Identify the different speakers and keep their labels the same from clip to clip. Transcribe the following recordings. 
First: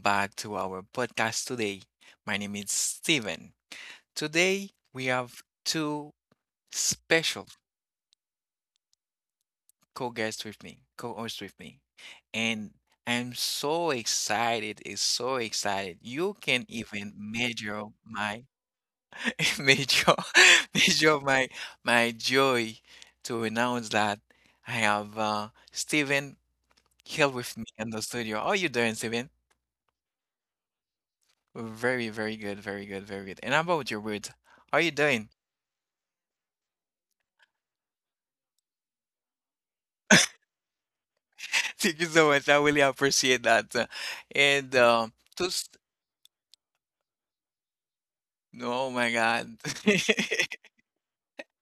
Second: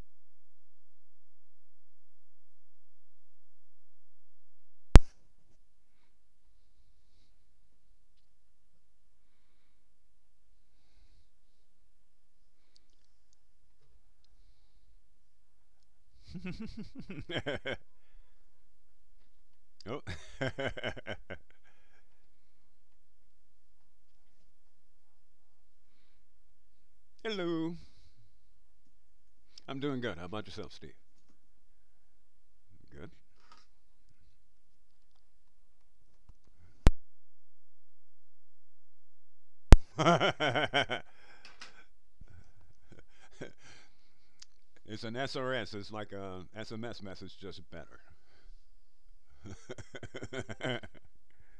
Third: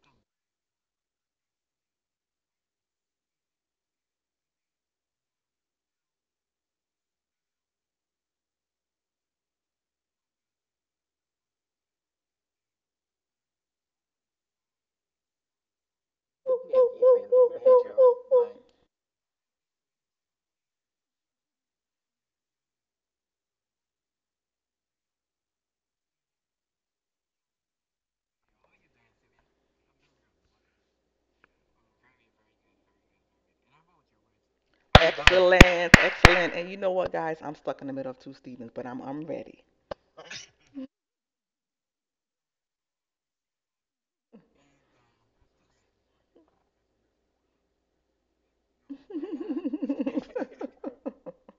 Speaker 1: back to our podcast today. My name is Steven. Today, we have two special co guests with me, co hosts with me. And I'm so excited. It's so excited. You can even measure my
Speaker 2: Oh.
Speaker 1: measure measure my my joy to announce that I have Steven here with me
Speaker 2: Hello.
Speaker 1: in the studio. How are you doing, Steven?
Speaker 2: I'm doing good. How about yourself, Steve?
Speaker 1: Very, very good, very good,
Speaker 2: Good.
Speaker 1: very good. And how about your words? How are you doing?
Speaker 3: Excellent, excellent. And you know what, guys? I'm stuck in the middle of two Stevens, but I'm ready.
Speaker 1: Thank you so much. I really appreciate that. And
Speaker 2: It's
Speaker 1: um,
Speaker 2: an SRS.
Speaker 1: just,
Speaker 2: It's like a SMS message, just better.
Speaker 1: oh my God. Thank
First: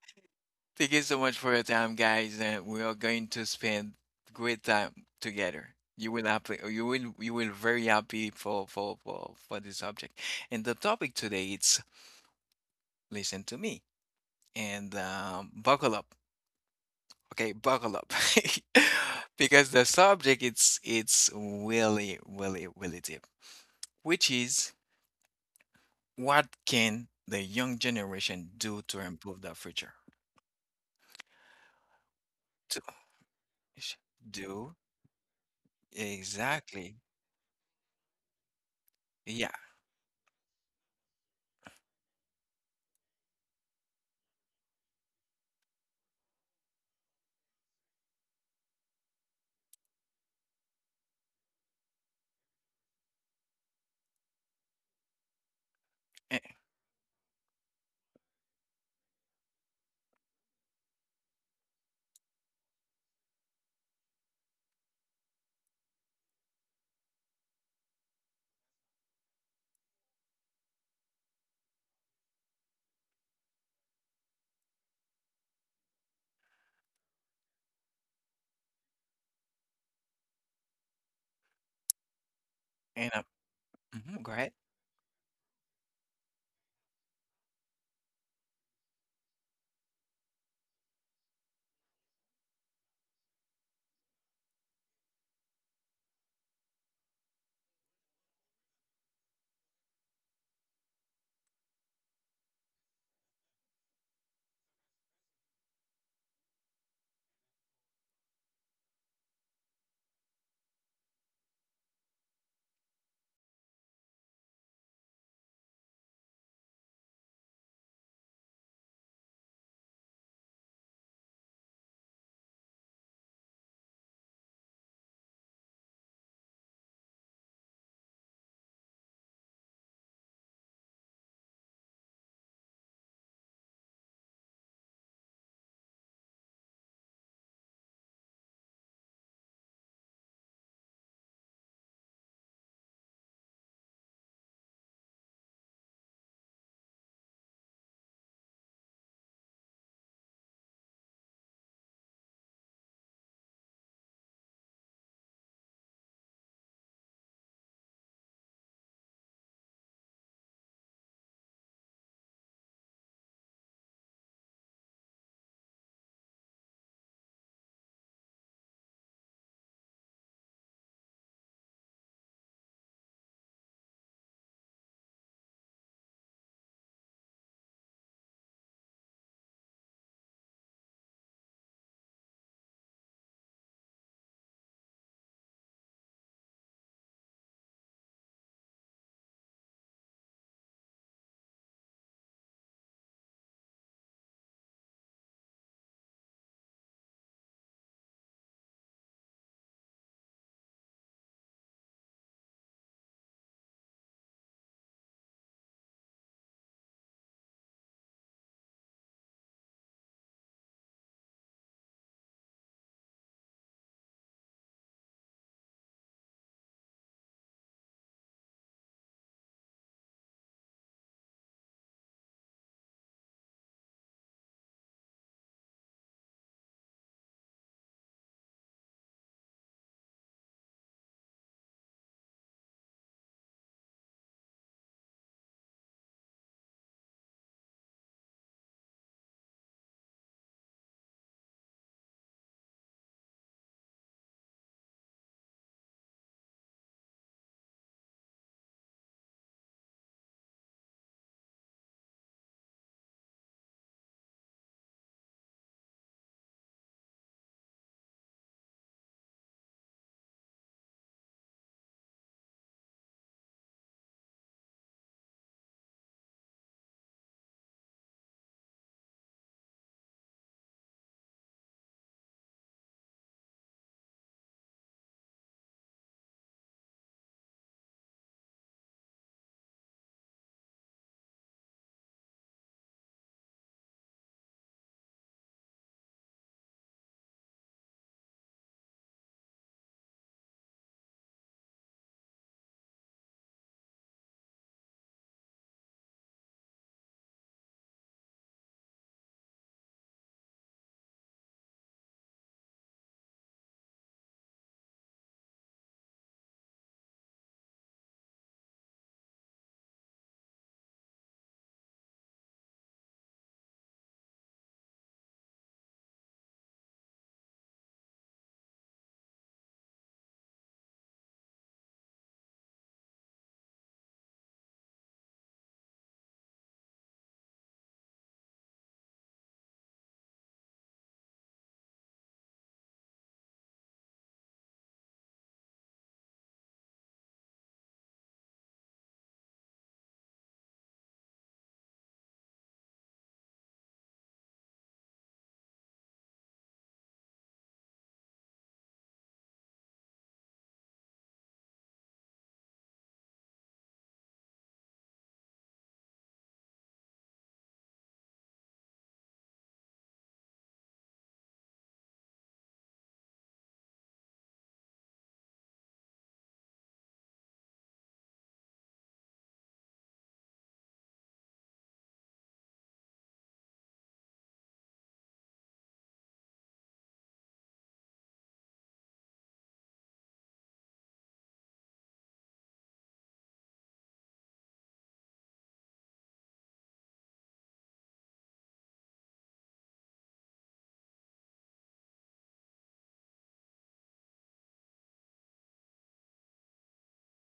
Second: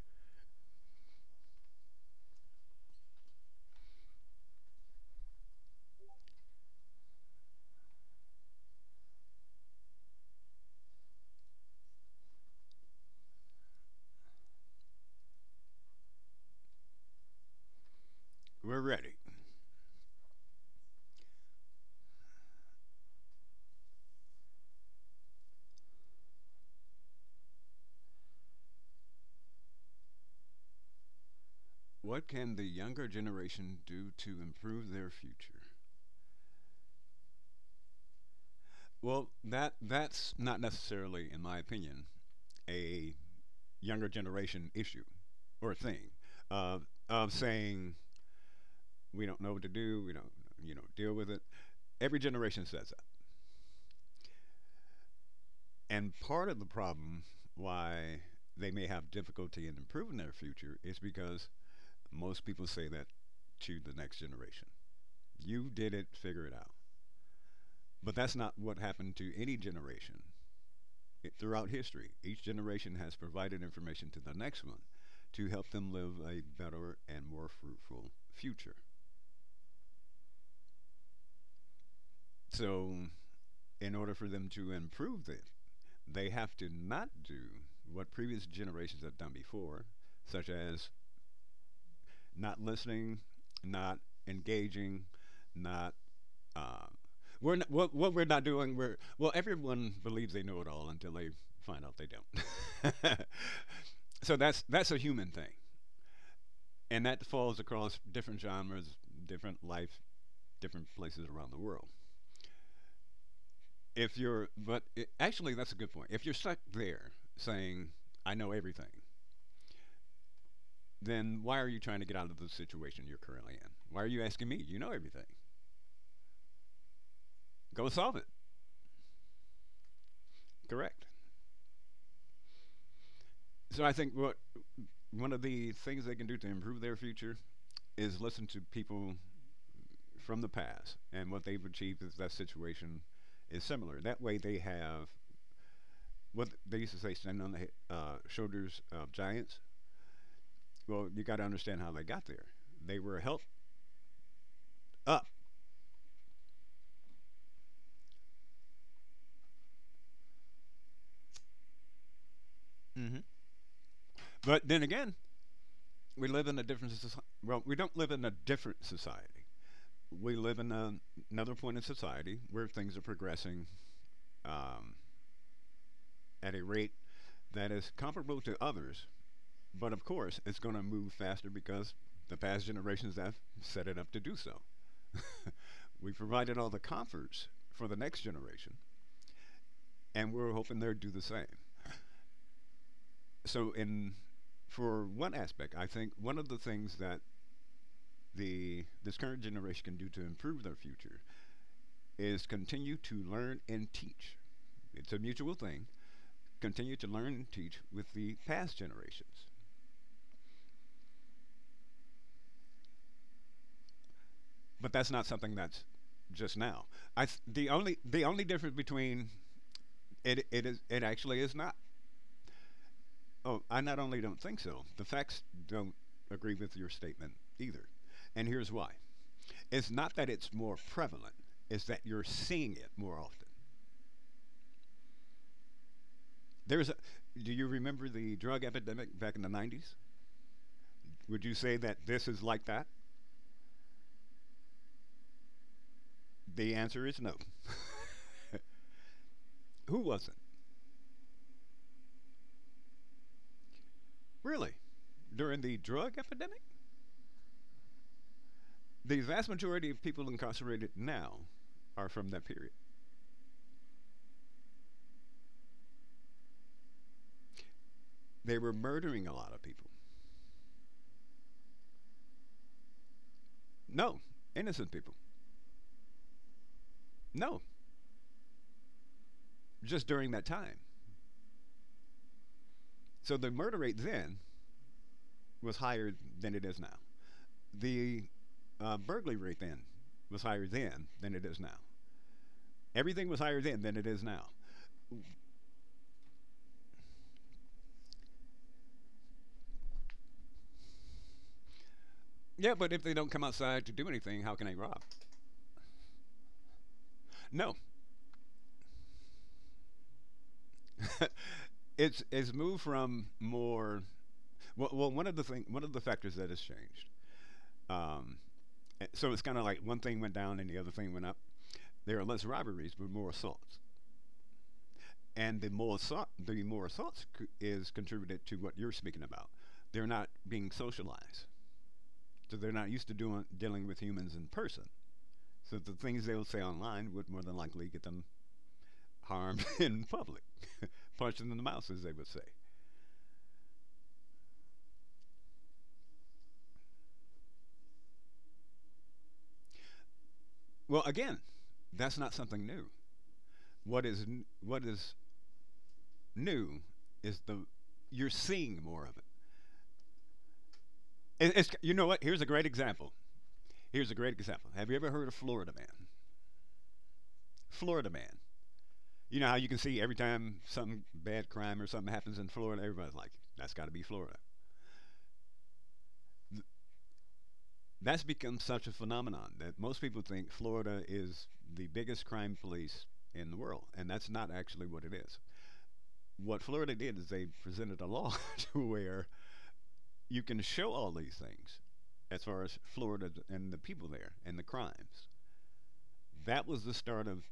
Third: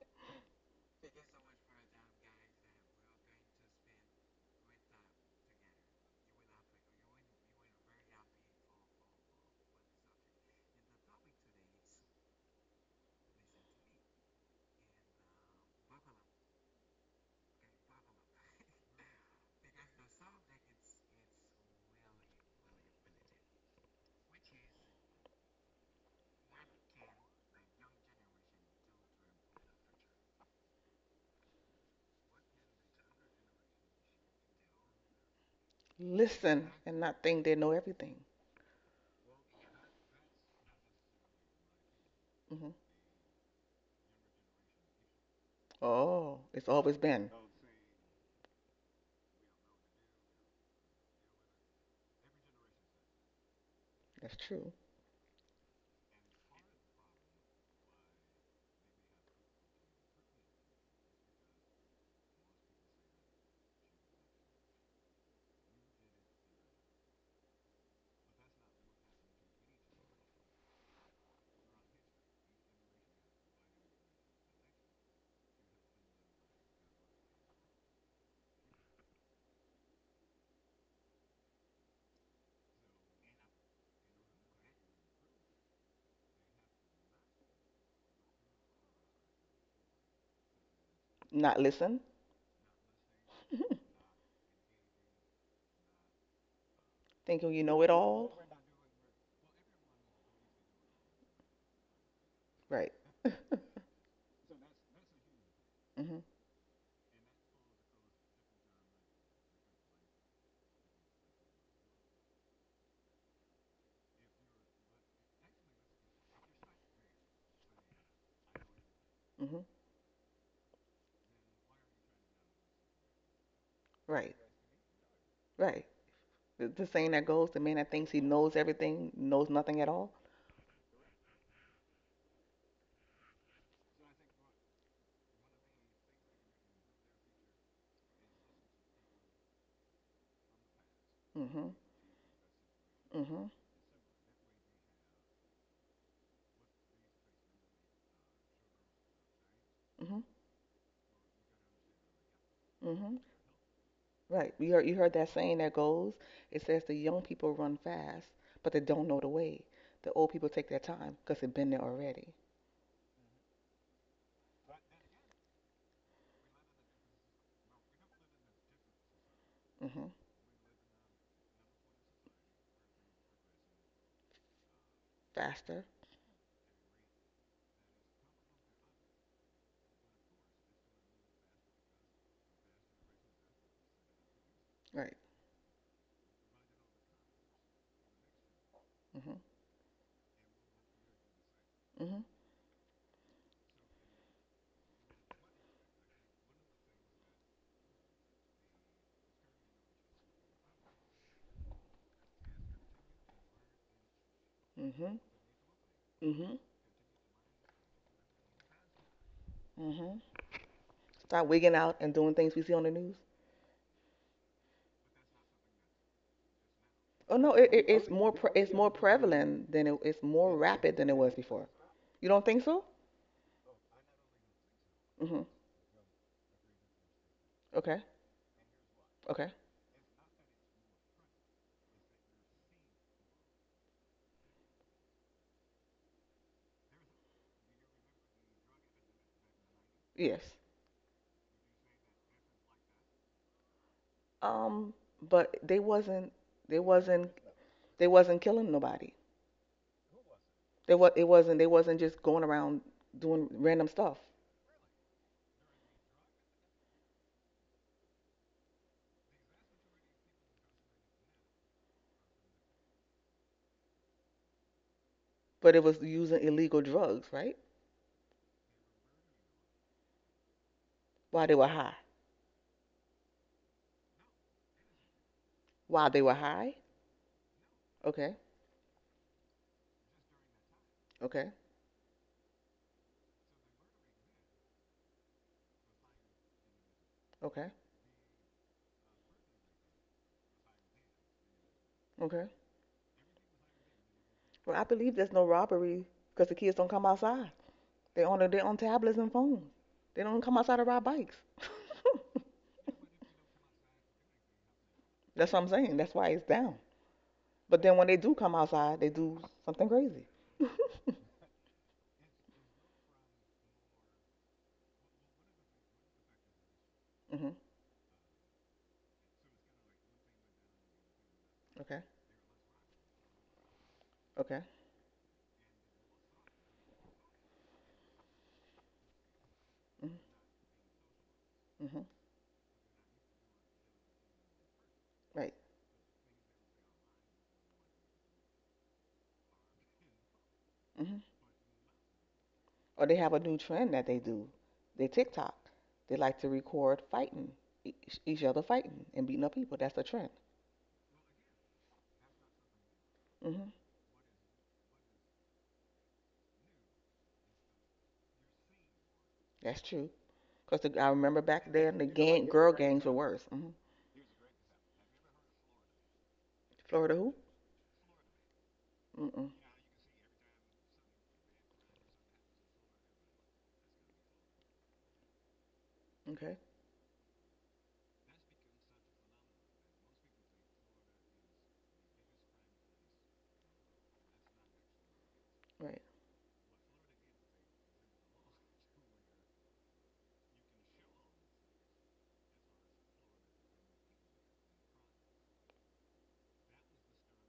Speaker 1: you so much for your time, guys. And we are going to spend great time together. You will happy, you will very happy for this subject. And the topic today it's listen to me and buckle up. Okay, buckle up.
Speaker 2: We're ready.
Speaker 1: Because the subject it's really, really, really deep, which is what can the young generation do to improve the future?
Speaker 2: What can the
Speaker 1: To
Speaker 2: younger generation
Speaker 1: sh-
Speaker 2: do to
Speaker 1: do
Speaker 2: improve their future?
Speaker 3: Listen
Speaker 1: exactly.
Speaker 3: and not think they know everything.
Speaker 2: Well,
Speaker 1: Yeah.
Speaker 2: that's not necessarily, in my opinion,
Speaker 3: Hmm.
Speaker 2: a younger generation issue or thing
Speaker 3: Oh, it's
Speaker 2: uh,
Speaker 3: always been.
Speaker 2: of saying we don't know what to do, we don't deal with it. Every generation says that.
Speaker 3: That's true.
Speaker 2: And
Speaker 1: a-
Speaker 2: part of the problem why they may have difficulty in improving their future is because most people say that to the next generation. You did it, figure it out. But that's not what happened to any generation throughout history. Each generation has provided information to the next one to help them live a better and more fruitful future. So,
Speaker 1: And,
Speaker 2: in order
Speaker 1: mhm,
Speaker 2: for
Speaker 1: go
Speaker 2: them
Speaker 1: ahead.
Speaker 2: to improve it, they have to not do what previous generations have done before, such as
Speaker 3: Not listen,
Speaker 2: not listening, not engaging, not. Uh,
Speaker 3: thinking
Speaker 2: we're
Speaker 3: you
Speaker 2: not,
Speaker 3: know it
Speaker 2: what we're
Speaker 3: all.
Speaker 2: not doing. We're well. everyone believes they know it all until they find out they
Speaker 3: Right.
Speaker 2: don't. So that's a human thing,
Speaker 3: Mm-hmm.
Speaker 2: and that falls across different genres, different life, different places around the world. If you're, but it, Actually, that's a good point. If you're stuck there saying, "I know everything,"
Speaker 3: Mm-hmm.
Speaker 2: then why are you trying to get out of the situation you're currently in? Why are you
Speaker 3: Right.
Speaker 2: asking me? You know everything.
Speaker 3: Right. The saying that goes, the man that
Speaker 2: Go
Speaker 3: thinks
Speaker 2: solve
Speaker 3: he
Speaker 2: it.
Speaker 3: knows everything knows nothing at all.
Speaker 2: Correct. So I think what one of the things they can do to improve their future is listen to people from the past and what they've
Speaker 3: Hmm.
Speaker 2: achieved if that situation
Speaker 3: Hmm.
Speaker 2: is similar. That way they have what they used to say, stand on the shoulders of giants.
Speaker 3: Hmm.
Speaker 2: Well, you got to understand how they got there. They
Speaker 3: Hmm.
Speaker 2: were helped
Speaker 3: Right. You heard
Speaker 2: up.
Speaker 3: that saying that goes, it says the young people run fast, but they don't know the way. The old people take their time because they've been there already.
Speaker 2: Mhm. But then again, we don't live in a different society.
Speaker 3: Hmm.
Speaker 2: We live in another point in society where things are progressing um,
Speaker 3: Faster.
Speaker 2: at a rate that is comparable to others. But of course, it's going to move faster because the past generations have set it up to do so.
Speaker 3: Right.
Speaker 2: We provided all the comforts for the next generation,
Speaker 3: Hmm.
Speaker 2: and we're hoping they'll do the same.
Speaker 3: Hmm.
Speaker 2: So, in for one aspect, I think one of the things that the this current generation can do to improve their future is continue to learn and teach. It's a
Speaker 3: Hmm.
Speaker 2: mutual thing.
Speaker 3: Hmm.
Speaker 2: Continue to learn and teach with the past generations,
Speaker 3: Hmm. Stop wigging out and doing things we see on the news.
Speaker 2: but that's not something that's just now. I th-
Speaker 3: Oh no, it, it, it's
Speaker 2: the
Speaker 3: more
Speaker 2: only
Speaker 3: pre-
Speaker 2: difference
Speaker 3: it's more
Speaker 2: between
Speaker 3: prevalent than it's
Speaker 2: It
Speaker 3: more
Speaker 2: it is
Speaker 3: rapid
Speaker 2: it
Speaker 3: than it was
Speaker 2: actually is
Speaker 3: before.
Speaker 2: not.
Speaker 3: You don't think so?
Speaker 2: Oh, I not only don't think so. The facts
Speaker 3: Hmm.
Speaker 2: don't agree with your statement either.
Speaker 3: Okay.
Speaker 2: And here's why.
Speaker 3: Okay.
Speaker 2: It's not that it's more prevalent. It's that you're seeing it more often. There's a Do you remember the drug epidemic back in the 90s?
Speaker 3: Yes.
Speaker 2: Would you say that this is like that?
Speaker 3: Um, but
Speaker 2: The
Speaker 3: they
Speaker 2: answer is
Speaker 3: wasn't
Speaker 2: no.
Speaker 3: they wasn't killing nobody.
Speaker 2: Who wasn't?
Speaker 3: There was it wasn't they wasn't just going around doing random stuff,
Speaker 2: Really? During the drug epidemic? The vast majority of people incarcerated now are from that period.
Speaker 3: but it was using illegal drugs, right?
Speaker 2: They were murdering a lot of people.
Speaker 3: While they were high.
Speaker 2: No, innocent people.
Speaker 3: While they were high.
Speaker 2: No,
Speaker 3: Okay.
Speaker 2: just during that time.
Speaker 3: Okay.
Speaker 2: So the murder rate then was higher than it is now.
Speaker 3: Okay.
Speaker 2: The burglary rate then was higher then than it is now.
Speaker 3: Okay.
Speaker 2: Everything was higher then than it is now.
Speaker 3: Well, I believe there's no robbery because the kids don't come outside. They on tablets and phones. They don't come outside to ride bikes.
Speaker 2: Yeah, but if they don't come outside to do anything, how can they rob?
Speaker 3: That's what I'm saying. That's why it's down.
Speaker 2: No,
Speaker 3: But then when they do come outside, they do something crazy.
Speaker 2: it's moved from more. One of the factors that has changed.
Speaker 3: Mhm.
Speaker 2: Um, so it's kind of like one thing went down and the other thing went up.
Speaker 3: Okay.
Speaker 2: There are less robberies, but more assaults.
Speaker 3: Okay.
Speaker 2: And the more thoughts is contributed to what you're speaking about. They're
Speaker 3: Mhm.
Speaker 2: not being socialized,
Speaker 3: Mhm.
Speaker 2: so they're not used to doing dealing with humans in person.
Speaker 3: Right.
Speaker 2: So the things they'll say online would more than likely get them harmed in public,
Speaker 3: Mhm.
Speaker 2: punched in the mouth, as they would say.
Speaker 3: Or they have a new trend that they do. They TikTok. They like to record fighting, e- each other fighting and beating up people. That's a trend.
Speaker 2: Well, again, that's not something new.
Speaker 3: Hmm.
Speaker 2: What is what is new is the you're seeing more of it.
Speaker 3: That's true. Cause I remember
Speaker 2: It's,
Speaker 3: back
Speaker 2: you
Speaker 3: then
Speaker 2: know
Speaker 3: the
Speaker 2: what? Here's a
Speaker 3: gang
Speaker 2: great
Speaker 3: girl gangs
Speaker 2: example.
Speaker 3: were worse. Hmm.
Speaker 2: Here's a great example. Have you ever heard of Florida Man?
Speaker 3: Florida who?
Speaker 2: Florida Man. You know
Speaker 3: Mm-mm.
Speaker 2: how you can see every time some bad crime or something happens in Florida, everybody's like, that's got to be Florida.
Speaker 3: Okay.
Speaker 2: That's become such a phenomenon that most people think Florida is the biggest crime police in the world, and that's not actually what it is.
Speaker 3: Right.
Speaker 2: What Florida did is they presented a law to where you can show all these things as far as Florida and the people there and the crimes. That was the start of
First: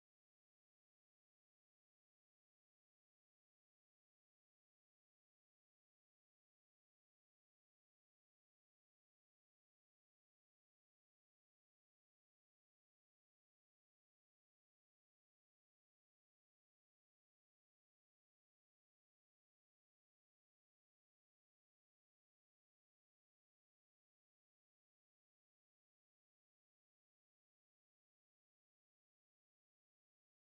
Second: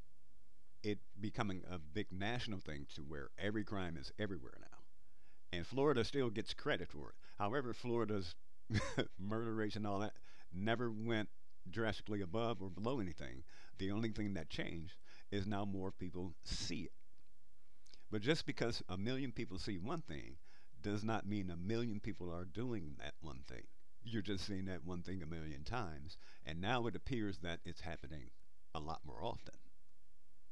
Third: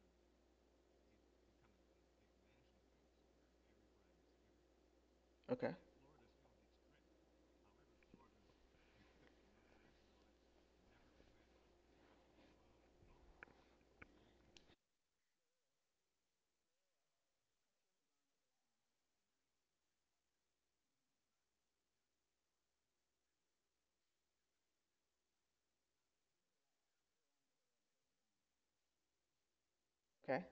Speaker 2: it becoming a big national thing to where every crime is everywhere now. And
Speaker 3: Okay.
Speaker 2: Florida still gets credit for it. However, Florida's murder rates and all that never went drastically above or below anything. The only thing that changed is now more people see it. But just because a million people see one thing does not mean a million people are doing that one thing. You're just seeing that one thing a million times. And now it appears that it's happening a lot more often.
Speaker 3: Okay.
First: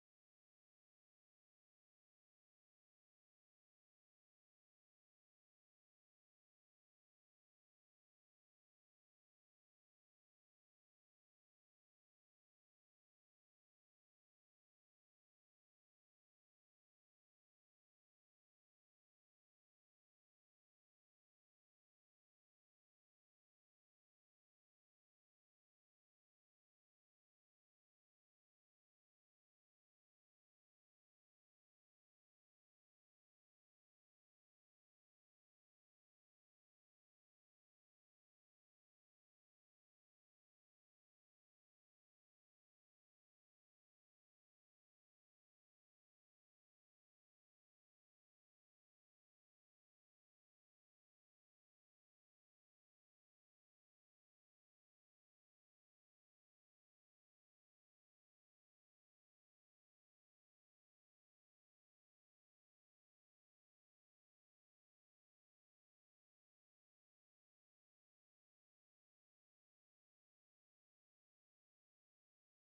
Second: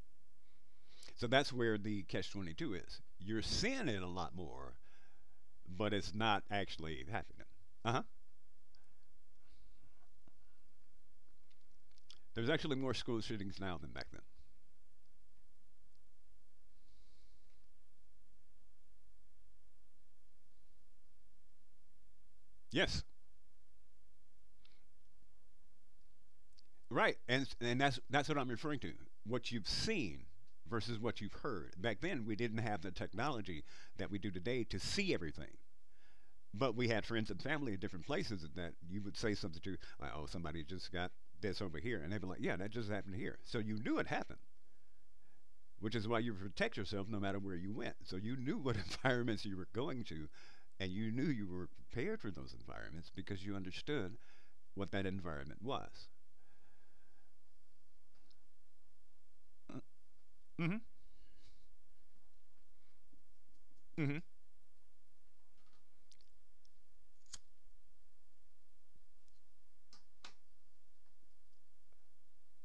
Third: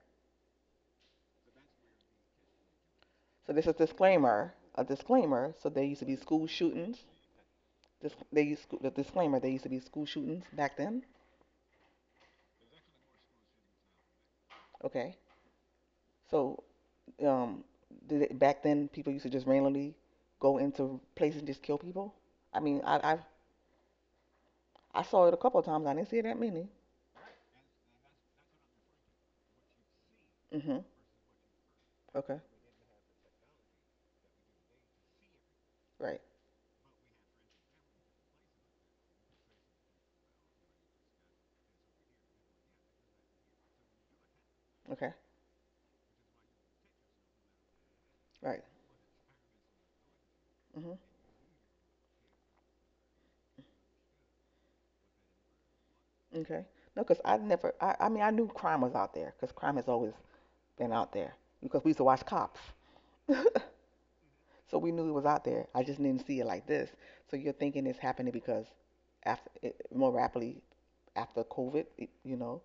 Speaker 2: So that's where the catch 22 is. You're
Speaker 3: So this is a
Speaker 2: seeing it a lot
Speaker 3: disclaimer.
Speaker 2: more,
Speaker 3: A disclaimer. So there
Speaker 2: but
Speaker 3: used to
Speaker 2: it's
Speaker 3: be
Speaker 2: not
Speaker 3: school shootings.
Speaker 2: actually happening. Uh huh.
Speaker 3: This, they used to, the disclaimer. There used to be school shootings back then.
Speaker 2: There's actually more school shootings now than back then.
Speaker 3: Okay. So, um, back then people used to just randomly go into places and just kill people. I mean, I
Speaker 2: Yes,
Speaker 3: I, I saw it a couple of times. I didn't see that many.
Speaker 2: right, and that's what I'm referring to. What you've seen
Speaker 3: Hmm.
Speaker 2: versus what you've heard. Back then,
Speaker 3: Okay.
Speaker 2: we didn't have the technology that we do today to see everything.
Speaker 3: Right.
Speaker 2: But we had friends and family in different places that you would say something to, like, oh, somebody just got this over here. And they'd be like, yeah, that just happened here. So you knew it happened,
Speaker 3: Okay.
Speaker 2: which is why you protect yourself no matter where you went. So you knew
Speaker 3: Right.
Speaker 2: what environments you were going to,
Speaker 3: Hmm.
Speaker 2: and you knew you were prepared for those environments because you understood what that environment was.
Speaker 3: Okay. No, because I never. I mean, I knew crime was out there because crime has always
Speaker 2: Mm-hmm.
Speaker 3: been out there because we used to watch cops.
Speaker 2: Mm-hmm.
Speaker 3: So we knew it was out there. I just didn't see it like this. So you're thinking it's happening because after it, more rapidly after COVID, it,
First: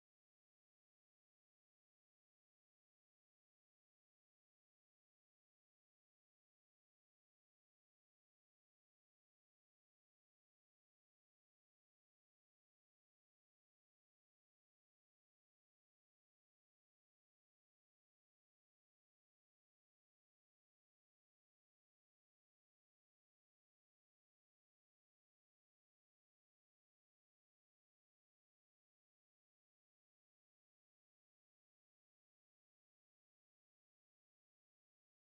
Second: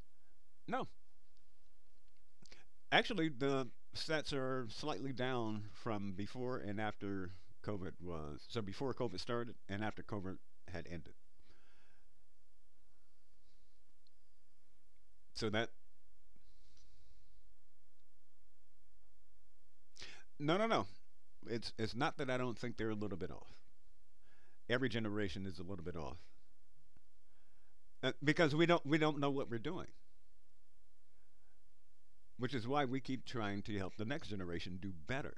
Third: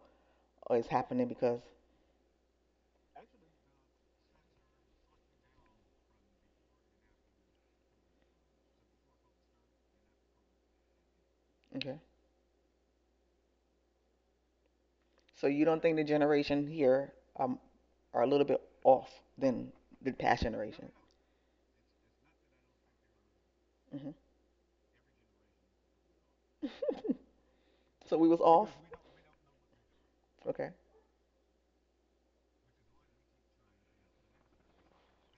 Speaker 3: or it's
Speaker 2: No,
Speaker 3: happening because.
Speaker 2: actually, the stats are slightly down from before and after COVID was. So before COVID started and after COVID had ended.
Speaker 3: So
Speaker 2: So
Speaker 3: you
Speaker 2: that
Speaker 3: don't think the generation here um, are a little bit off than the past
Speaker 2: no, no, no.
Speaker 3: generation?
Speaker 2: It's not that I don't think they're a little bit off.
Speaker 3: Hmm.
Speaker 2: Every generation is a little bit off
Speaker 3: So we was
Speaker 2: because we
Speaker 3: off.
Speaker 2: don't we don't know what we're doing,
Speaker 3: Okay.
Speaker 2: which is why we keep trying to help the next generation do better.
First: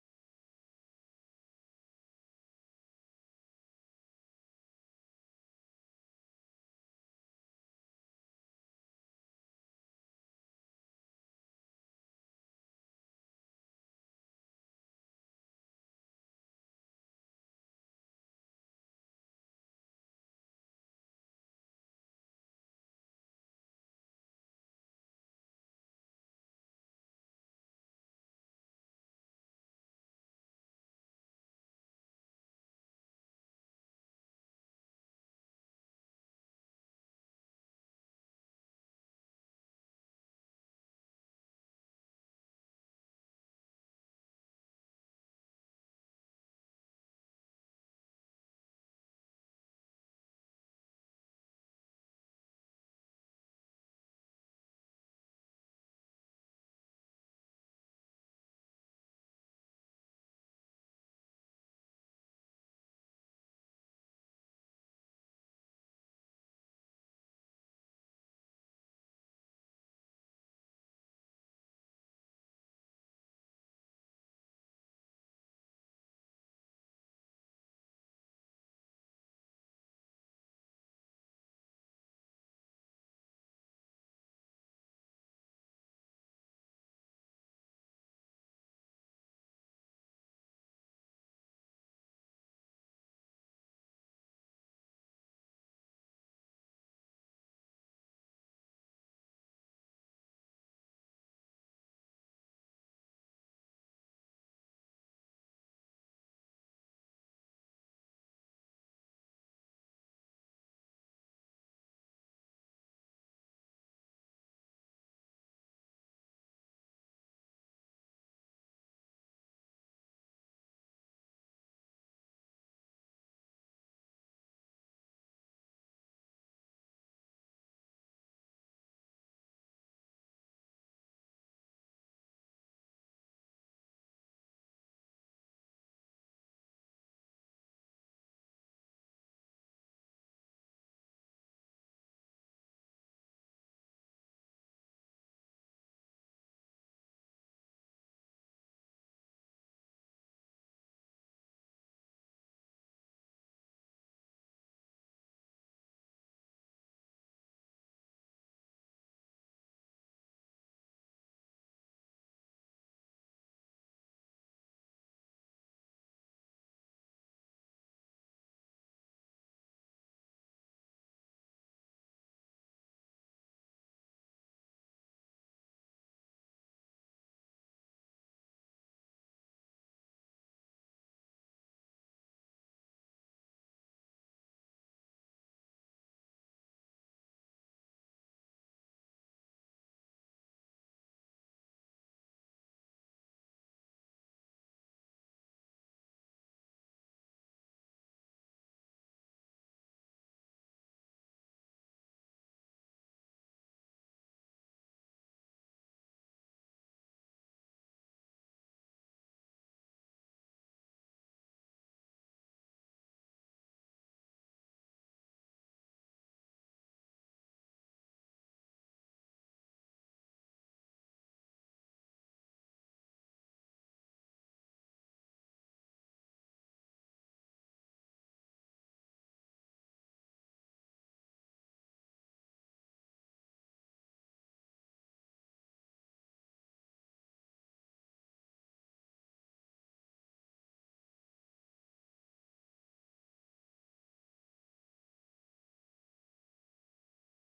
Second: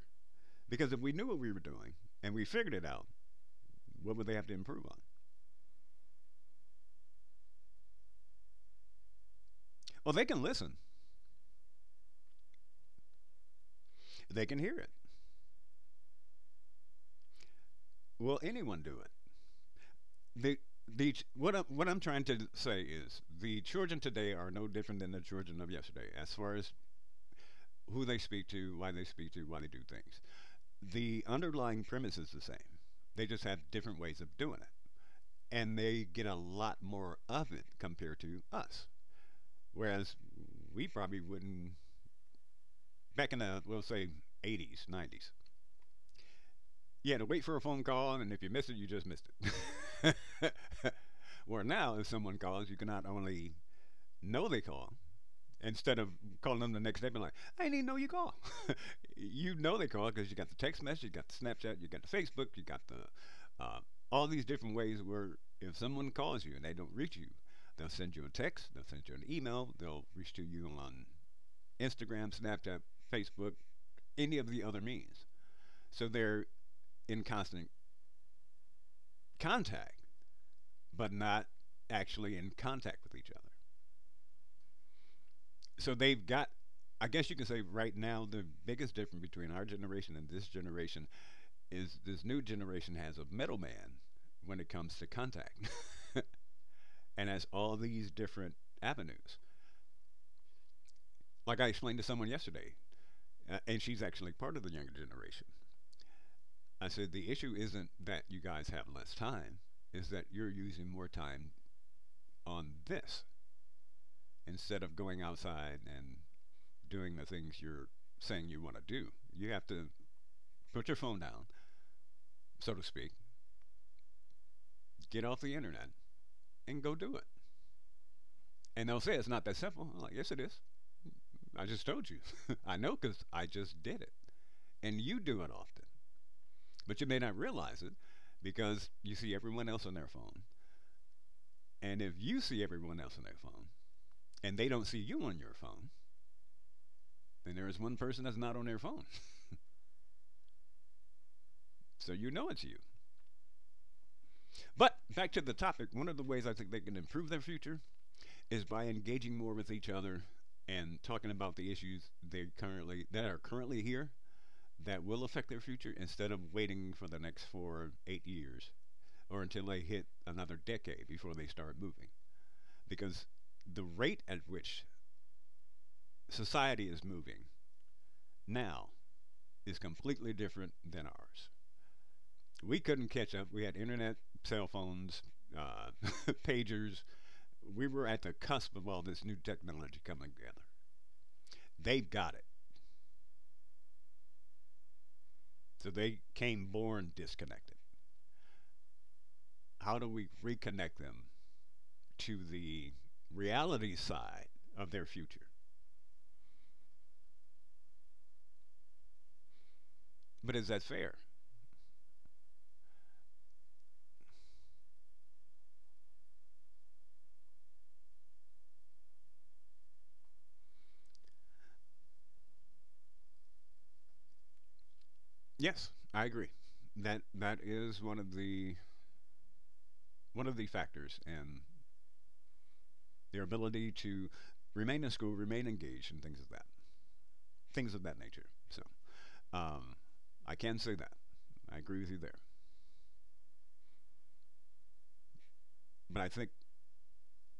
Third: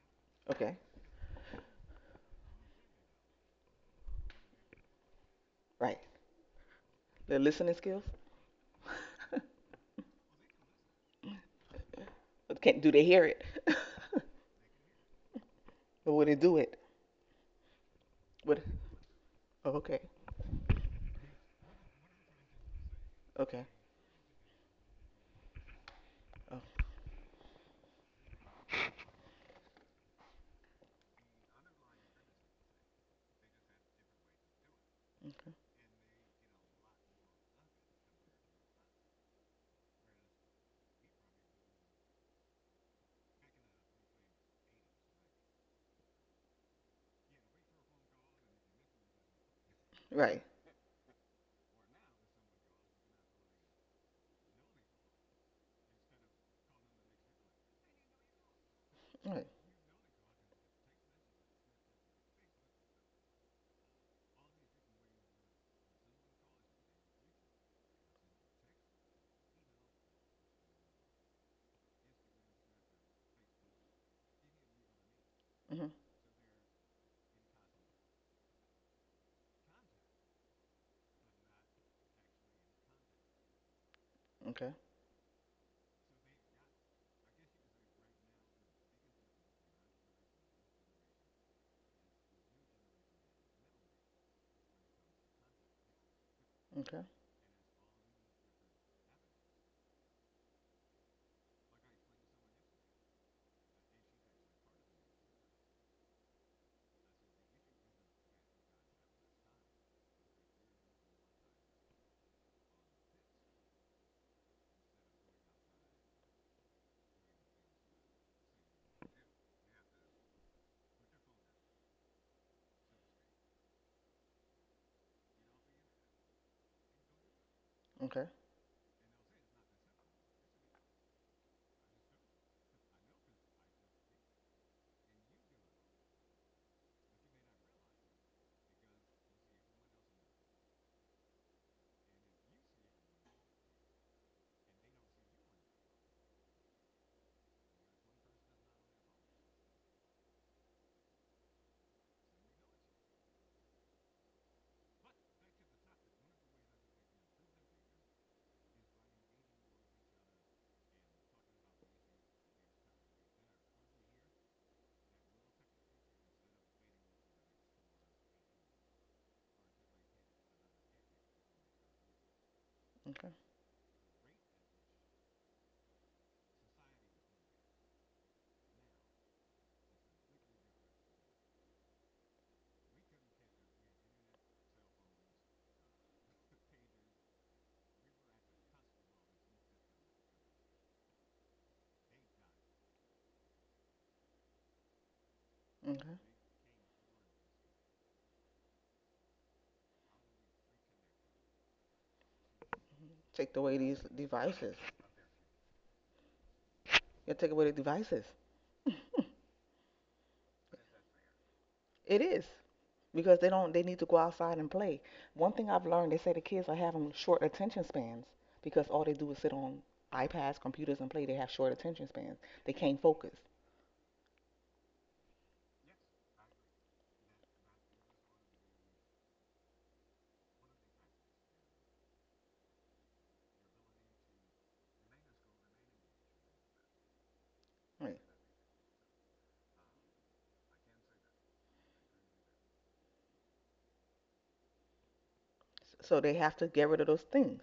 Speaker 3: Okay.
Speaker 2: Because if we knew what we were doing and we figured it out, what would they have to improve on?
Speaker 3: Right. Their listening skills.
Speaker 2: Well, they can listen.
Speaker 3: But can do they hear it?
Speaker 2: They can hear it.
Speaker 3: But would they do it?
Speaker 2: Will
Speaker 3: Would.
Speaker 2: anyone do it?
Speaker 3: Oh, okay.
Speaker 2: The the ch- what I'm trying to say is the
Speaker 3: Okay.
Speaker 2: children today are no different than the children of yesterday as far
Speaker 3: Oh,
Speaker 2: as who they speak to, why they speak to, why they do things. The underlying premise is the same. They just have different ways of doing it, and they get a lot more of it compared to us. Whereas we probably wouldn't back in the, we'll say, 80s, 90s. You had to wait for a phone call, and if you missed it, you just missed it.
Speaker 3: right.
Speaker 2: Where now, if someone calls, you can not only know they call instead of calling them the next day and like, I didn't even know you call.
Speaker 3: Right.
Speaker 2: You know they call because you got the text message, you got the Snapchat, you got the Facebook, you got the all these different ways where if someone calls you and they don't reach you, they'll send you a text, they'll send you an email, they'll reach to you on Instagram, Snapchat, Facebook, any of the other means.
Speaker 3: Hmm.
Speaker 2: So they're in constant contact, but not actually in contact with each other.
Speaker 3: Okay.
Speaker 2: So they've got, I guess you can say right now the biggest difference between our generation and this generation is this new generation has a middleman when it comes to contact
Speaker 3: Okay.
Speaker 2: and has all these different avenues. Like I explained to someone yesterday, and she's actually part of the younger generation. I said the issue isn't that you guys have less time, is that you're using more time on this instead of going outside and doing the things you're saying you want to do. You have to put your phone down, so to speak, get off the internet and go do it.
Speaker 3: Okay.
Speaker 2: And they'll say it's not that simple. I'm like, yes, it is. I just told you. I know because I just did it. And you do it often. But you may not realize it because you see everyone else on their phone. And if you see everyone else on their phone and they don't see you on your phone, then there is one person that's not on their phone. So you know it's you. But back to the topic, one of the ways I think they can improve their future is by engaging more with each other and talking about the issues they currently that are currently here that will affect their future instead of waiting for the next 4 or 8 years or until they hit another decade before they start moving. Because
Speaker 3: Okay.
Speaker 2: the rate at which society is moving now is completely different than ours. We couldn't catch up. We had internet, cell phones, uh, pagers. We were at the cusp of all this new technology coming together. They've got it. So
Speaker 3: Okay.
Speaker 2: they came born disconnected. How do we reconnect them to the
Speaker 3: Take away
Speaker 2: reality
Speaker 3: these
Speaker 2: side
Speaker 3: devices.
Speaker 2: of their future.
Speaker 3: You gotta take away the devices.
Speaker 2: But is that fair?
Speaker 3: It is. Because they don't they need to go outside and play. One thing I've learned, they say the kids are having short attention spans because all they do is sit on iPads, computers, and play. They have short attention spans. They can't focus.
Speaker 2: Yes, I agree. That is one of the factors in their ability to remain in school, remain engaged, and things of
Speaker 3: Right.
Speaker 2: that nature. So um, I can say that I agree with you there.
Speaker 3: So
Speaker 2: But I
Speaker 3: they
Speaker 2: think
Speaker 3: have to get rid of those things,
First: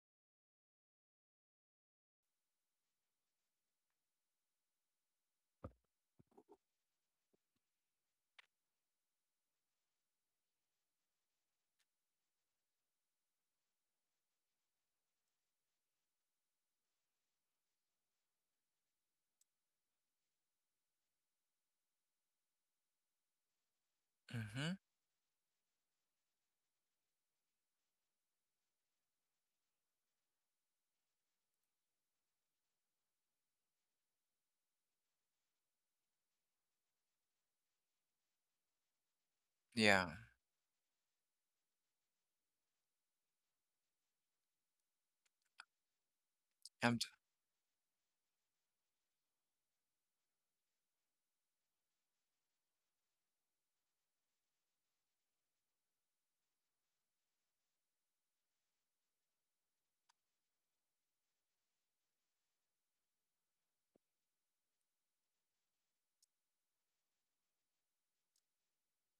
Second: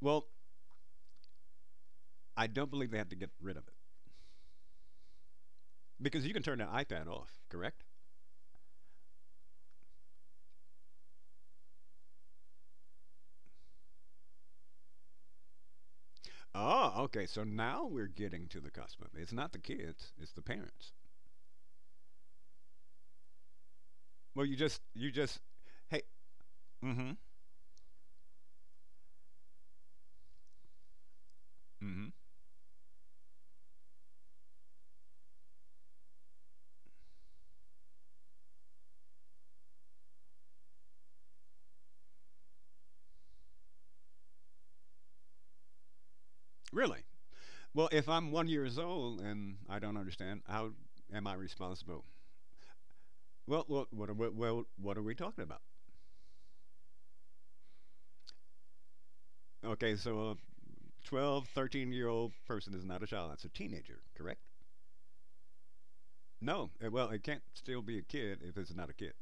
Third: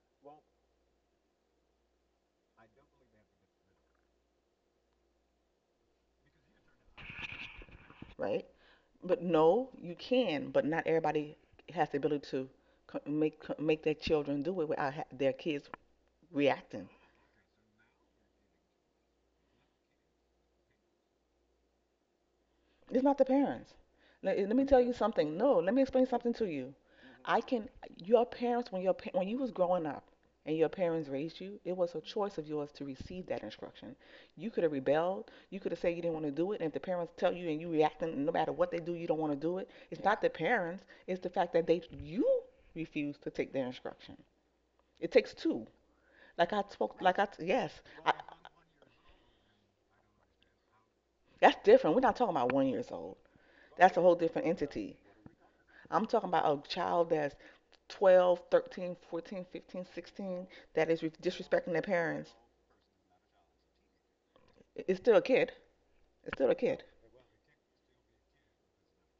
Speaker 2: well, I don't believe they have to get rid of it because you can turn the iPad off, correct?
Speaker 3: right? But no, you can, but not everybody has the ability to make their children do it without their kids reacting.
Speaker 2: Oh, okay. So now we're getting to the cusp of it. It's not the kids; it's the parents.
Speaker 3: It's not the parents. Let,
Speaker 2: Well, you
Speaker 3: let me
Speaker 1: Mm-hmm.
Speaker 2: just
Speaker 3: tell you
Speaker 2: you
Speaker 3: something.
Speaker 2: just
Speaker 3: No, let me
Speaker 2: hey,
Speaker 3: explain something to you.
Speaker 2: Mm-hmm.
Speaker 3: I can. Your parents, when when you was growing up, and your parents raised you, it was a
Speaker 2: Mm-hmm.
Speaker 3: choice of yours to receive that instruction. You could have rebelled. You could have said you didn't want to do it. And if the parents tell you and you reacting, no matter what they do, you don't want to do it. It's
Speaker 1: Yeah.
Speaker 3: not the parents. It's the fact that they you refuse to take their instruction. It takes two. Like I
Speaker 1: I'm
Speaker 2: Really?
Speaker 3: spoke.
Speaker 1: j-
Speaker 3: Like I yes.
Speaker 2: Well, if
Speaker 3: I,
Speaker 2: I'm 1 years old and I don't understand, how am I
Speaker 3: that's different. We're
Speaker 2: responsible?
Speaker 3: not talking about one years old.
Speaker 2: Well, well,
Speaker 3: That's a
Speaker 2: what are
Speaker 3: whole
Speaker 2: we,
Speaker 3: different
Speaker 2: well, what
Speaker 3: entity.
Speaker 2: are we talking about?
Speaker 3: I'm talking about a child that's 12, 13, 14, 15,
Speaker 2: Okay, so a
Speaker 3: 16 that is
Speaker 2: 12,
Speaker 3: disrespecting their
Speaker 2: 13 year old
Speaker 3: parents.
Speaker 2: person is not a child. That's a teenager, correct?
Speaker 3: It's still a kid. It's still a
Speaker 2: No.
Speaker 3: kid.
Speaker 2: Well, it can't still be a kid if it's not a kid.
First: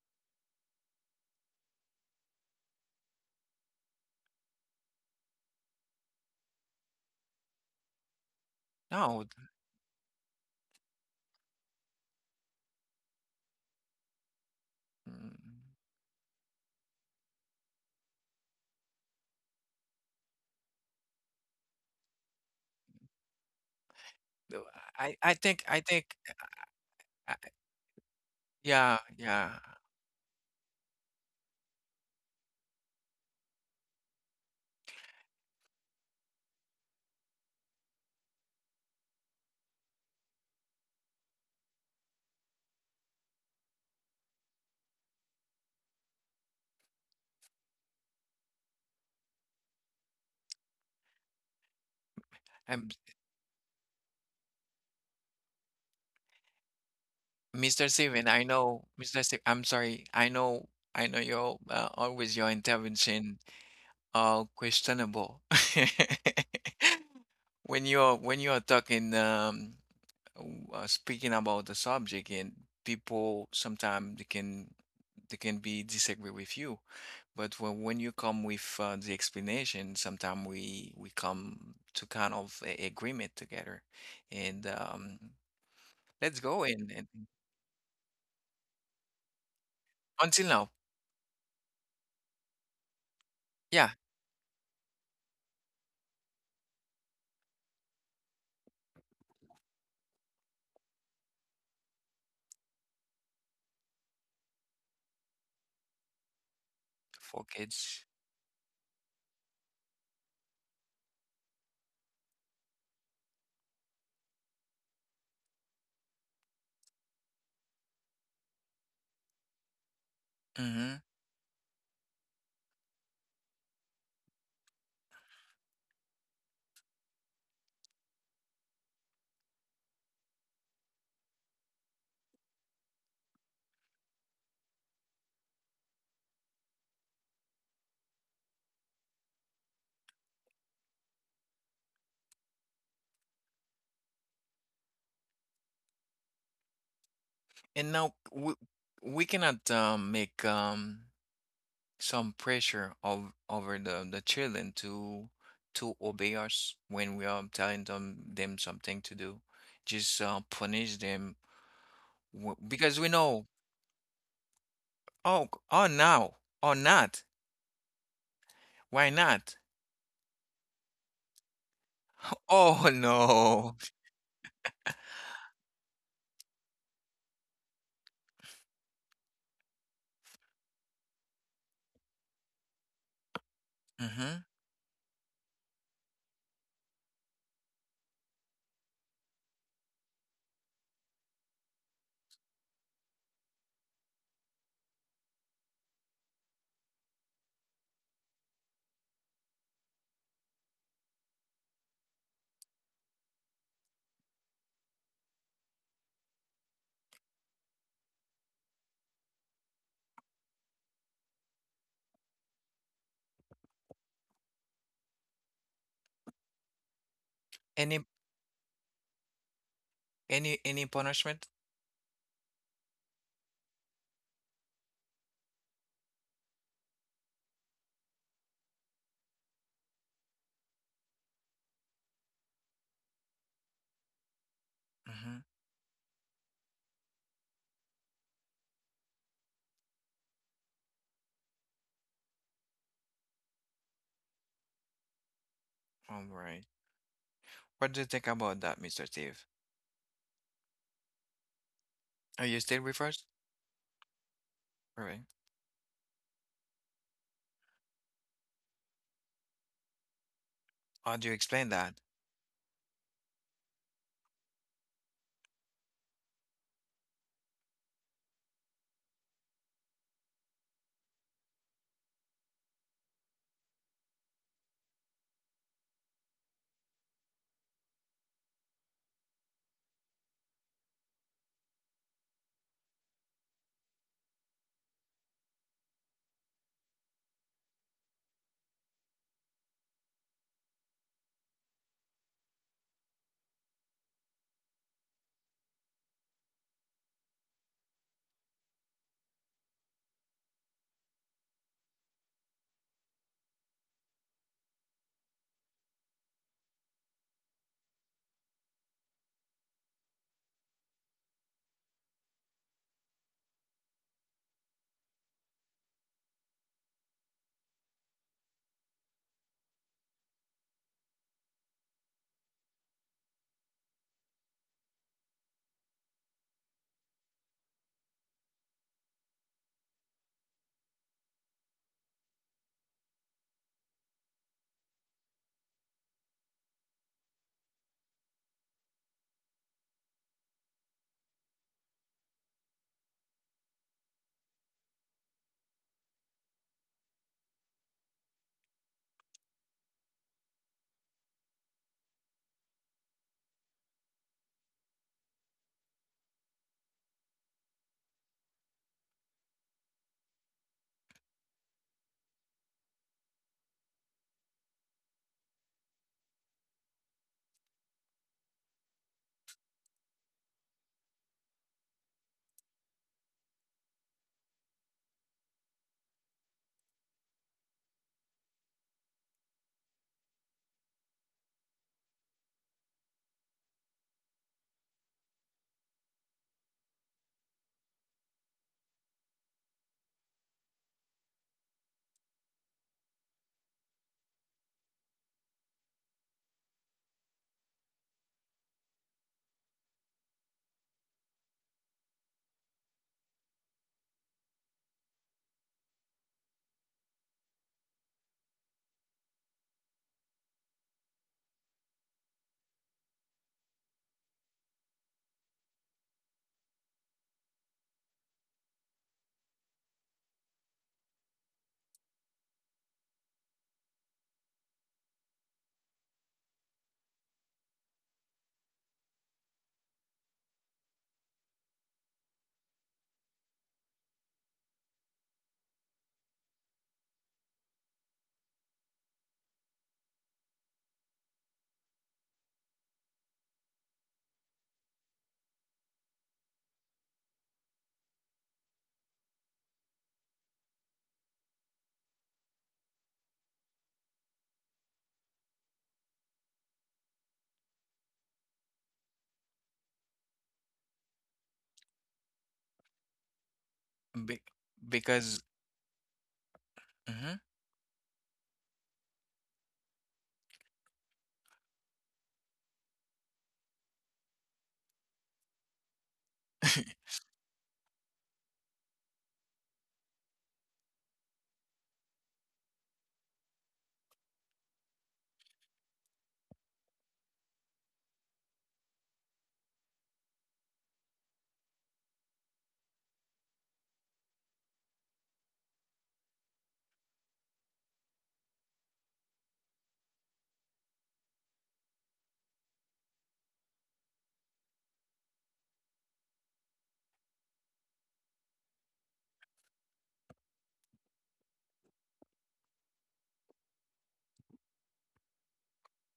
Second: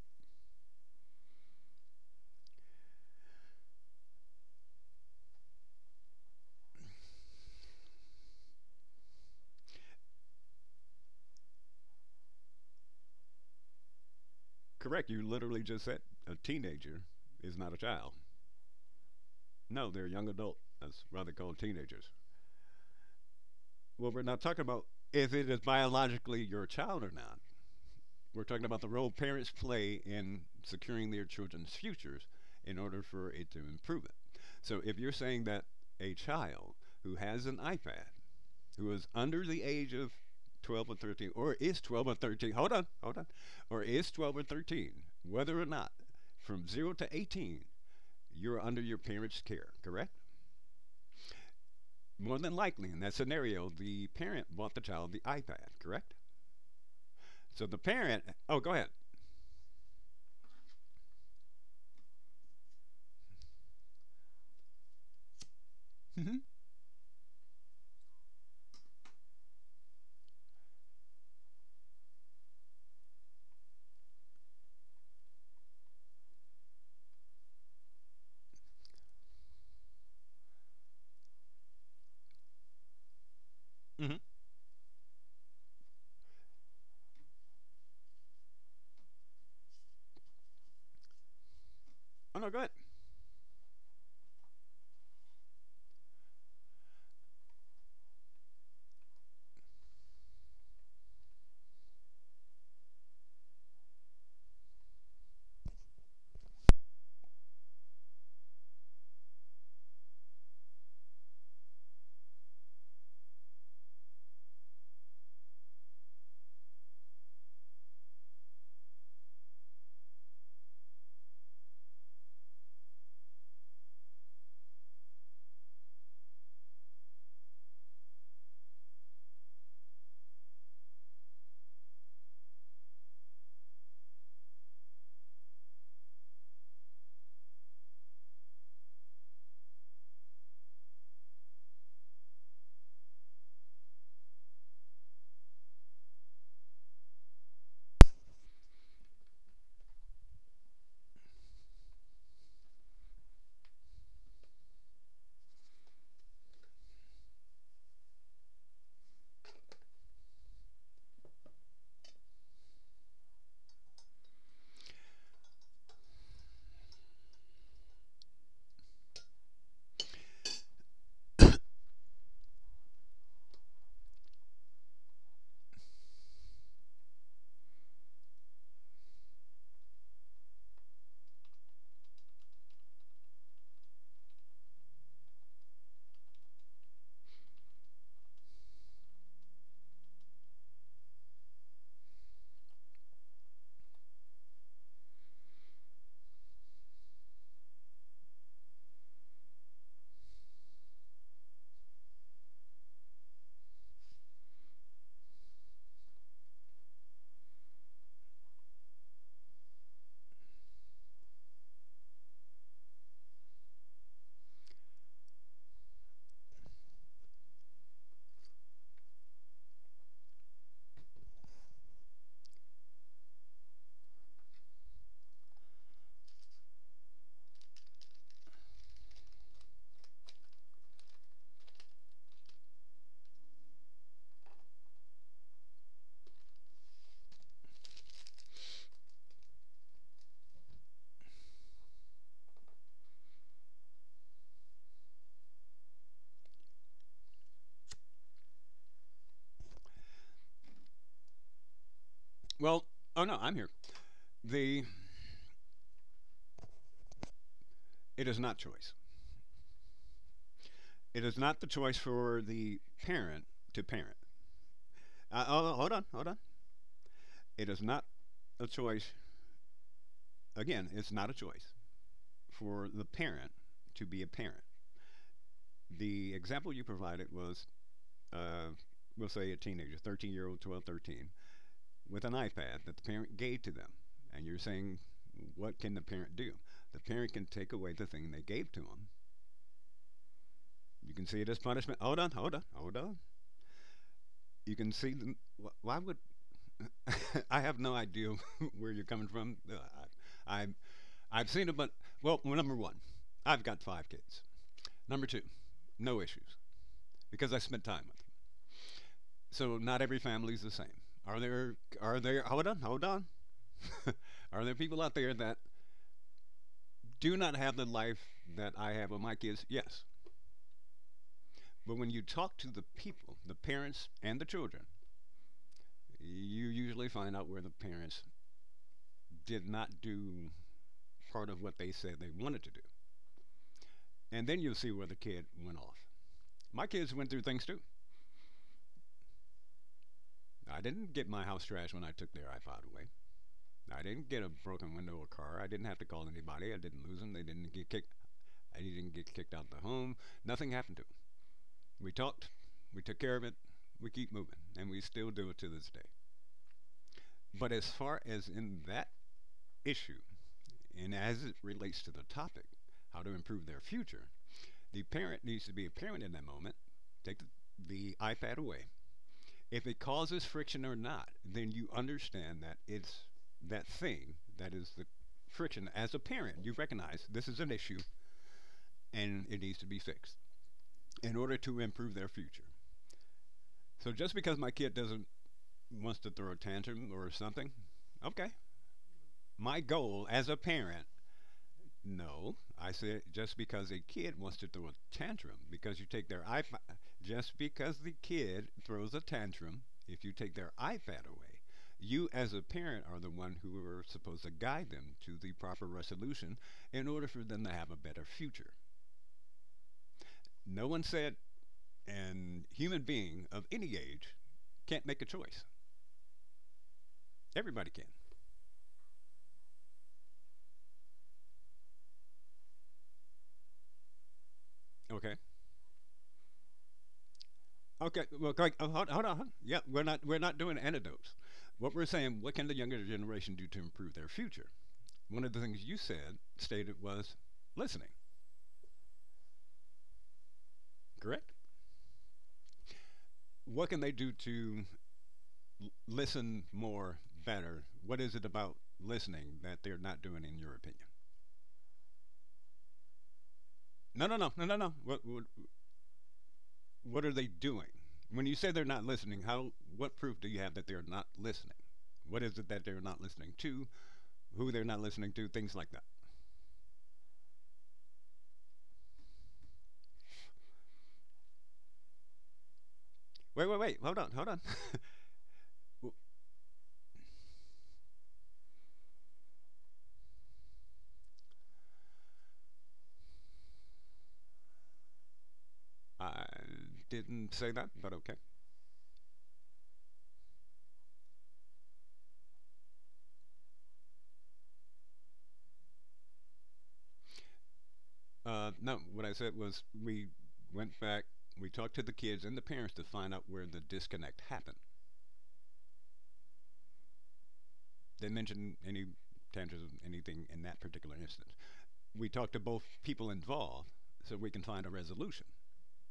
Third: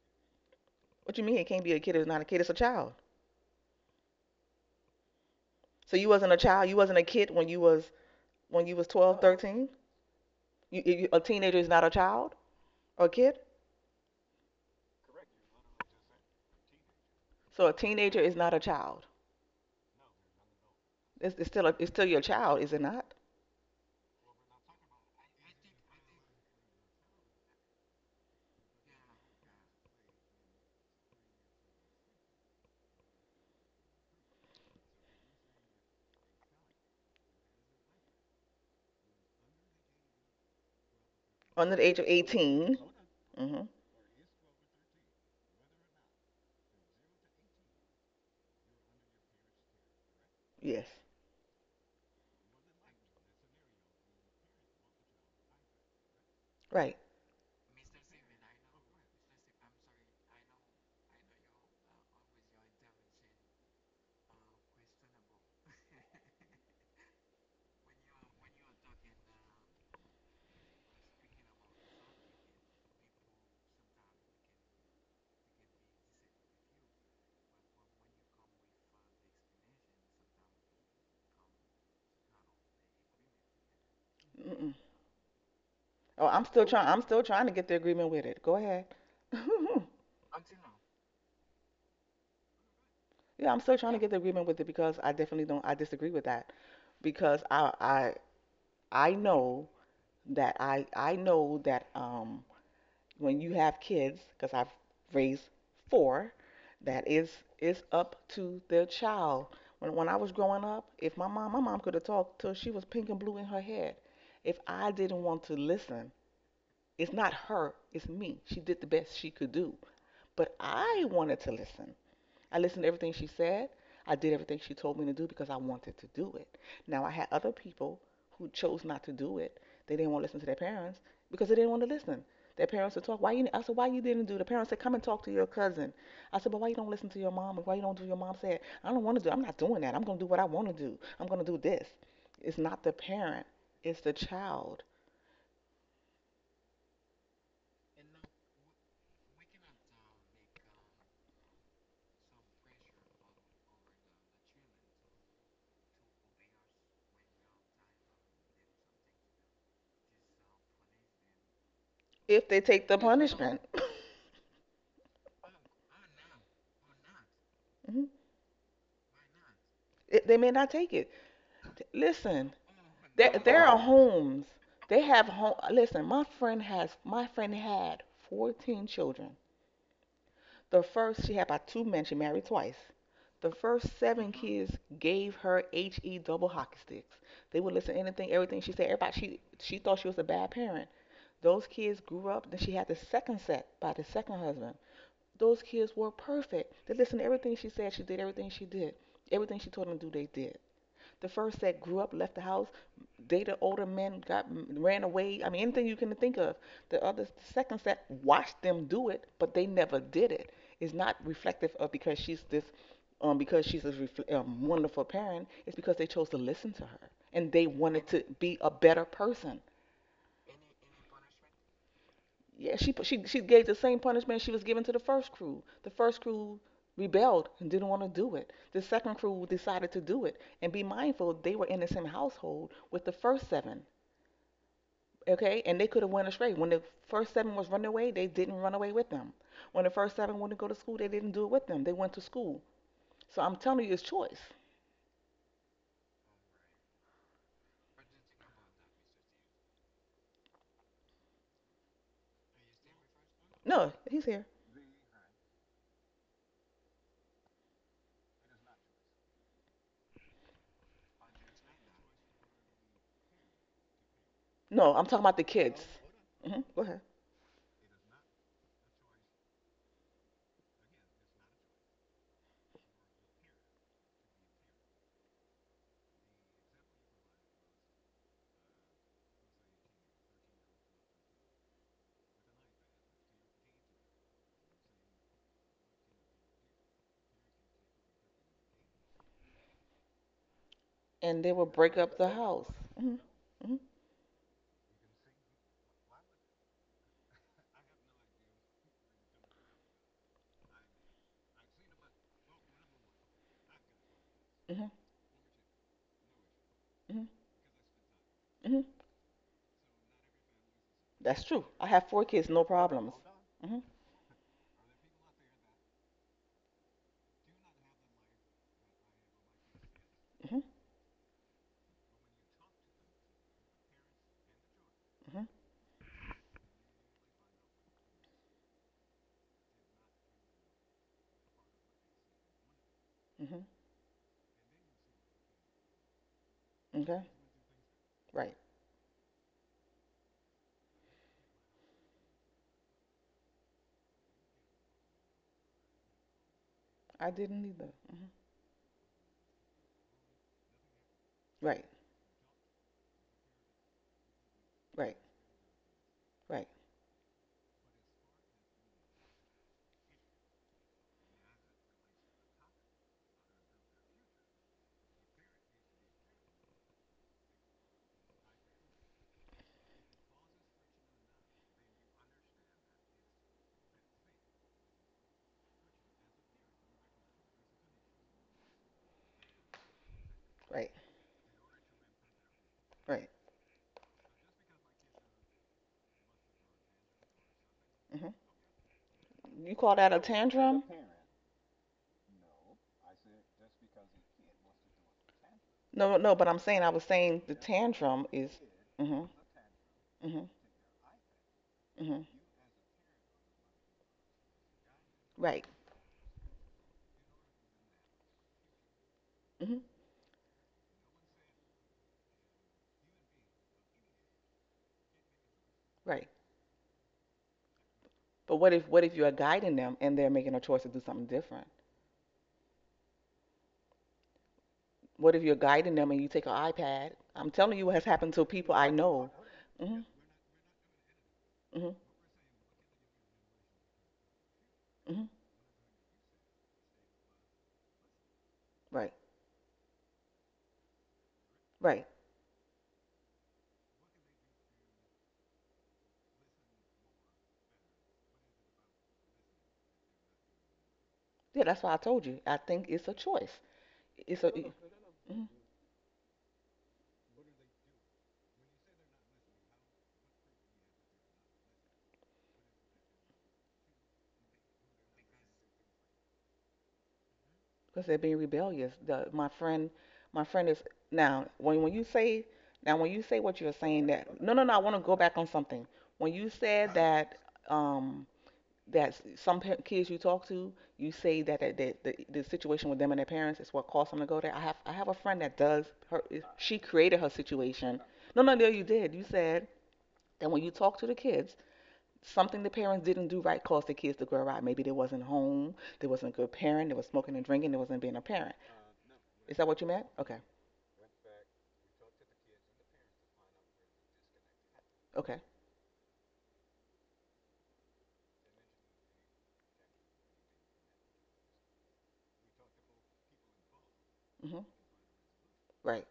Speaker 3: What you mean it can't be a kid? It's not a kid. It's a child. So you wasn't a child. You wasn't a kid when you was 12,
Speaker 1: no.
Speaker 3: 13. You, a teenager is not a child or a kid.
Speaker 2: Correct. You literally
Speaker 1: mm,
Speaker 2: just said a teenager is
Speaker 3: So a
Speaker 2: not a child.
Speaker 3: teenager is not a child.
Speaker 2: No, they're a young adult. That's why they
Speaker 3: It's, it's
Speaker 2: call
Speaker 3: still a, it's still
Speaker 2: teenagers.
Speaker 3: your child, is it not?
Speaker 2: Well, we're not talking
Speaker 1: no,
Speaker 2: about
Speaker 1: I
Speaker 2: if
Speaker 1: I
Speaker 2: it is
Speaker 1: think
Speaker 2: biologically your child or
Speaker 1: uh,
Speaker 2: not. We're talking about the
Speaker 1: yeah,
Speaker 2: role parents
Speaker 1: yeah.
Speaker 2: play in securing their children's futures in order for it to improve it. So if you're saying that a child who has an iPad, who is under the age of 12 or 13, or
Speaker 3: Under
Speaker 2: is
Speaker 3: the age of
Speaker 2: 12 or 13, hold
Speaker 3: 18.
Speaker 2: on, hold on,
Speaker 3: Mm-hmm.
Speaker 2: or is 12 or 13, whether or not from 0 to 18, you're under your parents' care, correct?
Speaker 3: Yes.
Speaker 2: More than
Speaker 1: I'm
Speaker 2: likely, in that scenario, the parent bought the child the iPad, correct?
Speaker 3: Right.
Speaker 2: So the
Speaker 1: Mr. Steven.
Speaker 2: parent,
Speaker 1: I
Speaker 2: oh, go
Speaker 1: know
Speaker 2: ahead.
Speaker 1: Mr. Steven. I'm sorry. I know your always your intervention questionable.
Speaker 2: Hmm
Speaker 1: When you're talking speaking about the subject, and people sometimes they can be disagree with you, but when you come with the explanation, sometimes we come to kind of a agreement together.
Speaker 2: hmm
Speaker 1: And
Speaker 3: Mm-mm. Oh,
Speaker 1: let's
Speaker 3: I'm
Speaker 1: go,
Speaker 3: still
Speaker 1: and,
Speaker 3: trying.
Speaker 1: and
Speaker 3: I'm still trying to get the agreement with it. Go ahead.
Speaker 1: until now.
Speaker 2: Oh, no, go ahead.
Speaker 3: Yeah, I'm still
Speaker 1: Yeah,
Speaker 3: trying to get the agreement with it because I definitely don't. I disagree with that because I know that I know that when you have kids because I've raised four that is
Speaker 1: four
Speaker 3: is
Speaker 1: kids.
Speaker 3: up to their child. When I was growing up, if my mom could have talked till she was pink and blue in her head, if I didn't want to listen, it's not her, it's me. She did the best she could do, but
Speaker 1: Hmm.
Speaker 3: I wanted to listen. I listened to everything she said. I did everything she told me to do because I wanted to do it. Now, I had other people who chose not to do it. They didn't want to listen to their parents because they didn't want to listen. Their parents would talk. Why you? I said, why you didn't do it? The parents said, come and talk to your cousin. I said, but why you don't listen to your mom? And why you don't do your mom said? I don't want to do it. I'm not doing that. I'm gonna do what I want to do. I'm gonna do this. It's not the parent. It's the child.
Speaker 1: And now we cannot make some pressure of over the children to obey us when we are telling them something to do, just punish them,
Speaker 3: If they take the
Speaker 1: because we know.
Speaker 3: punishment,
Speaker 1: Oh, oh, now or not,
Speaker 3: mhm,
Speaker 1: why not?
Speaker 3: it, they may not take it. Listen,
Speaker 1: Oh,
Speaker 3: there
Speaker 1: no.
Speaker 3: are homes. They have home. Listen, my friend had 14 children. The first she had by two men. She married twice. The first seven
Speaker 1: Hmm.
Speaker 3: kids gave her he double hockey sticks. They would listen to anything, everything she said. Everybody she thought she was a bad parent. Those kids grew up. Then she had the second set by the second husband. Those kids were perfect. They listened to everything she said. She did everything she did. Everything she told them to do, they did. The first that grew up, left the house, dated older men, got ran away. I mean, anything you can think of. The other, the second set watched them do it, but they never did it. It's not reflective of because she's this, because she's a wonderful parent. It's because they chose to listen to her and they
Speaker 1: any
Speaker 3: wanted to be a better person.
Speaker 1: any any punishment?
Speaker 3: Yeah, she gave the same punishment she was given to the first crew. The first crew rebelled and didn't want to do it. The second crew decided to do it. And be mindful, they were in the same household with the first seven.
Speaker 1: Mm-hmm.
Speaker 3: Okay, and they could have went astray. When the first seven was running away, they didn't run away with them. When the first seven went to go to school, they didn't do it with them. They went to school. So I'm telling you, it's choice.
Speaker 1: All right, what do you think about that, Mr. Steve? Are you still
Speaker 2: Well,
Speaker 1: with us?
Speaker 2: oh no, I'm here.
Speaker 3: No, he's here.
Speaker 2: The
Speaker 1: All right,
Speaker 2: It is not choice.
Speaker 1: how
Speaker 2: It
Speaker 1: do you
Speaker 2: is not
Speaker 1: explain
Speaker 2: the
Speaker 1: that?
Speaker 2: choice for the parent to parent.
Speaker 3: No, I'm talking about the
Speaker 2: Oh,
Speaker 3: kids.
Speaker 2: hold on, hold on.
Speaker 3: Hmm. Go ahead.
Speaker 2: It is not a choice. Again, it's not a choice for the parent to be a parent. The example you provided was, uh, we'll say, a teenager, 13-year-old, 13, with an iPad that the parent gave to them. And you're saying, what can the parent do? The parent can take away the thing they gave to them. You can see
Speaker 3: And they
Speaker 2: it as
Speaker 3: will break
Speaker 2: punishment.
Speaker 3: up
Speaker 2: Hold
Speaker 3: the
Speaker 2: on, hold on,
Speaker 3: house.
Speaker 2: hold
Speaker 3: Hmm.
Speaker 2: on.
Speaker 3: Hmm.
Speaker 2: You can see them. Why would I have no idea where you're coming from? I I've seen a bunch. Well, number 1, I've got 5 kids.
Speaker 3: Hmm.
Speaker 2: Number 2, no issues
Speaker 3: Hmm.
Speaker 2: because I spent time with them.
Speaker 3: Hmm.
Speaker 2: So not every family is the same. Are
Speaker 3: That's true.
Speaker 2: there
Speaker 3: I have
Speaker 2: are
Speaker 3: four
Speaker 2: there?
Speaker 3: kids, no
Speaker 2: Hold on, hold
Speaker 3: problems.
Speaker 2: on.
Speaker 3: Mhm.
Speaker 2: are there people out there that do not have the life that I have with my kids? Yes.
Speaker 3: Mhm.
Speaker 2: But when you talk to the people, the parents and the children,
Speaker 3: Mhm.
Speaker 2: you usually find out where the parents did not do part of what they said they wanted to do.
Speaker 3: Mhm.
Speaker 2: And then you'll see where the kid went off. My kids
Speaker 3: Okay.
Speaker 2: went through things too.
Speaker 3: Right.
Speaker 2: I didn't get my house trashed when I took their iPod away. I didn't get a broken window or car. I didn't have to call anybody. I didn't lose them.
Speaker 3: I
Speaker 2: They
Speaker 3: didn't
Speaker 2: didn't get
Speaker 3: either.
Speaker 2: kicked.
Speaker 3: Mhm.
Speaker 2: I didn't get kicked out of the home. Nothing happened to them.
Speaker 3: Right.
Speaker 2: We talked. We took care of it. We keep moving, and we
Speaker 3: Right.
Speaker 2: still do it to this day.
Speaker 3: Right.
Speaker 2: But as far as in that issue, and as it relates to the topic, how to improve their future, the parent needs to be a parent in that moment. Take the, the iPad away if it causes friction or not, then you understand that it's that thing that is the friction. As a parent, you recognize this is an issue and it needs to be fixed
Speaker 3: Right.
Speaker 2: in order to improve their future.
Speaker 3: Right.
Speaker 2: So just because my kid doesn't wants to throw a tantrum or something,
Speaker 3: Mhm.
Speaker 2: okay.
Speaker 3: You
Speaker 2: My
Speaker 3: call that a
Speaker 2: goal as a
Speaker 3: tantrum?
Speaker 2: parent No, I said just because a kid wants to throw a tantrum, because you
Speaker 3: No,
Speaker 2: take
Speaker 3: no,
Speaker 2: their
Speaker 3: but
Speaker 2: iPod,
Speaker 3: I was saying the
Speaker 2: just because the
Speaker 3: tantrum is
Speaker 2: kid throws a
Speaker 3: mhm.
Speaker 2: tantrum, if you
Speaker 3: Mhm.
Speaker 2: take their iPad away,
Speaker 3: Mhm.
Speaker 2: you as a parent are the one who are supposed to guide them to the
Speaker 3: Right.
Speaker 2: proper resolution in order for them to have a better future.
Speaker 3: Mhm.
Speaker 2: No one said an human being of any age can't make a choice.
Speaker 3: Right.
Speaker 2: Everybody can.
Speaker 3: But what if you're guiding them and they're making a choice to do something different? What
Speaker 2: Okay?
Speaker 3: if you're guiding them and you take an iPad? I'm telling you what has
Speaker 2: Okay,
Speaker 3: happened to
Speaker 2: well, Craig,
Speaker 3: people I
Speaker 2: hold
Speaker 3: know.
Speaker 2: on. Yeah,
Speaker 3: Mhm.
Speaker 2: we're not doing antidotes.
Speaker 3: Mhm.
Speaker 2: What we're saying, what can the younger generation do to improve their future?
Speaker 3: Mhm.
Speaker 2: One of the things you said stated was listening.
Speaker 3: Right.
Speaker 2: Correct.
Speaker 3: Right.
Speaker 2: What can they do to listen more, better? What is it about listening that they're not doing, in your opinion?
Speaker 3: Yeah, that's why I told you. I think it's a choice.
Speaker 2: No, no,
Speaker 3: It's a
Speaker 2: no, no, no, no. What are they doing? When you say they're not listening, how what proof do you have that they're not listening? What is it that they're not listening to?
Speaker 1: Be-
Speaker 2: Who they're not listening
Speaker 1: because.
Speaker 2: to? Things like that.
Speaker 1: Mhm.
Speaker 3: Because they're being rebellious. My friend is now, when you say now when you say what
Speaker 2: Wait,
Speaker 3: you're
Speaker 2: wait, wait.
Speaker 3: saying
Speaker 2: Hold on,
Speaker 3: that,
Speaker 2: hold
Speaker 3: no,
Speaker 2: on.
Speaker 3: no, no, I want to go back on something.
Speaker 2: Well,
Speaker 3: When you said that um that some kids you talk to, you say that, the situation with them and their parents is what caused them to go there. I have a friend that does her
Speaker 2: I
Speaker 3: she created her
Speaker 2: didn't say that,
Speaker 3: situation.
Speaker 2: but okay.
Speaker 3: No, no, no, you did. You said that when you talk to the kids something the parents didn't do right caused the kids to grow out. Maybe they wasn't home, they wasn't a good parent, they was smoking and drinking, they wasn't being a parent.
Speaker 2: No, what I
Speaker 3: Is
Speaker 2: said
Speaker 3: that what
Speaker 2: was
Speaker 3: you meant?
Speaker 2: we
Speaker 3: Okay,
Speaker 2: went back, we talked to the kids and the parents to find out where the disconnect happened.
Speaker 3: okay,
Speaker 2: They mentioned any tangents of anything in that particular instance. We talked to both people involved so we can
Speaker 3: mhm,
Speaker 2: find a resolution.
Speaker 3: right,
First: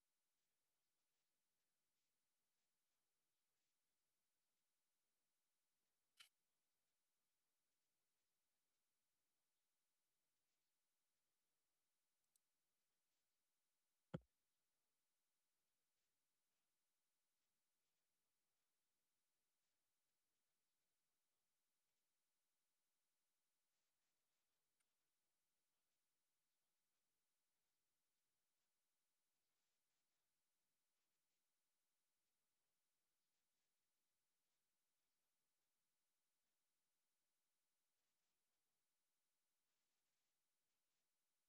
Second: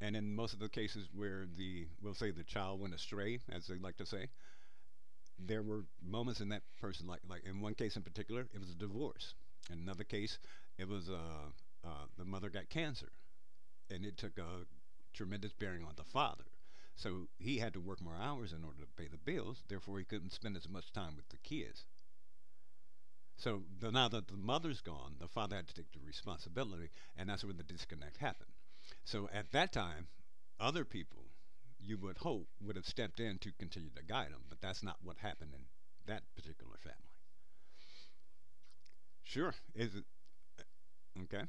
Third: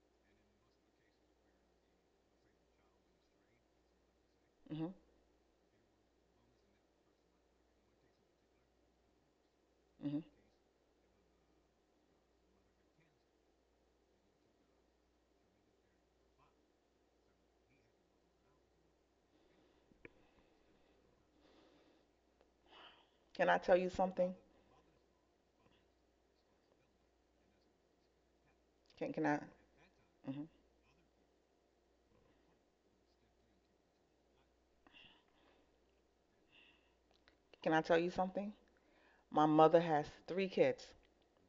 Speaker 2: And in most of the cases where the we'll say the child went astray, as they like to say,
Speaker 3: mhm,
Speaker 2: there were moments in that person in one case in particular, it was a divorce. In another
Speaker 3: mhm.
Speaker 2: case, it was the mother got cancer. And it took a tremendous bearing on the father. So he had to work more hours in order to pay the bills. Therefore, he couldn't spend as much time with the kids.
Speaker 3: Can I
Speaker 2: So
Speaker 3: tell you
Speaker 2: now that
Speaker 3: something?
Speaker 2: the mother's gone, the father had to take the responsibility, and that's where the disconnect happened.
Speaker 3: Can can
Speaker 2: So
Speaker 3: I?
Speaker 2: at that time,
Speaker 3: Mhm.
Speaker 2: other people, you would hope, would have stepped in to continue to guide them, but that's not what happened in that particular family.
Speaker 3: Can I tell you something? My
Speaker 2: Sure,
Speaker 3: mother
Speaker 2: is it
Speaker 3: has three kids.
Speaker 2: okay?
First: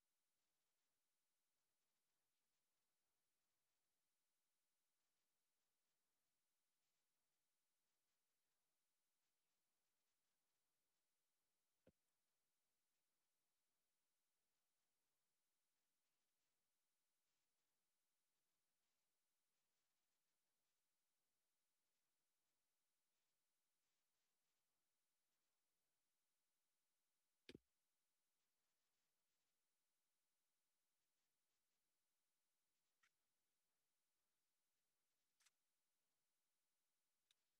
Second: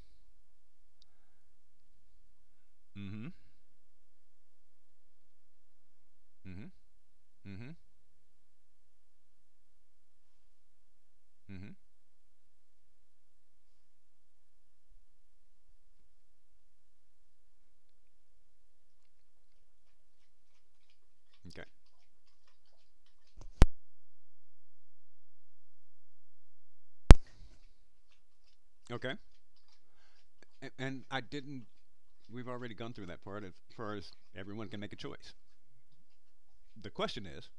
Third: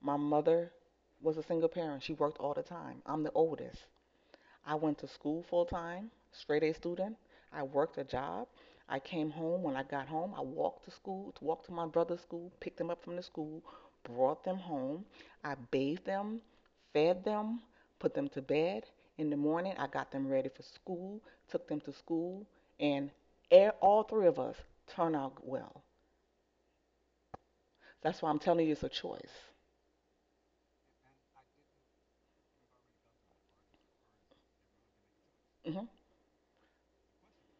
Speaker 3: My mother was a single parent. She worked all the time. I'm
Speaker 2: Mm-hmm.
Speaker 3: the oldest. I went to school full time, straight
Speaker 2: Mm-hmm.
Speaker 3: A student. I
Speaker 2: Mm-hmm.
Speaker 3: worked a job. I came home. When I got home, I walked to school, walked
Speaker 2: Mm-hmm.
Speaker 3: to my brother's school, picked them up from the school, brought them home. I bathed them, fed them, put them to bed. In the morning, I got them ready for school,
Speaker 2: Okay.
Speaker 3: took them to school, and all three of us turned out well. That's why I'm telling you it's a
Speaker 2: Okay.
Speaker 3: choice.
Speaker 2: And I didn't. We've already gone through that part as far as everyone can make a choice.
Speaker 3: Hmm.
Speaker 2: The question is,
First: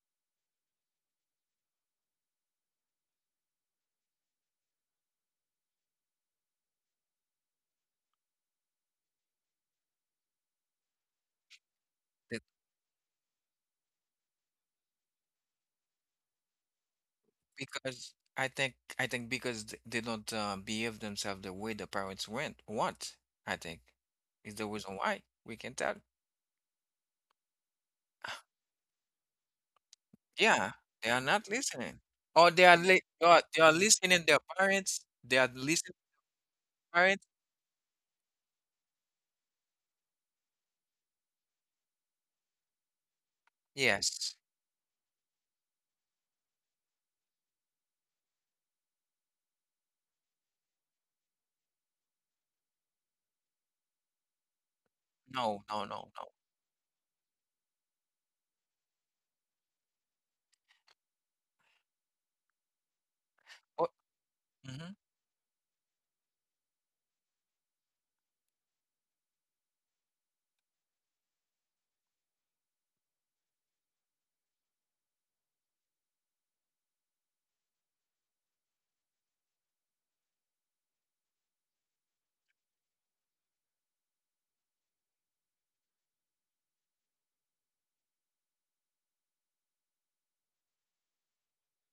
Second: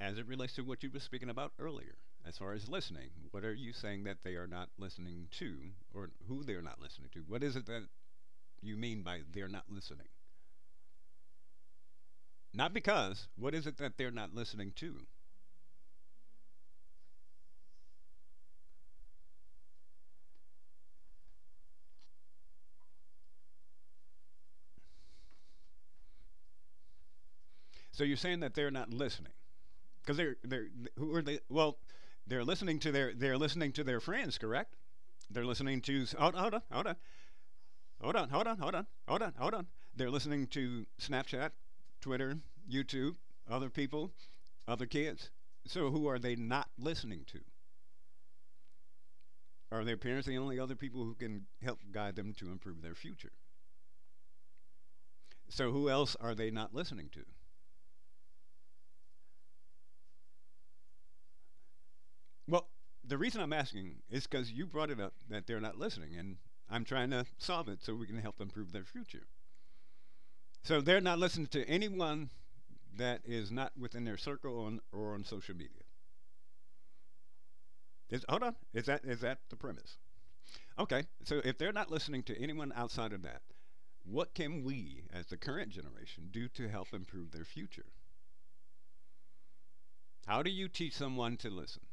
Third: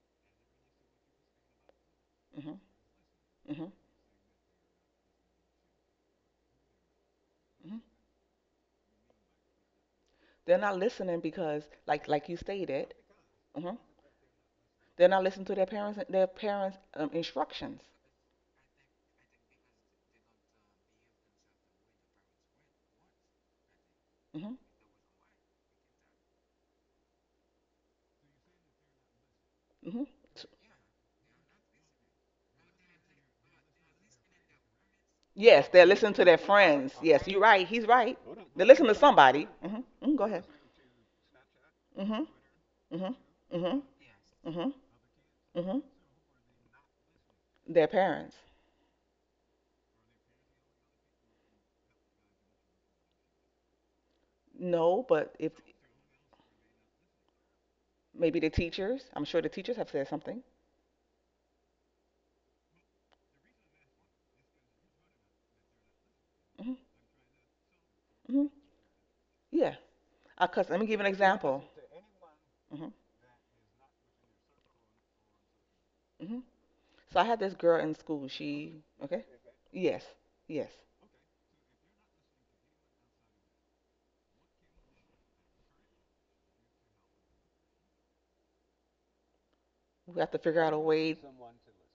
Speaker 2: as it relates to what you were speaking about earlier, as far
Speaker 3: Hmm.
Speaker 2: as listening, what are
Speaker 3: Hmm.
Speaker 2: you saying that they are not listening to, or who they're not listening to? What is it
Speaker 3: Hmm.
Speaker 2: that you mean by they're not listening?
Speaker 3: They're not listening because, like you
Speaker 2: Not
Speaker 3: stated.
Speaker 2: because. What is it
Speaker 3: Mhm.
Speaker 2: that they're not listening to?
Speaker 3: They're not listening to their parents' instructions.
Speaker 1: Because I think because they don't behave themselves the way the parents went want, I think,
Speaker 3: Hmm.
Speaker 1: is the reason why we can tell.
Speaker 2: So you're saying that they're not listening
Speaker 3: Hmm.
Speaker 2: because they're
Speaker 1: Yeah, they
Speaker 2: who
Speaker 1: are
Speaker 2: are they?
Speaker 1: not
Speaker 2: Well,
Speaker 1: listening,
Speaker 2: they're
Speaker 1: or
Speaker 2: listening to their
Speaker 1: they
Speaker 2: they're
Speaker 1: are, they
Speaker 2: listening
Speaker 1: are
Speaker 2: to their
Speaker 1: listening
Speaker 2: friends,
Speaker 1: their
Speaker 2: correct?
Speaker 1: parents. They
Speaker 2: They're
Speaker 1: are
Speaker 3: Yes,
Speaker 2: listening
Speaker 3: they're
Speaker 1: listening
Speaker 2: to
Speaker 3: listening to
Speaker 2: hold,
Speaker 3: their
Speaker 2: hold on, hold
Speaker 1: to
Speaker 3: friends.
Speaker 2: on.
Speaker 1: parents.
Speaker 3: Yes, you're right. He's
Speaker 2: Hold
Speaker 3: right.
Speaker 2: on, hold on,
Speaker 3: They're
Speaker 2: hold on,
Speaker 3: listening to
Speaker 2: hold on,
Speaker 3: somebody.
Speaker 2: hold on.
Speaker 3: Mm, hmm.
Speaker 2: They're
Speaker 3: Mm, go ahead.
Speaker 2: listening to Snapchat,
Speaker 3: Hmm.
Speaker 2: Twitter,
Speaker 3: Hmm.
Speaker 2: YouTube, other
Speaker 3: Hmm.
Speaker 2: people,
Speaker 1: Yes.
Speaker 3: Hmm.
Speaker 2: other kids.
Speaker 3: Hmm.
Speaker 2: So who are they not listening to?
Speaker 3: Their parents.
Speaker 2: Are their parents the only other people who can help guide them to improve their future?
Speaker 3: No, but if
Speaker 1: No.
Speaker 2: So
Speaker 1: No.
Speaker 2: who
Speaker 1: No.
Speaker 2: else
Speaker 1: No.
Speaker 2: are they not listening to?
Speaker 3: maybe the teachers. I'm sure the teachers have said something.
Speaker 2: Well, the reason I'm
Speaker 1: Oh,
Speaker 2: asking is because you brought
Speaker 1: mhm.
Speaker 2: it up that they're not listening, and
Speaker 3: Hmm.
Speaker 2: I'm trying to solve it so we can help
Speaker 3: Hmm.
Speaker 2: improve their future.
Speaker 3: Yeah. I cuss. Let
Speaker 2: So
Speaker 3: me give
Speaker 2: they're
Speaker 3: you an
Speaker 2: not listening
Speaker 3: example.
Speaker 2: to anyone
Speaker 3: Mm, hmm.
Speaker 2: that is not within their circle on, or on social media.
Speaker 3: Mm, hmm. So I had this girl in school.
Speaker 2: Is, hold on,
Speaker 3: She.
Speaker 2: is
Speaker 3: Okay.
Speaker 2: that the premise?
Speaker 3: Yes. Yes.
Speaker 2: Okay, so if they're not listening to anyone outside of that, what can we, as the current generation, do to help improve their future?
Speaker 3: We have to
Speaker 2: How do
Speaker 3: figure
Speaker 2: you
Speaker 3: out a
Speaker 2: teach
Speaker 3: way.
Speaker 2: someone to listen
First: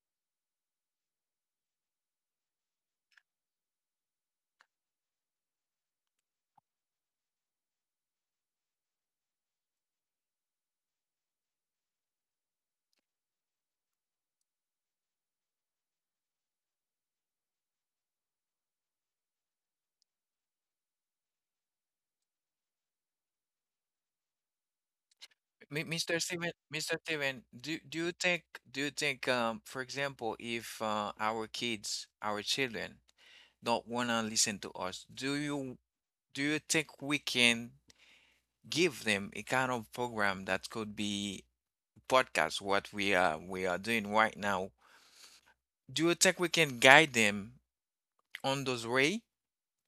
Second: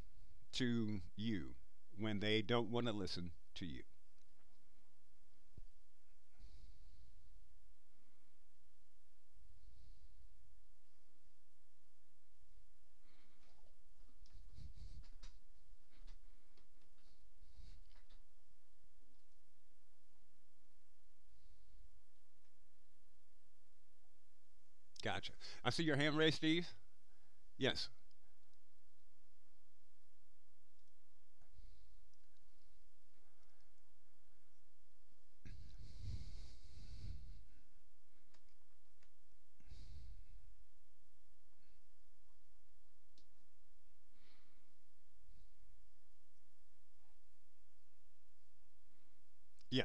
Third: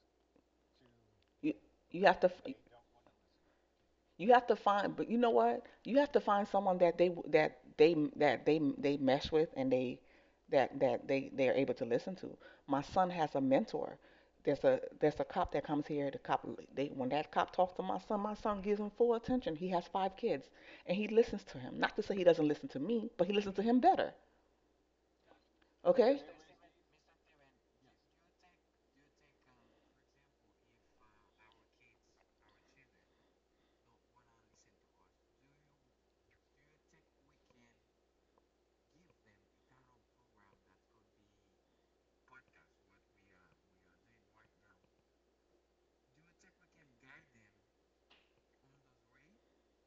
Speaker 2: to you
Speaker 3: You, you have
Speaker 2: when
Speaker 3: to.
Speaker 2: they don't want to listen to you?
Speaker 3: You have to find, but you know what? You have to find someone that they mesh with and they that that they are able to listen to. My son has a mentor. There's a cop that comes here. The cop they when that cop talks to my son gives him full attention. He has five kids and he listens to him. Not to say he doesn't listen to me, but he listens to him better.
Speaker 2: Gotcha. I see your hand
Speaker 3: Okay?
Speaker 1: Mr.
Speaker 2: raised,
Speaker 1: Steven,
Speaker 2: Steve.
Speaker 1: Do
Speaker 2: Yes,
Speaker 1: do you think for example, if our kids, our children don't wanna listen to us. Do you think we can give them a kind of program that could be podcast, what we are doing right now? Do you think we can guide them on those way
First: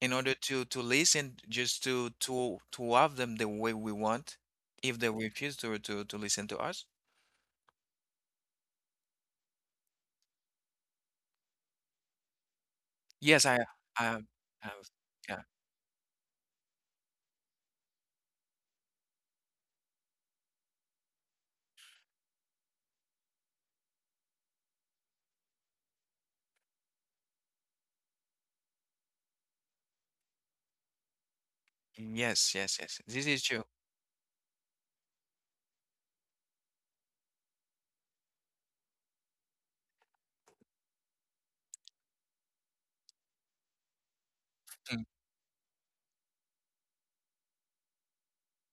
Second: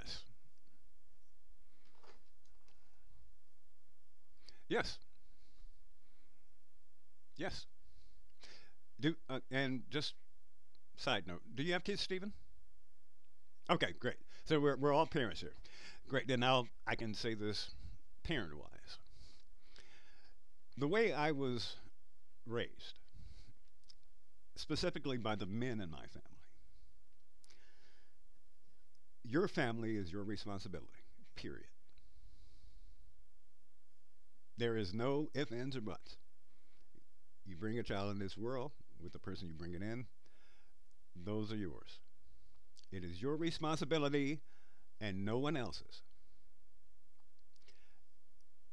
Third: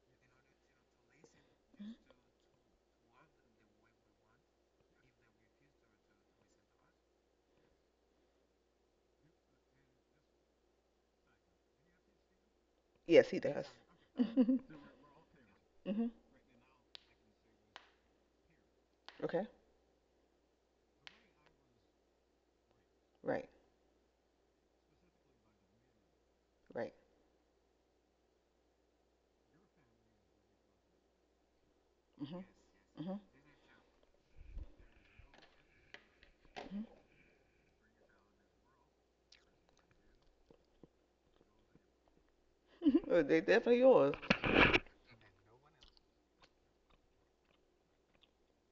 Speaker 1: in order to listen, just to have them the way we want, if
Speaker 2: yes,
Speaker 1: they refuse to listen to us?
Speaker 2: yes. Do and just side note, do you have kids, Stephen?
Speaker 3: Yes, he
Speaker 1: Yes,
Speaker 3: does.
Speaker 2: Okay, great.
Speaker 1: I,
Speaker 3: Mhm.
Speaker 2: So we're all parents
Speaker 1: yeah.
Speaker 2: here.
Speaker 3: Mhm.
Speaker 2: Great. Then I can say this parent wise.
Speaker 3: Okay.
Speaker 2: The way I was raised,
Speaker 3: Right.
Speaker 2: specifically by the men in my family.
Speaker 3: Right.
Speaker 2: Your family is your responsibility, period.
Speaker 3: Mhm.
Speaker 1: Yes, yes, yes.
Speaker 3: Mhm.
Speaker 1: This is true.
Speaker 2: There is no ifs, ands, or buts. You bring a child in this world with the person you bring it in, those are yours. It is
Speaker 3: Mhm.
Speaker 2: your
Speaker 3: They definitely yours.
Speaker 2: responsibility
Speaker 1: Mm.
Speaker 2: and no one else's.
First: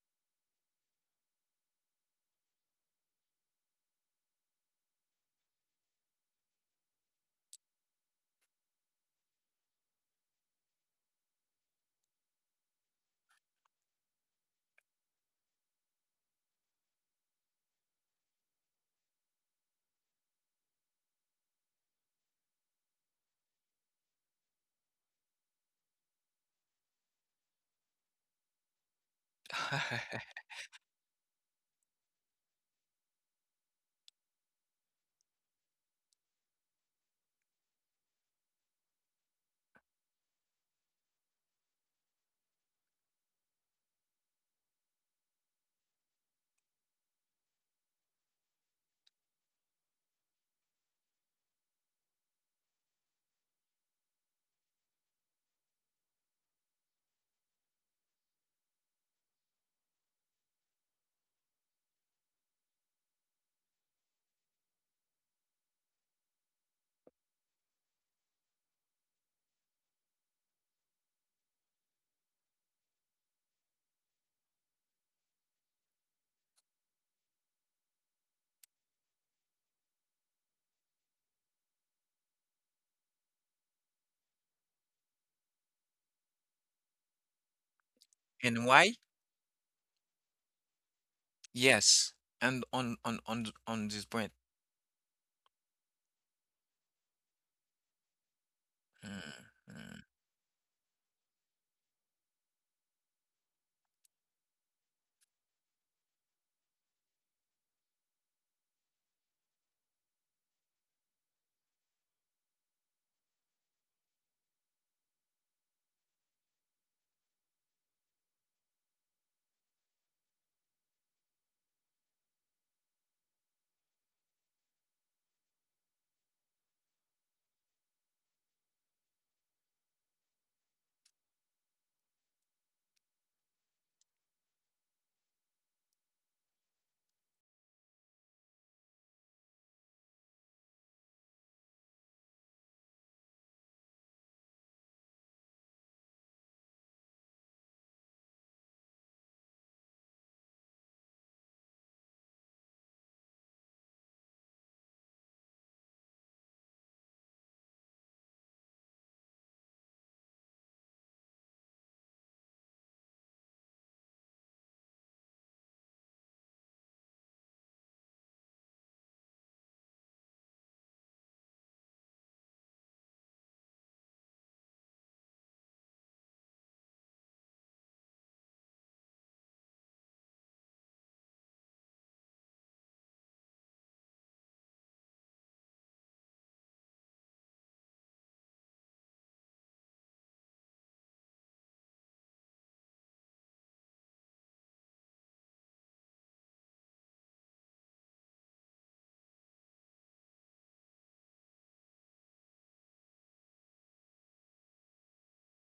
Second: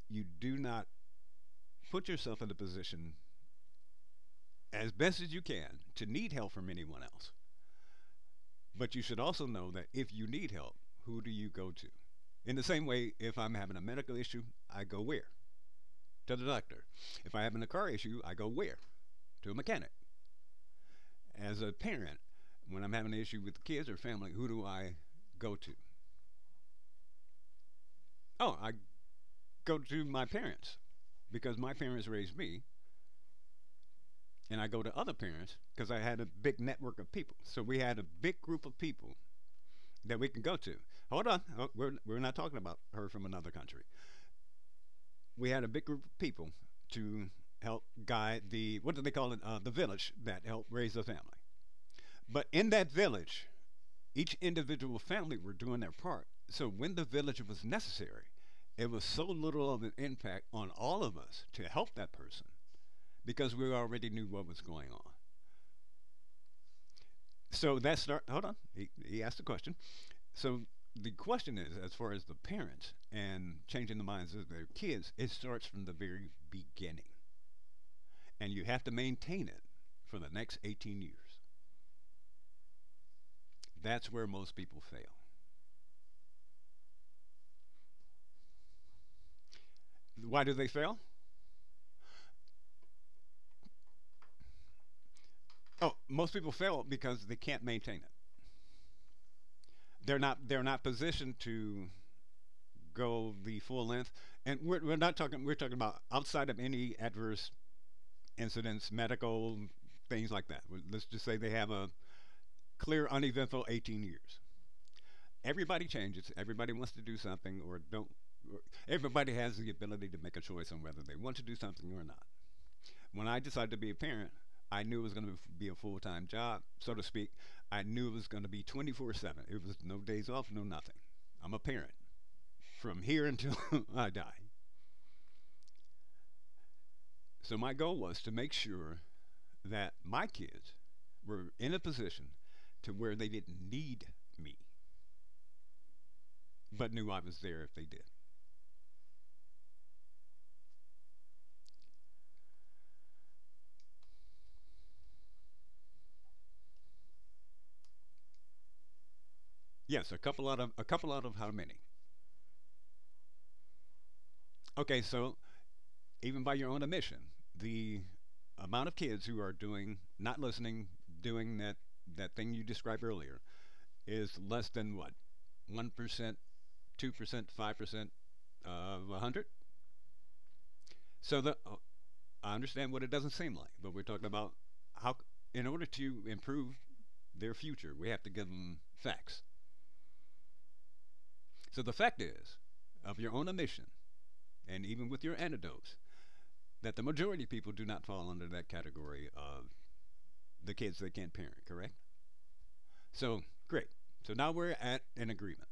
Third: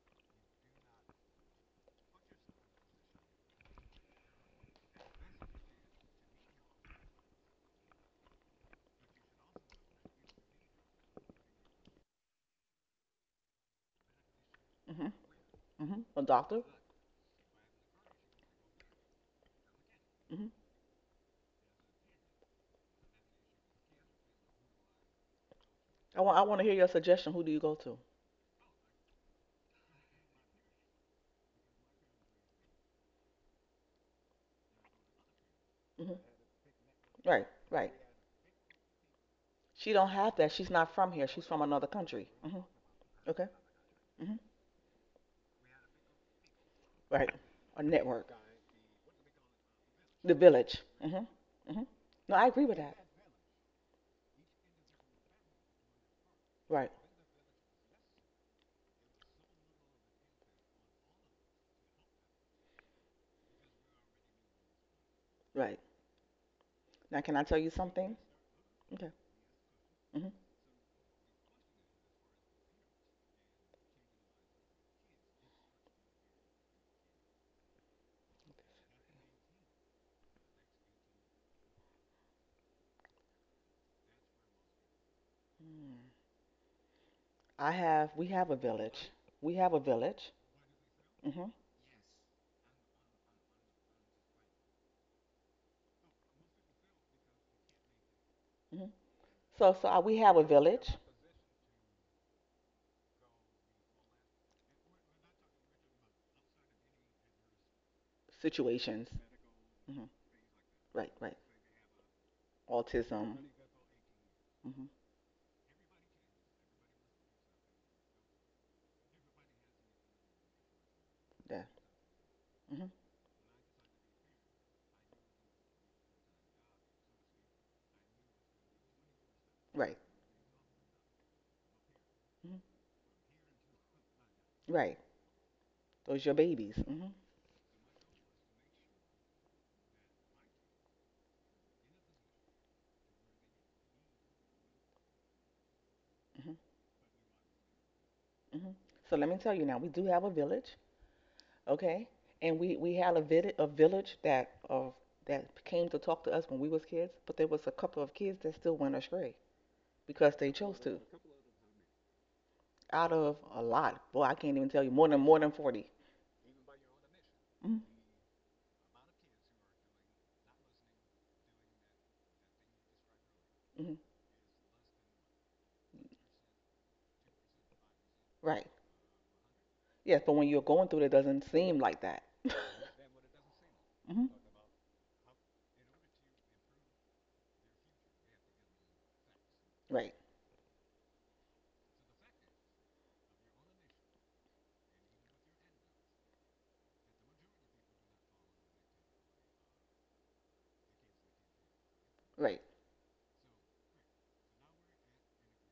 Speaker 2: You do not put yourself in a position, as best as you can, to need help from anyone else. But you should also know that if you need help, who do you go to? In the same way, if I'm having a medical issue, I go
Speaker 3: Hmm.
Speaker 2: where?
Speaker 3: Hmm. A
Speaker 2: To the
Speaker 3: doctor.
Speaker 2: doctor. If I'm having a car issue, I go where? To a mechanic.
Speaker 3: Hmm.
Speaker 2: As a parent, when I'm having an issue with kids or family, who do I go to?
Speaker 3: I want to hear your suggestion. Who do you go to?
Speaker 2: Oh, I go to my parents because my parents raised me, and I go to other parents because I
Speaker 3: Hmm.
Speaker 2: had a big network of people.
Speaker 3: Right.
Speaker 2: So we
Speaker 3: Right.
Speaker 2: had a big group of people
Speaker 3: She don't
Speaker 2: that we
Speaker 3: have
Speaker 2: can
Speaker 3: that.
Speaker 2: go
Speaker 3: She's
Speaker 2: to.
Speaker 3: not from
Speaker 2: Hold
Speaker 3: here.
Speaker 2: on,
Speaker 3: She's from
Speaker 2: oh,
Speaker 3: another
Speaker 2: we're
Speaker 3: country.
Speaker 2: not talking
Speaker 3: Hmm.
Speaker 2: about her from
Speaker 3: Okay.
Speaker 2: another country.
Speaker 3: Hmm.
Speaker 2: We had a big group of people
Speaker 3: Right.
Speaker 2: to
Speaker 3: A
Speaker 2: help
Speaker 3: network.
Speaker 2: guide the what do they call it? The village
Speaker 3: The
Speaker 2: that helped
Speaker 3: village.
Speaker 2: raise the
Speaker 3: Hmm.
Speaker 2: family.
Speaker 3: Hmm. No,
Speaker 2: But
Speaker 3: I agree
Speaker 2: in
Speaker 3: with
Speaker 2: that
Speaker 3: that.
Speaker 2: village, each individual family were doing their part. So
Speaker 3: Right.
Speaker 2: when the village was necessary, it was so little of an impact on all of us to help that person because we already knew what was going on.
Speaker 3: Right. Now, can I tell you
Speaker 2: So that's
Speaker 3: something?
Speaker 2: not, hold on, he,
Speaker 3: Okay.
Speaker 2: he asked a question.
Speaker 3: Hmm.
Speaker 2: So the question is, as far as the parents and changing the minds of their kids, it starts from the very beginning. And you have to maintain it for the next 18 years. That's where most people fail.
Speaker 3: I have. We have a
Speaker 1: And why?
Speaker 3: village. We have a village.
Speaker 2: Why do they fail?
Speaker 3: Hmm. Hmm.
Speaker 1: Yes. And on this point.
Speaker 2: Oh, most people fail because they can't maintain it.
Speaker 1: Mm,
Speaker 3: So,
Speaker 1: mm.
Speaker 3: we
Speaker 2: they're
Speaker 3: have a
Speaker 2: not they're not
Speaker 3: village.
Speaker 2: positioned to go the full length. And we're not talking, we're talking about outside of any adverse incidents,
Speaker 3: Situations.
Speaker 2: medical
Speaker 3: Hmm.
Speaker 2: things like that. Well, let's
Speaker 3: Right.
Speaker 2: just
Speaker 3: Right.
Speaker 2: say they have a clear,
Speaker 3: Autism.
Speaker 2: uneventful 18 years.
Speaker 3: Hmm.
Speaker 2: Everybody changes. Everybody wants to do something or don't. Everybody has the ability to make a choice on whether they want to do
Speaker 3: Yeah.
Speaker 2: something or not.
Speaker 3: Hmm.
Speaker 2: When I decided to be a parent, I knew it was going to be a full time job, so to speak. I knew it was going to be 24/7. It was
Speaker 3: Right.
Speaker 2: no days off, no nothing. I'm a parent
Speaker 3: Hmm.
Speaker 2: from here until I die.
Speaker 3: Right. Those are your babies. Hmm.
Speaker 2: So my goal was to make sure that my kids were in a position to where they didn't need me,
Speaker 3: Hmm.
Speaker 2: but knew I was there if they did.
Speaker 3: Hmm. So let me tell you now, we do have a village, okay? And we had a village that came to talk to us when we was kids, but there was a couple of kids that still went astray
Speaker 2: Yes, a
Speaker 3: because
Speaker 2: couple
Speaker 3: they
Speaker 2: out of
Speaker 3: chose to.
Speaker 2: how many?
Speaker 3: Out of a lot, boy, I can't even tell you
Speaker 2: Okay,
Speaker 3: more than more
Speaker 2: so
Speaker 3: than 40.
Speaker 2: even by your own admission,
Speaker 3: Mm-hmm.
Speaker 2: the amount of kids who are doing not listening, doing that thing you described earlier
Speaker 3: Mm-hmm,
Speaker 2: is less than what, 1%, 2%, 5%
Speaker 3: right.
Speaker 2: of 100.
Speaker 3: Yes, but when you're going through it, it
Speaker 2: So
Speaker 3: doesn't
Speaker 2: the
Speaker 3: seem like that.
Speaker 2: I understand what it doesn't seem like, but we're talking
Speaker 3: Hmm.
Speaker 2: about how, in order to improve their future, we have to give them facts.
Speaker 3: Right.
Speaker 2: So the fact is, of your own admission, and even with your anecdotes, that the majority of people do not fall under that category of the kids they can't parent, correct?
Speaker 3: Right.
Speaker 2: So, great. So now we're at an agreement.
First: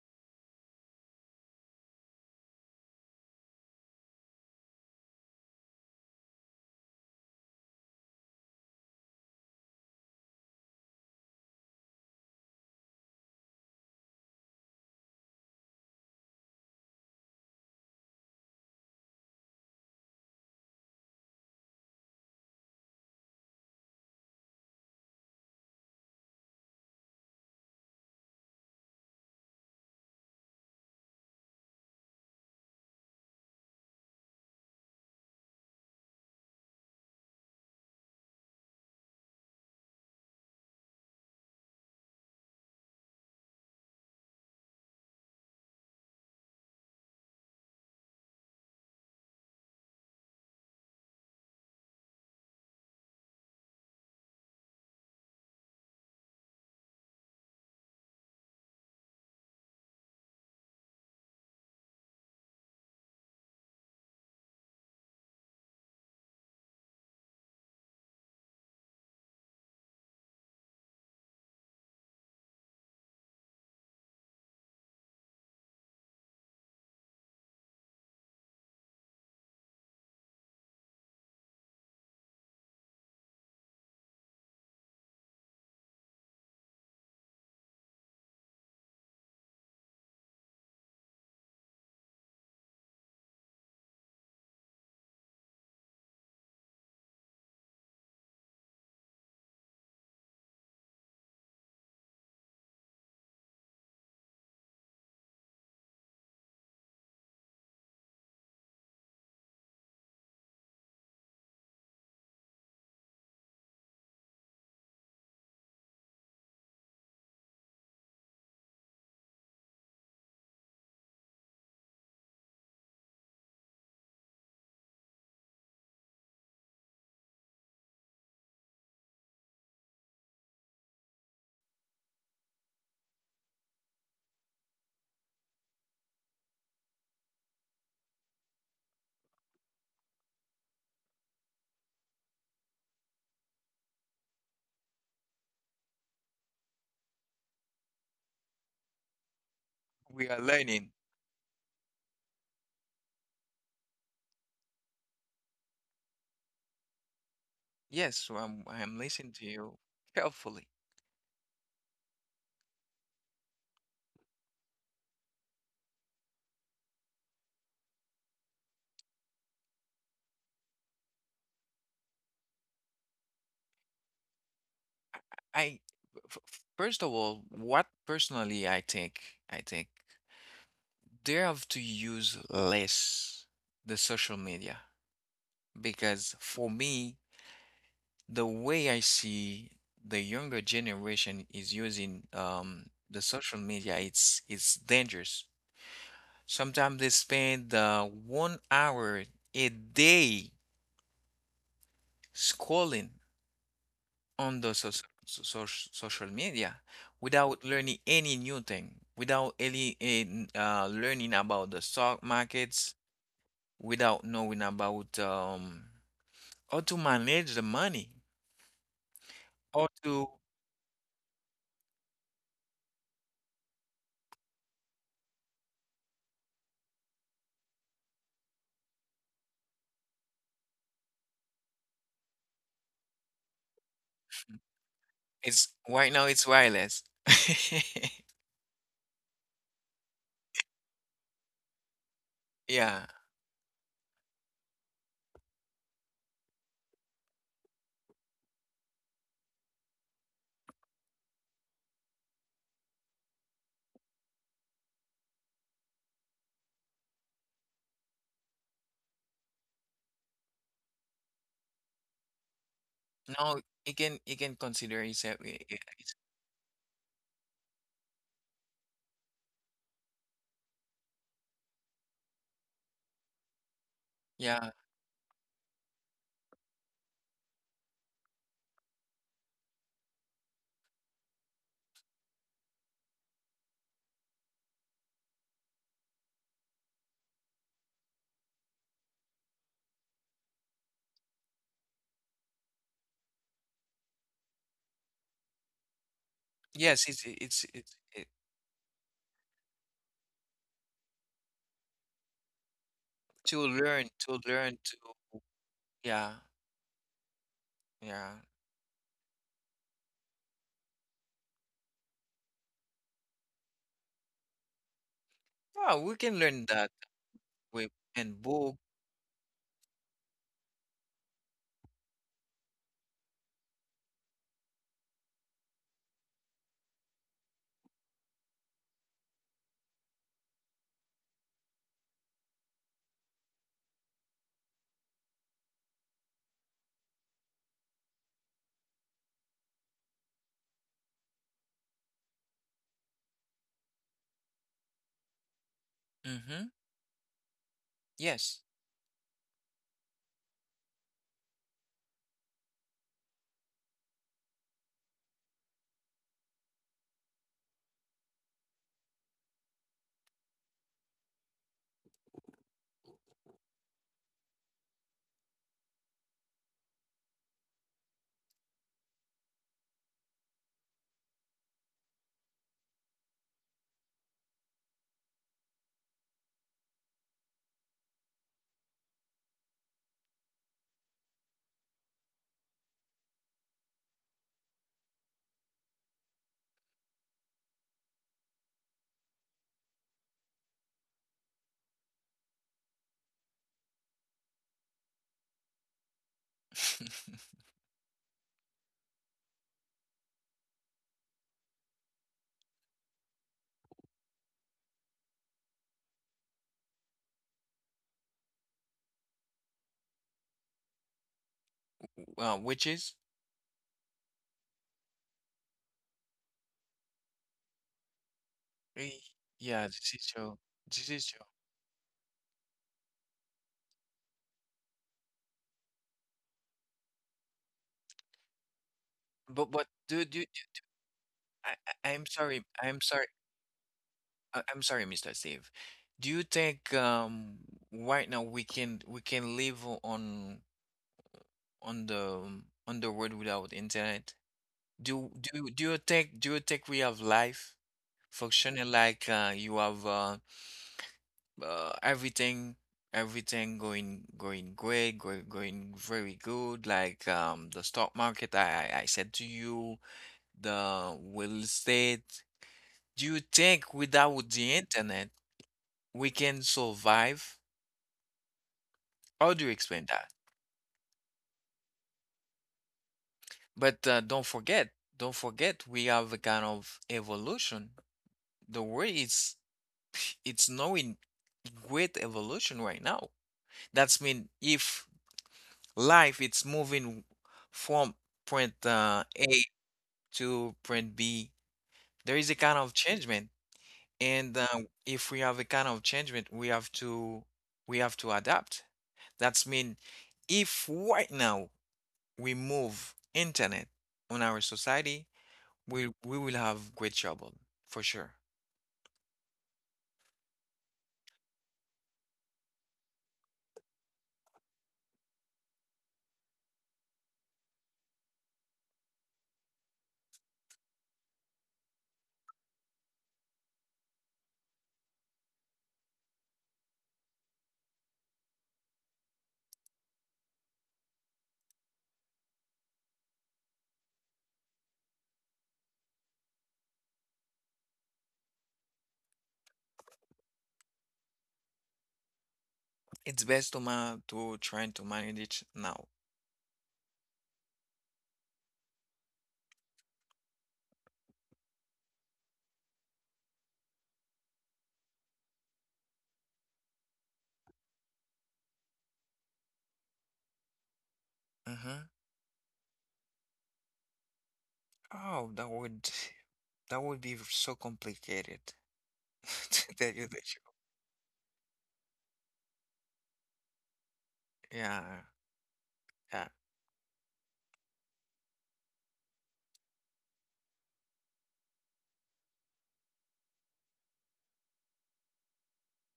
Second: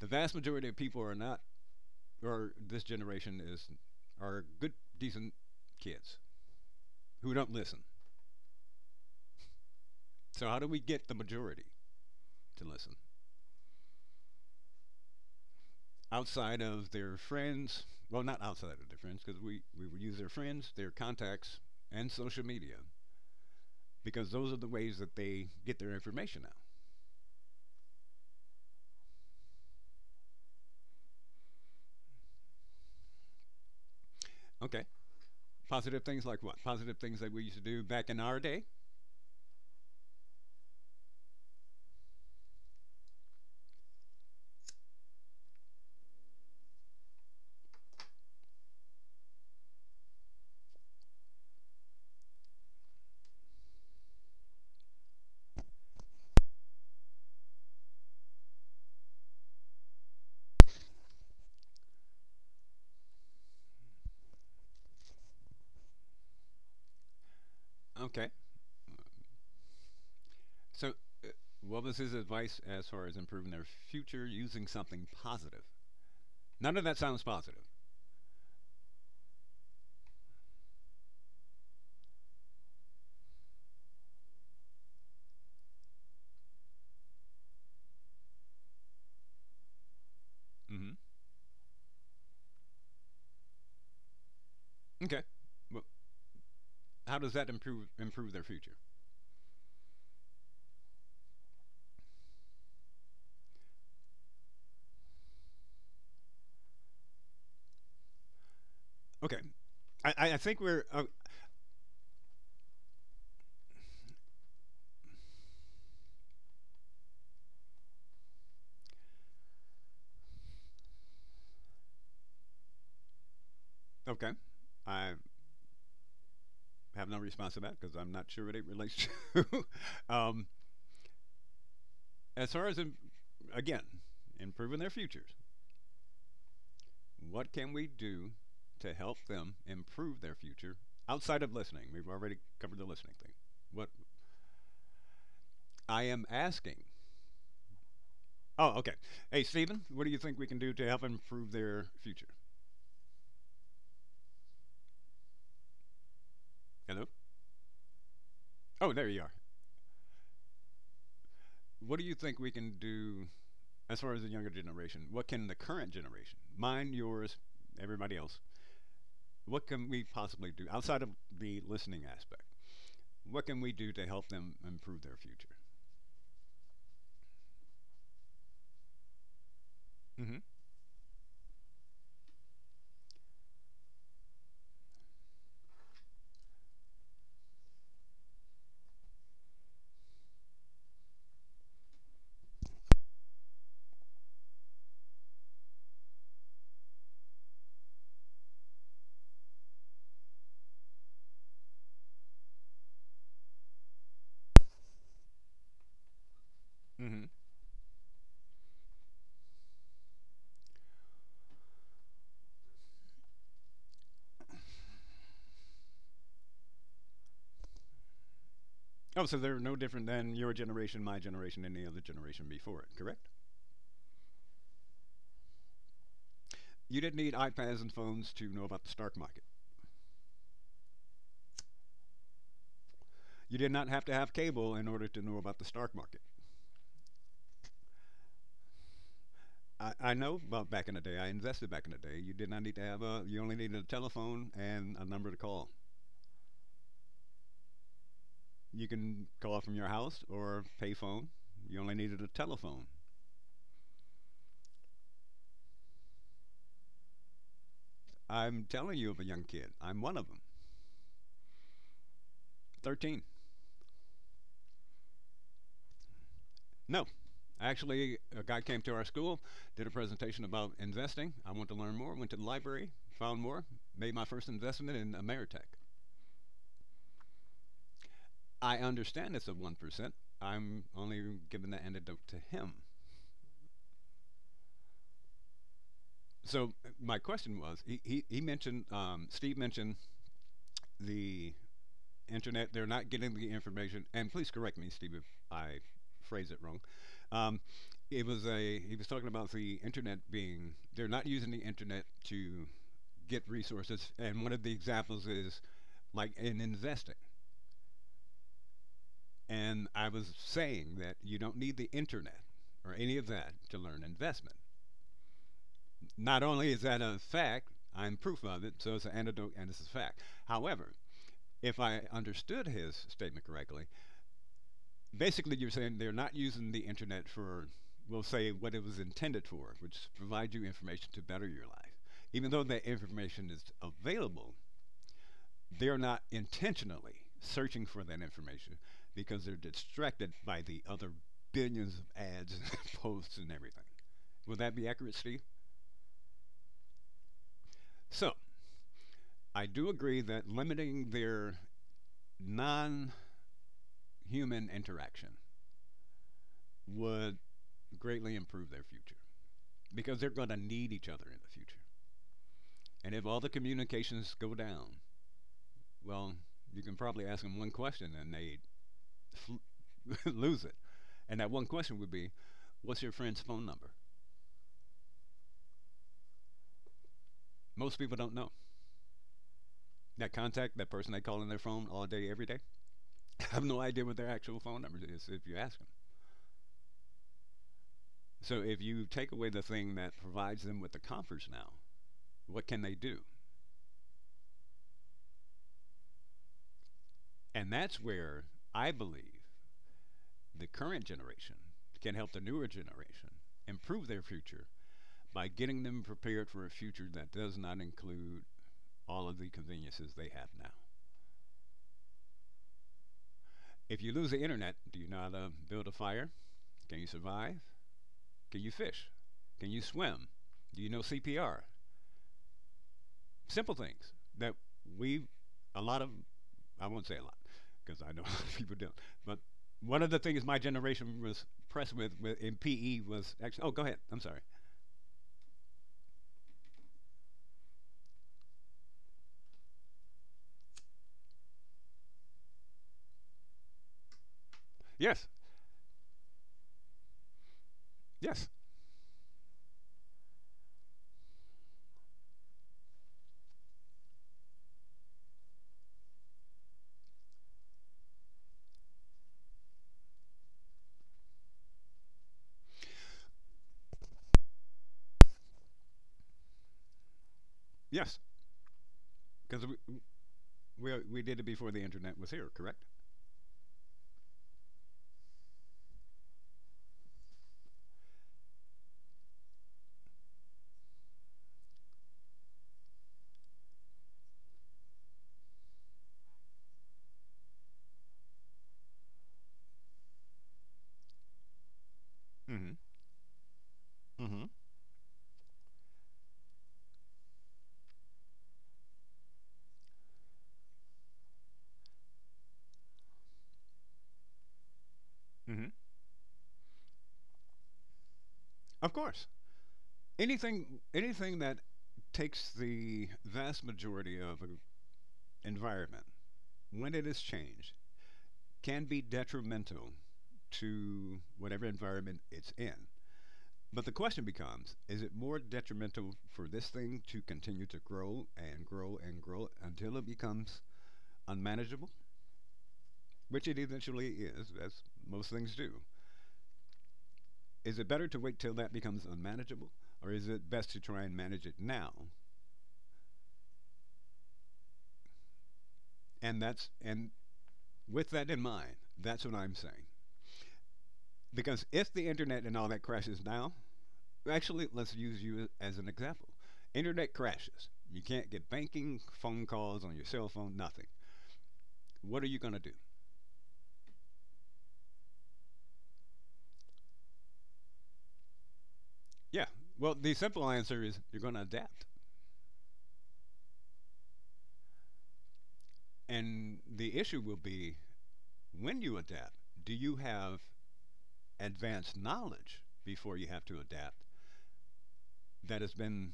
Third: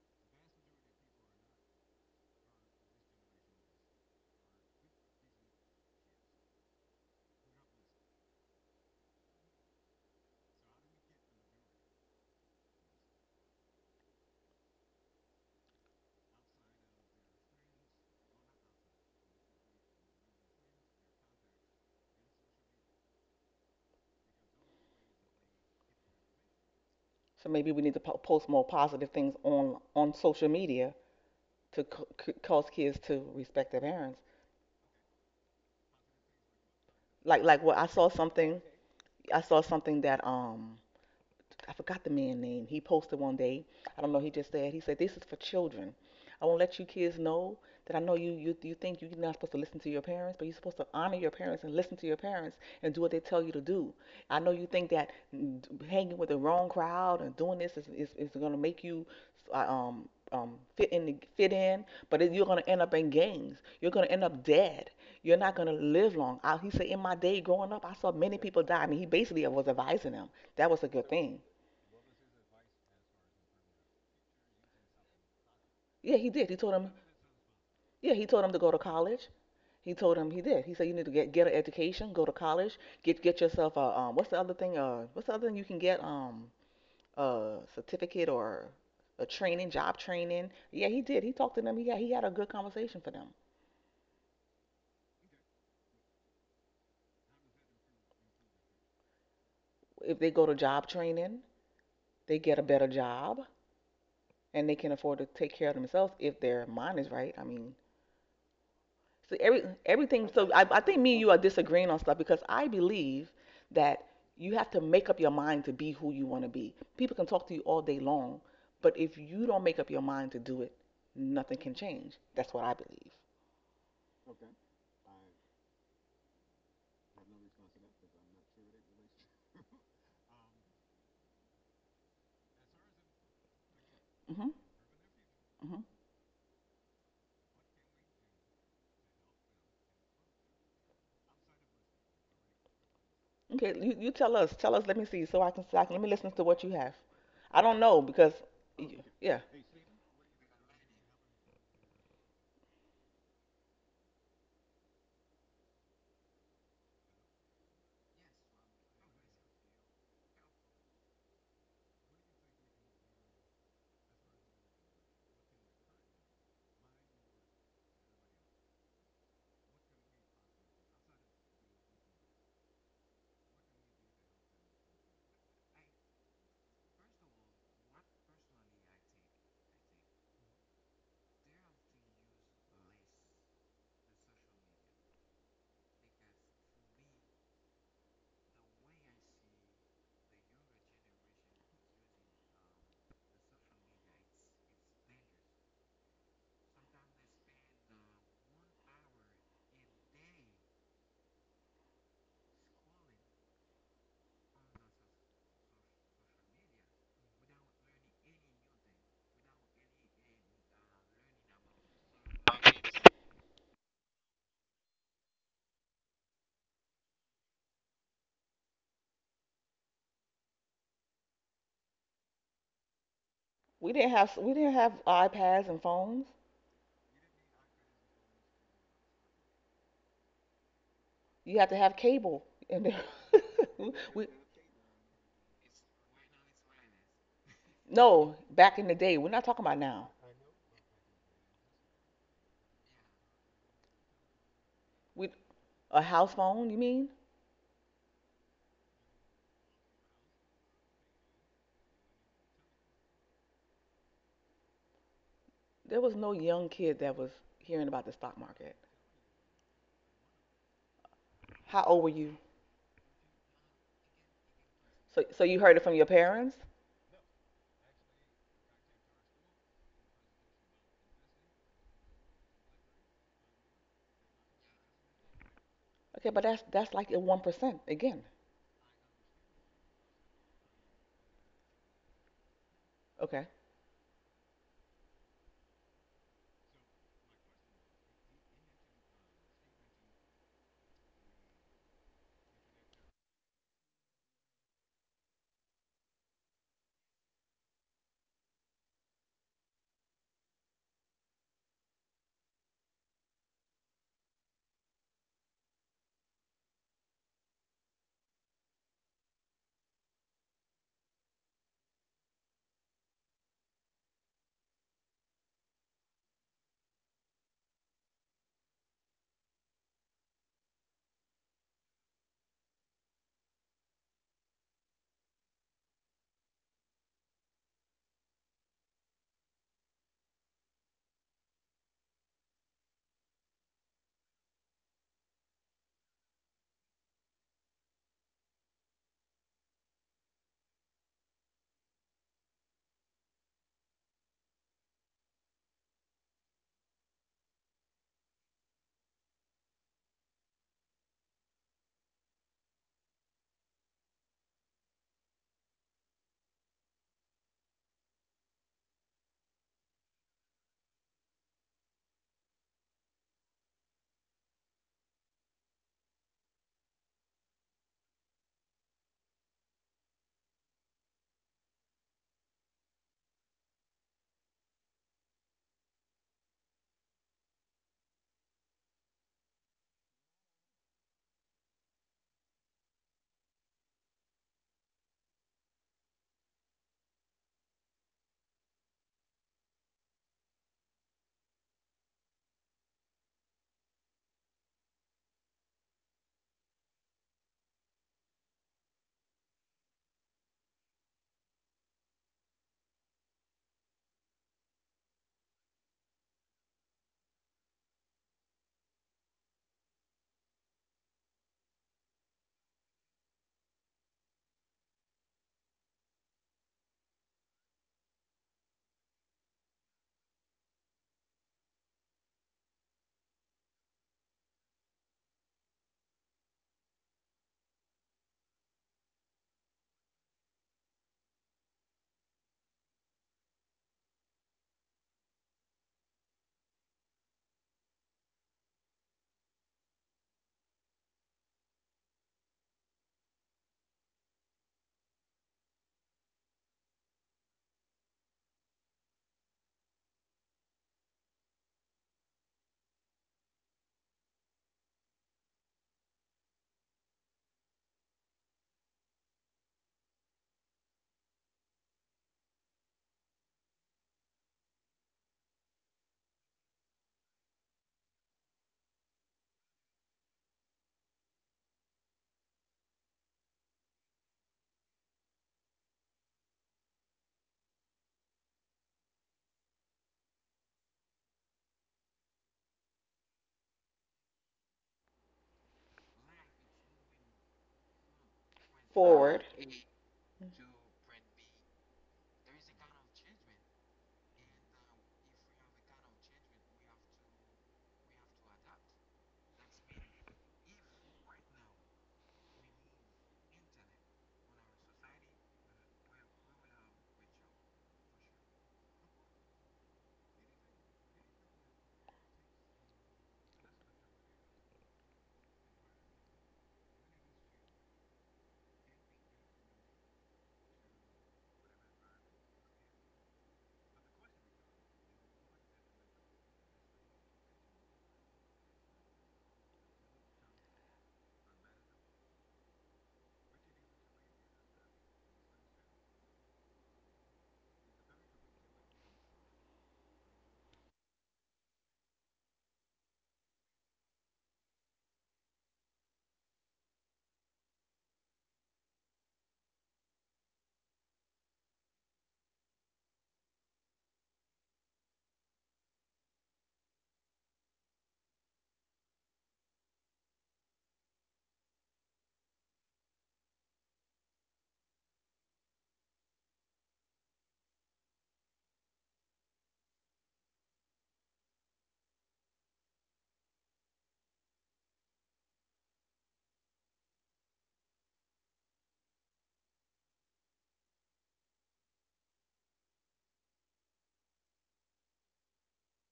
Speaker 2: The vast majority of people are not, or this generation is, are good, decent kids who don't listen. So, how do we get the majority to listen? Outside of their friends. Well, not outside of their friends, because we would use their friends, their contacts, and social media, because those are the ways that they get their information out.
Speaker 3: So maybe we need to post more positive things on social media to cause kids to respect their parents.
Speaker 2: Okay. Positive things like what? Positive things that
Speaker 3: like
Speaker 2: we used
Speaker 3: like
Speaker 2: to
Speaker 3: what
Speaker 2: do
Speaker 3: I saw,
Speaker 2: back in our
Speaker 3: something
Speaker 2: day.
Speaker 3: I saw, something that I forgot the man name. He posted one day. I don't know. He just said this is for children. I won't let you kids know that I know you think you're not supposed to listen to your parents, but you're supposed to honor your parents and listen to your parents and do what they tell you to do. I know you think that hanging with the wrong crowd and doing this is going to make you uh, um um fit in fit in, but you're going to end up in gangs. You're going to end up dead. You're not going to live long. He said in my day growing up, I saw
Speaker 2: Okay.
Speaker 3: many people die. I mean, he basically was advising them. That was a
Speaker 2: So,
Speaker 3: good
Speaker 2: uh,
Speaker 3: thing.
Speaker 2: what was his advice as far as improving their future using something positive?
Speaker 3: Yeah, he did. He told
Speaker 2: None of
Speaker 3: him.
Speaker 2: that sounds positive.
Speaker 3: Yeah, he told him to go to college. He told him he did. He said you need to get an education, go to college, get yourself a. What's the other thing? What's the other thing you can get? A certificate or a training, job training. Yeah,
Speaker 2: Hmm.
Speaker 3: he did. He talked to them. He had a good conversation for them.
Speaker 2: Okay. Well, how does that improve their future?
Speaker 3: If they go to job training, they get a better job and they can afford to take care of themselves if their mind is right. I mean, see,
Speaker 2: Okay.
Speaker 3: every,
Speaker 2: I,
Speaker 3: everything,
Speaker 2: I I
Speaker 3: so
Speaker 2: think
Speaker 3: I
Speaker 2: we're
Speaker 3: think
Speaker 2: oh,
Speaker 3: me and you are disagreeing on stuff because I believe that you have to make up your mind to be who you want to be. People can talk to you all day long, but if you don't make up your mind to do it, nothing can change. That's what I believe.
Speaker 2: okay. I have no response to that because I'm not sure what it relates to. um, as far as, again,
Speaker 3: Hmm.
Speaker 2: improving their futures,
Speaker 3: Hmm.
Speaker 2: what can we do to help them improve their future outside of listening? We've already covered the listening thing.
Speaker 3: Okay,
Speaker 2: What
Speaker 3: you tell us. Tell us, let me see, so I can, let
Speaker 2: I
Speaker 3: me
Speaker 2: am
Speaker 3: listen to what you
Speaker 2: asking.
Speaker 3: have. I don't know because,
Speaker 2: Oh, okay.
Speaker 3: yeah,
Speaker 2: Hey, Stephen, what do you
Speaker 1: We
Speaker 2: think
Speaker 1: are
Speaker 2: we can do to
Speaker 1: learning.
Speaker 2: help improve their future? Hello?
Speaker 1: Yes, so I'm
Speaker 2: Oh,
Speaker 1: I'm
Speaker 2: there you are.
Speaker 1: listening to you carefully.
Speaker 2: What do you think we can do as far as the younger generation? What can the current generation, mine, yours, everybody else, what can we possibly do outside of the listening aspect? What can we do to help them improve their future?
Speaker 1: I, I- First of all, what personally I think
Speaker 2: Mm-hmm.
Speaker 1: they have to use less the social media, because for me, the way I see the younger generation is using the social media, it's dangerous. Sometimes they spend 1 hour a day scrolling on the social media
Speaker 2: Mm-hmm.
Speaker 1: without learning any new thing, without any learning about the stock markets, without knowing about how to manage the money,
Speaker 2: Oh, so they're no
Speaker 1: how
Speaker 2: different
Speaker 1: to
Speaker 2: than your generation, my generation, any other generation before it, correct?
Speaker 3: we didn't have iPads and phones.
Speaker 2: You didn't need iPads and phones to know about the stock market.
Speaker 3: You had to have cable. And
Speaker 2: You did not have to
Speaker 3: we,
Speaker 2: have cable in order to know about the
Speaker 1: it's
Speaker 2: stock
Speaker 1: right
Speaker 2: market.
Speaker 1: now it's wireless.
Speaker 3: no, back in the day. We're not talking about
Speaker 2: I
Speaker 3: now.
Speaker 2: know about back in the day, I invested back in the day. You did not need to have
Speaker 1: Yeah.
Speaker 2: a, you only needed a telephone and a
Speaker 3: We
Speaker 2: number to call.
Speaker 3: a house phone, you mean?
Speaker 2: You can call from your house or pay phone. You only needed a telephone.
Speaker 3: There was no young kid that was hearing about the stock
Speaker 2: I'm
Speaker 3: market.
Speaker 2: telling you of a young kid. I'm one of them.
Speaker 3: How old were you?
Speaker 2: 13.
Speaker 1: No, you can consider it.
Speaker 3: So so you heard it from your parents?
Speaker 2: No, actually, a guy came to our school, did a presentation about investing. I went to learn more, went to the library, found more, made my first
Speaker 1: Yeah.
Speaker 2: investment in Ameritech.
Speaker 3: Okay, but that's like a 1% again.
Speaker 2: I understand it's a 1%. I'm only giving the antidote to him.
Speaker 3: Okay.
Speaker 2: So my question was, he mentioned, Steve mentioned the internet. They're not getting the information. And please correct me, Steve, if I phrase it wrong.
Speaker 1: Yes, it's
Speaker 2: Um,
Speaker 1: it's it's
Speaker 2: it
Speaker 1: it,
Speaker 2: was a he was talking about the internet being they're not using the internet to get
Speaker 1: to learn
Speaker 2: resources.
Speaker 1: to
Speaker 2: And one of the
Speaker 1: learn to
Speaker 2: examples is
Speaker 1: yeah,
Speaker 2: like in investing.
Speaker 1: yeah.
Speaker 2: And I was saying that you don't need the internet or any of that to learn investment.
Speaker 1: Yeah, we can
Speaker 2: Not
Speaker 1: learn
Speaker 2: only is
Speaker 1: that
Speaker 2: that a fact,
Speaker 1: with
Speaker 2: I'm
Speaker 1: and
Speaker 2: proof of
Speaker 1: book.
Speaker 2: it, so it's an anecdote and it's a fact. However, if I understood his statement correctly, basically you're saying they're not using the internet for, we'll say, what it was intended for, which is to provide you information to better your life. Even though that information is available, they're not intentionally searching for that information because they're distracted by the other billions of ads and posts and everything. Would that be accurate, Steve?
Speaker 1: Mm-hmm.
Speaker 2: So,
Speaker 1: Yes.
Speaker 2: I do agree that limiting their non human interaction would greatly improve their future because they're going to need each other in the future. And if all the communications go down, well, you can probably ask them one question and they fl- lose it. And that one question would be, what's your friend's phone number? Most people don't know. That contact, that person they call on their phone all day, every day, I have no idea what their actual phone number is if you ask them. So if you take away the thing that provides them with the comforts now, what can they do? And that's where I believe the current generation can help the newer generation improve their future by getting them prepared for a future that does not include all of the conveniences they have now.
Speaker 1: Well, which is,
Speaker 2: If you lose the internet, do you know how to build a fire? Can you survive? Can you
Speaker 1: eh,
Speaker 2: fish? Can you
Speaker 1: yeah, this is
Speaker 2: swim?
Speaker 1: true.
Speaker 2: Do you know
Speaker 1: This is true.
Speaker 2: CPR? Simple things that we, a lot of, I won't say a lot, because I know a lot of people don't. But
Speaker 1: But
Speaker 2: one of the things my generation was
Speaker 1: I,
Speaker 2: pressed with,
Speaker 1: I'm
Speaker 2: with in
Speaker 1: sorry. I'm
Speaker 2: PE
Speaker 1: sorry.
Speaker 2: was actually, oh, go ahead. I'm sorry.
Speaker 1: I'm sorry, Mr. Steve. Do you think right now we can live on the on the world without internet?
Speaker 2: Yes,
Speaker 1: Do you think we have life
Speaker 2: yes,
Speaker 1: functioning like you have uh, everything everything going great, going very good, like the stock market. I said to you the real estate. Do you think without the internet we can survive?
Speaker 2: yes.
Speaker 1: How do
Speaker 2: Because
Speaker 1: you
Speaker 2: we,
Speaker 1: explain that?
Speaker 2: we, we did it before the internet was here, correct?
Speaker 1: But don't forget, we have a kind of evolution. The world is it's knowing great evolution right now. That's mean if life it's moving from print
Speaker 3: Forward.
Speaker 1: A to print B. There is a
Speaker 2: Mm-hmm.
Speaker 1: kind of changement,
Speaker 2: Mm-hmm.
Speaker 1: and if we have a kind of changement, we have to adapt. That's mean if right now we move internet on our society,
Speaker 2: Mm-hmm.
Speaker 1: we will have great trouble for sure.
Speaker 2: Of course. Anything that takes the vast majority of an environment, when it is changed, can be detrimental to whatever environment it's in. But the question becomes is it more detrimental for this thing to continue to grow and grow and grow until it becomes unmanageable? Which it eventually is, as most things do. Is it better to wait till that becomes unmanageable? Or is it best to try and manage it now?
Speaker 1: It's best to try to manage it now.
Speaker 2: And that's and with that in mind, that's what I'm saying. Because if the internet and all that crashes now, actually, let's use you as an example. Internet crashes. You can't get banking, phone calls on your cell phone, nothing.
Speaker 1: Mm-hmm.
Speaker 2: What are you going to do?
Speaker 1: Oh, that would be so complicated
Speaker 2: Yeah.
Speaker 1: to
Speaker 2: Well,
Speaker 1: tell
Speaker 2: the
Speaker 1: you the
Speaker 2: simple
Speaker 1: truth.
Speaker 2: answer is you're going to adapt.
Speaker 1: Yeah, yeah.
Speaker 2: And the issue will be when you adapt, do you have advanced knowledge before you have to adapt that has been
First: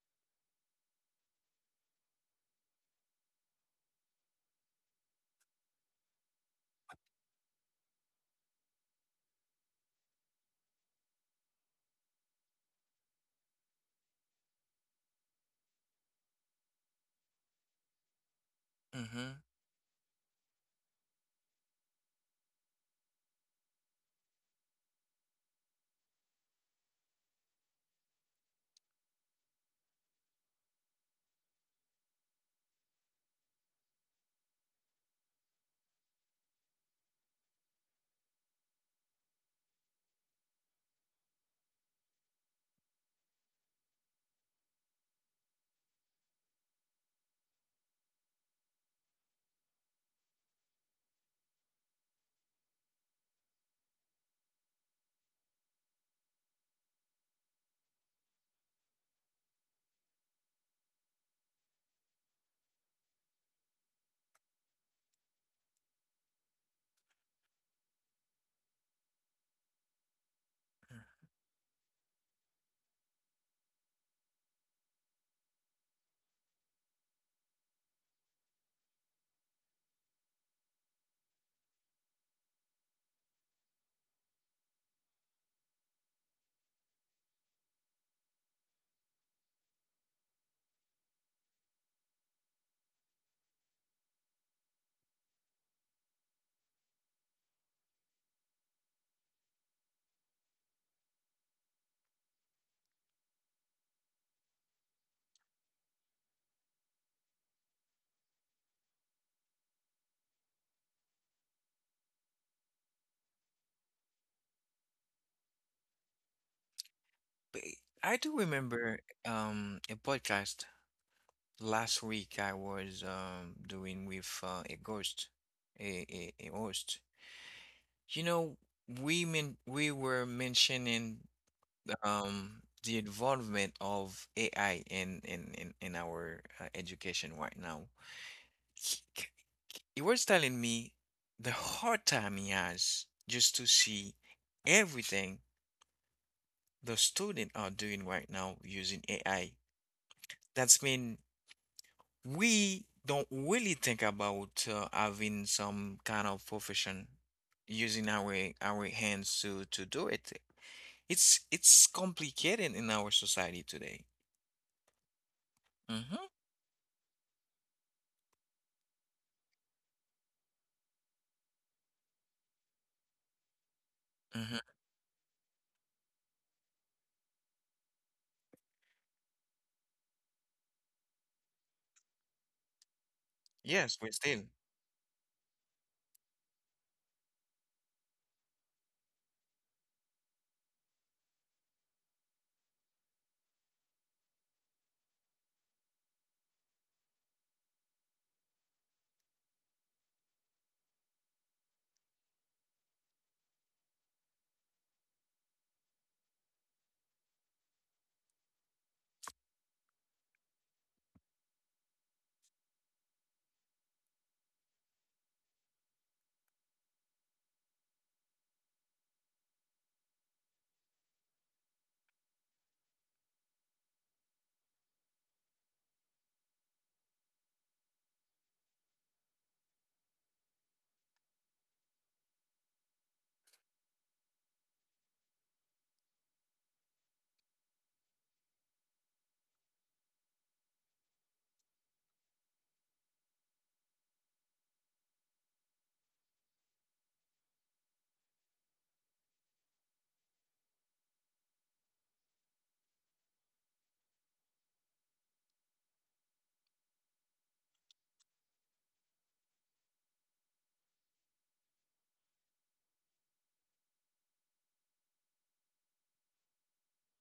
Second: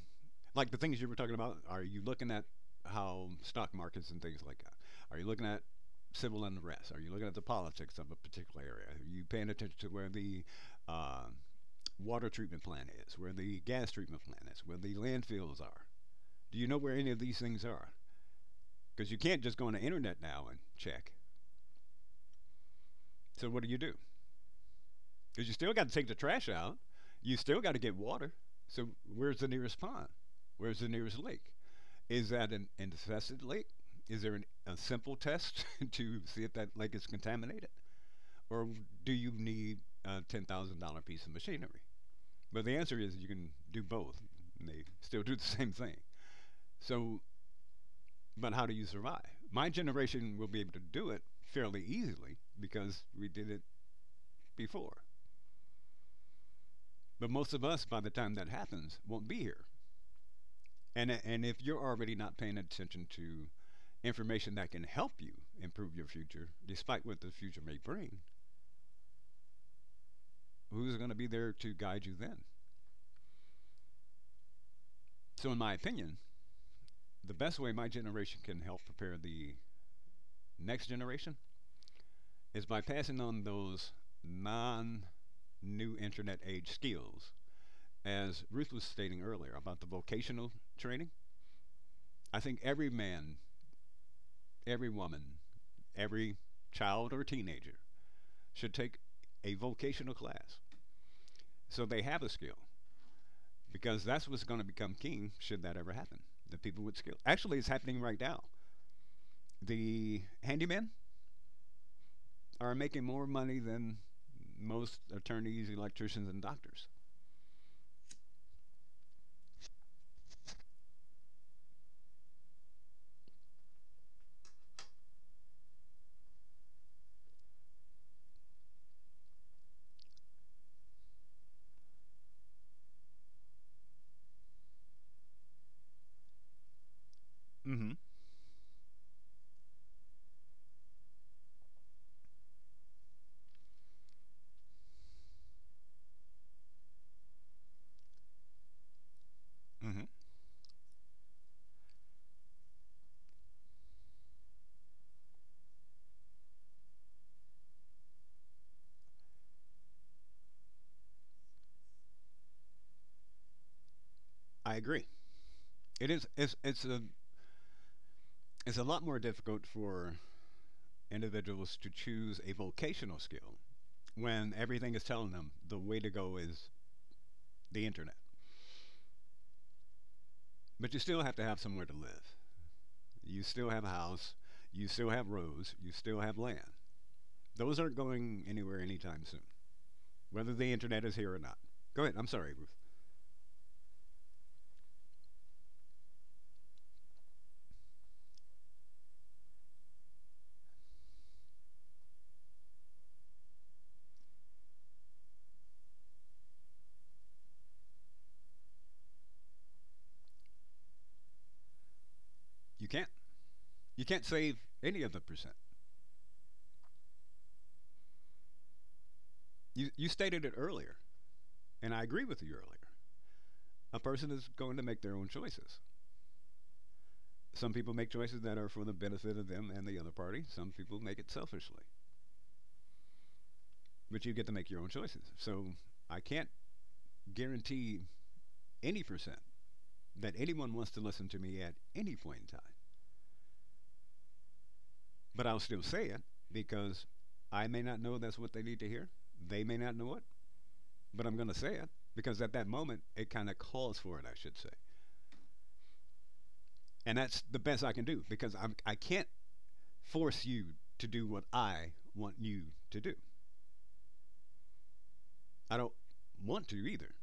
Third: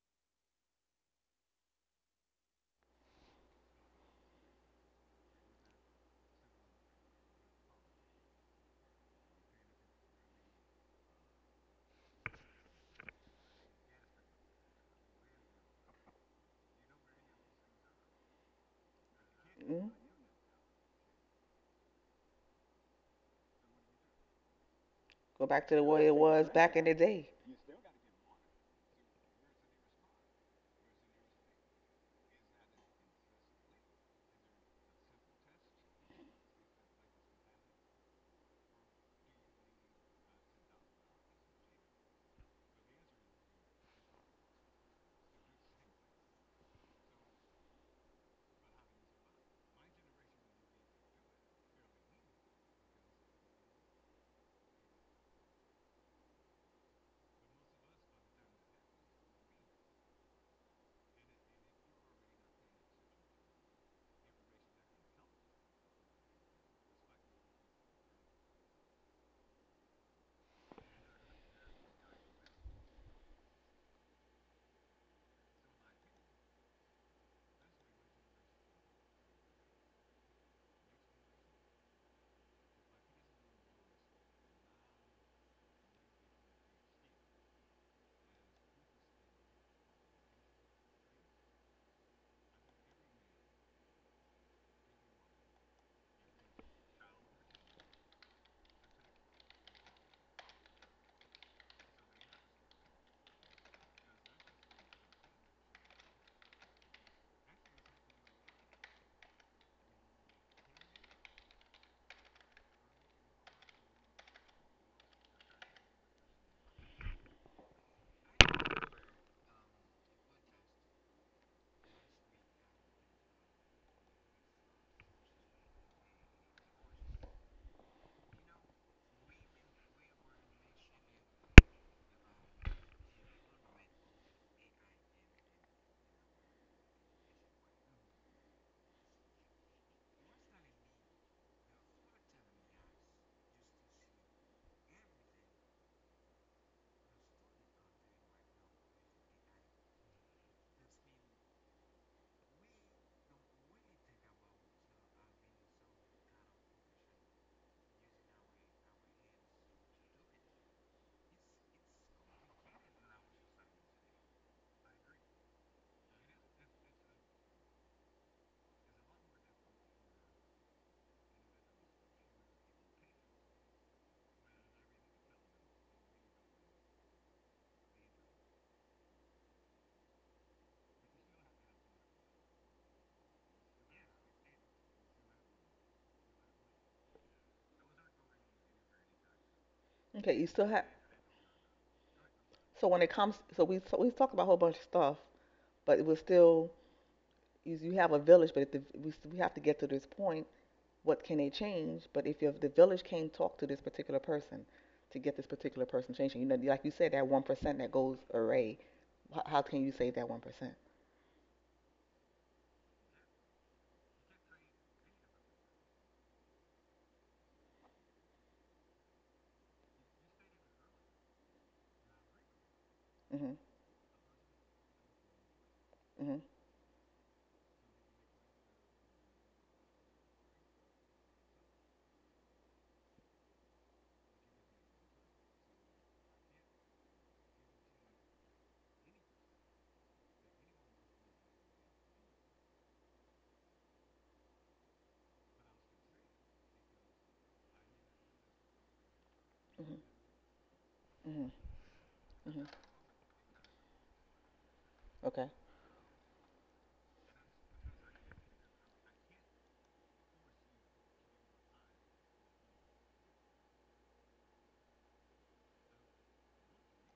Speaker 2: like the things you were talking about? Are you looking at how stock markets and things like that? Are you looking at civil unrest? Are you looking at the politics of a particular area? Are you paying attention to where the uh, water treatment plant is, where the gas treatment plant is, where the landfills are? Do you know where any of these things are? Because you
Speaker 1: Mm-hmm.
Speaker 2: can't just go on the
Speaker 3: Mm.
Speaker 2: internet now and check. So what do you do? Because
Speaker 3: Go
Speaker 2: you
Speaker 3: back
Speaker 2: still
Speaker 3: to the
Speaker 2: got to
Speaker 3: way
Speaker 2: take the
Speaker 3: it
Speaker 2: trash
Speaker 3: was
Speaker 2: out.
Speaker 3: back in the day.
Speaker 2: You still got to get water. So where's the nearest pond? Where's the nearest lake? Is that an infested lake? Is there an, a simple test to see if that lake is contaminated? Or do you need a $10,000 piece of machinery? But the answer is you can do both. And they still do the same thing. So, but how do you survive? My generation will be able to do it fairly easily because we did it before. But most of us, by the time that happens, won't be here. And if you're already not paying attention to information that can help you improve your future, despite what the future may bring, who's going to be there to guide you then? So, in my opinion, the best way my generation can help prepare the next generation is by passing on those non new internet age skills. As Ruth was stating earlier about the vocational training, I think every man, every woman, every child or teenager should take a vocational class so they have a skill because that's what's going to become king should that ever happen. The people with skill. Actually, it's happening right now. The handymen are making more money than most attorneys, electricians, and doctors.
Speaker 1: But I do remember a podcast. Last week I was doing with a ghost, a, a host. You know, we were mentioning the involvement of AI in our education right now.
Speaker 2: Mm-hmm.
Speaker 1: He, he was telling me the hard time he has just to see everything the student are doing right now using AI.
Speaker 2: Mm-hmm.
Speaker 1: That's mean we don't really think about having some kind of profession using our hands to do it. It's complicated in our society today.
Speaker 2: I agree. It
Speaker 1: Mm-hmm.
Speaker 2: is. It's a lot more difficult for individuals to choose a vocational skill when
Speaker 1: Mm-hmm.
Speaker 2: everything is telling them the way to go is the internet. But you still have to have somewhere to live. You still have a
Speaker 1: Yes, we
Speaker 2: house.
Speaker 1: still.
Speaker 2: You still have roads. You still have land. Those aren't going anywhere anytime soon,
Speaker 3: Okay, you
Speaker 2: whether
Speaker 3: still
Speaker 2: the
Speaker 3: have.
Speaker 2: internet is here or not. Go ahead. I'm sorry, Ruth.
Speaker 3: So when it comes, so we talk about a whole bunch of stuff, but it, was still you, you have a village, but we have to get to this point what can they change? But if you the village can't talk to this particular person to get this particular person changing, like you said, that 1% that goes array, how can you save that 1%?
Speaker 2: You can't. You can't save any of the percent. You stated it earlier, and I agree with you earlier.
Speaker 3: Mhm.
Speaker 2: A person is going to make their own choices.
Speaker 3: Mhm.
Speaker 2: Some people make choices that are for the benefit of them and the other party. Some people make it selfishly. But you get to make your own choices. So I can't guarantee any percent that anyone wants to listen to me at any point in time. But I'll still say it because I may not know that's what they need to hear. They may not
Speaker 3: Mhm.
Speaker 2: know it. But I'm going to
Speaker 3: Mhm.
Speaker 2: say it because at that
Speaker 3: Mhm.
Speaker 2: moment it kind of calls for it, I should say.
Speaker 3: Okay.
Speaker 2: And that's the best I can do because I can't force you to do what I want you to do. I don't want to either.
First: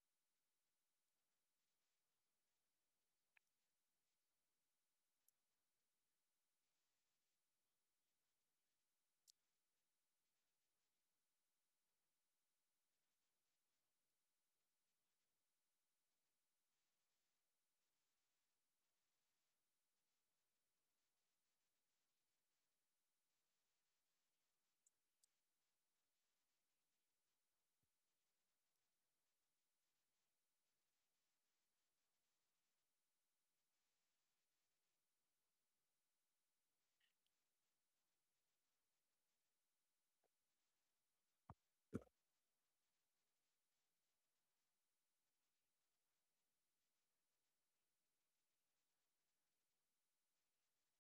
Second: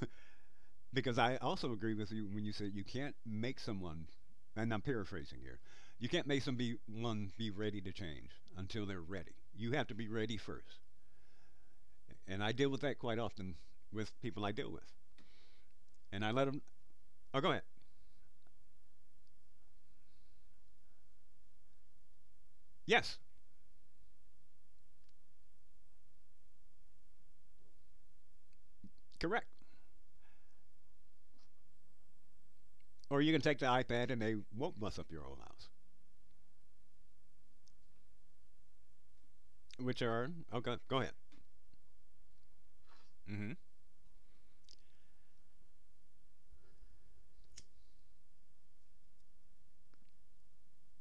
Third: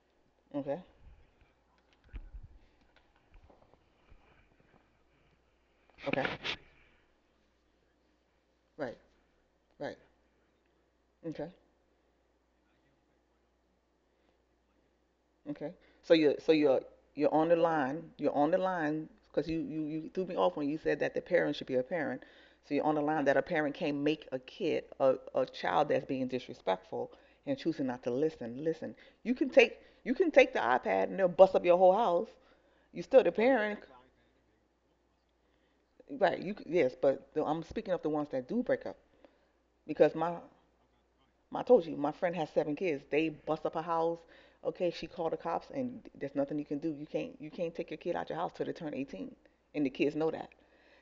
Speaker 3: Okay.
Speaker 2: Because I also agree with you when you say you can't make someone, and I'm paraphrasing here, you
Speaker 3: Okay.
Speaker 2: can't make someone be ready to change until
Speaker 3: Right.
Speaker 2: they're ready. You have to
Speaker 3: Right.
Speaker 2: be ready first.
Speaker 3: Okay.
Speaker 2: And I deal with that quite often with people I deal with.
Speaker 3: Okay, so
Speaker 2: And I
Speaker 3: you're,
Speaker 2: let
Speaker 3: so
Speaker 2: them,
Speaker 3: you're, you're
Speaker 2: oh,
Speaker 3: on
Speaker 2: go
Speaker 3: the
Speaker 2: ahead.
Speaker 3: line, you're on the line, because you threw me off when you said that the parent should be a parent. So you're on the
Speaker 2: Yes,
Speaker 3: line that a parent can't make a kid, a child that's being disrespectful and choosing not to listen. You
Speaker 2: correct.
Speaker 3: can take, you can take the iPad and they'll bust up your whole house. You still
Speaker 2: Or
Speaker 3: the
Speaker 2: you can take the
Speaker 3: parent.
Speaker 2: iPad and they won't bust up your whole house.
Speaker 3: Right, yes, but I'm speaking of the ones that do break up
Speaker 2: Which
Speaker 3: because
Speaker 2: are
Speaker 3: my
Speaker 2: okay. Go ahead.
Speaker 3: I told you, my friend has seven kids. They
Speaker 2: Mm-hmm.
Speaker 3: bust up her house. Okay, she called the cops, and there's nothing you can do. You can't take your kid out your house till they turn 18, and the kids know that.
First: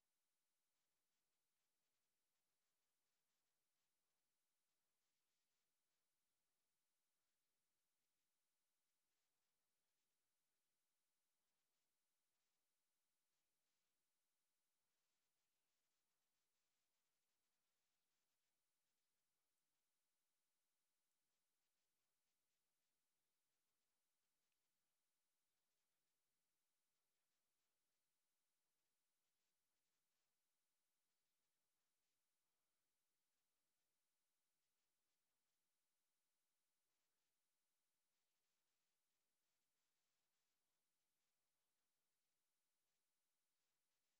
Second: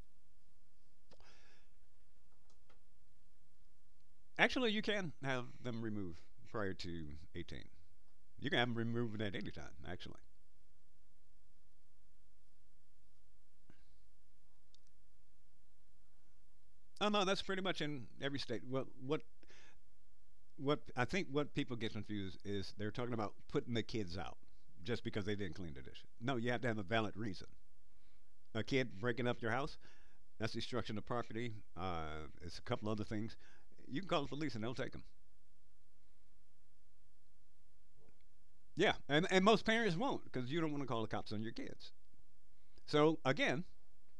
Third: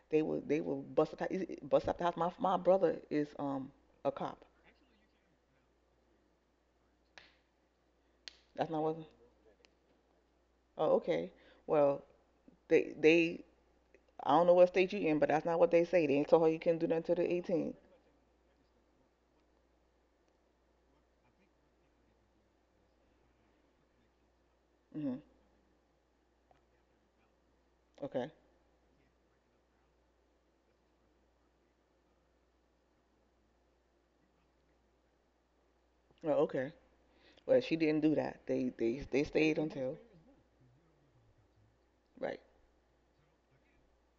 Speaker 3: They will bust up the house. My brother is a cop.
Speaker 2: Actually, you can have them removed prior to 18. You can have
Speaker 3: That's
Speaker 2: them
Speaker 3: not what.
Speaker 2: removed at any time. Actually,
Speaker 3: Oh, okay. Well, they I don't know what state you in, but that's not what they say. They ain't told her you can do nothing
Speaker 2: oh
Speaker 3: till they're
Speaker 2: no, that's pretty
Speaker 3: 18.
Speaker 2: much in every state. What I think what people get confused is they're talking about putting the kids out just
Speaker 3: Mhm.
Speaker 2: because they didn't clean the dishes. No, you have to have a valid reason.
Speaker 3: Okay.
Speaker 2: A kid breaking up your house—that's destruction of property. It's a couple other things. You can call the police and they'll take them.
Speaker 3: Well, okay. Well, she didn't do that. They
Speaker 2: Yeah,
Speaker 3: they they
Speaker 2: and
Speaker 3: stayed
Speaker 2: most parents
Speaker 3: until.
Speaker 2: won't because you don't want to call the cops on your kids.
Speaker 3: Right.
Speaker 2: So again,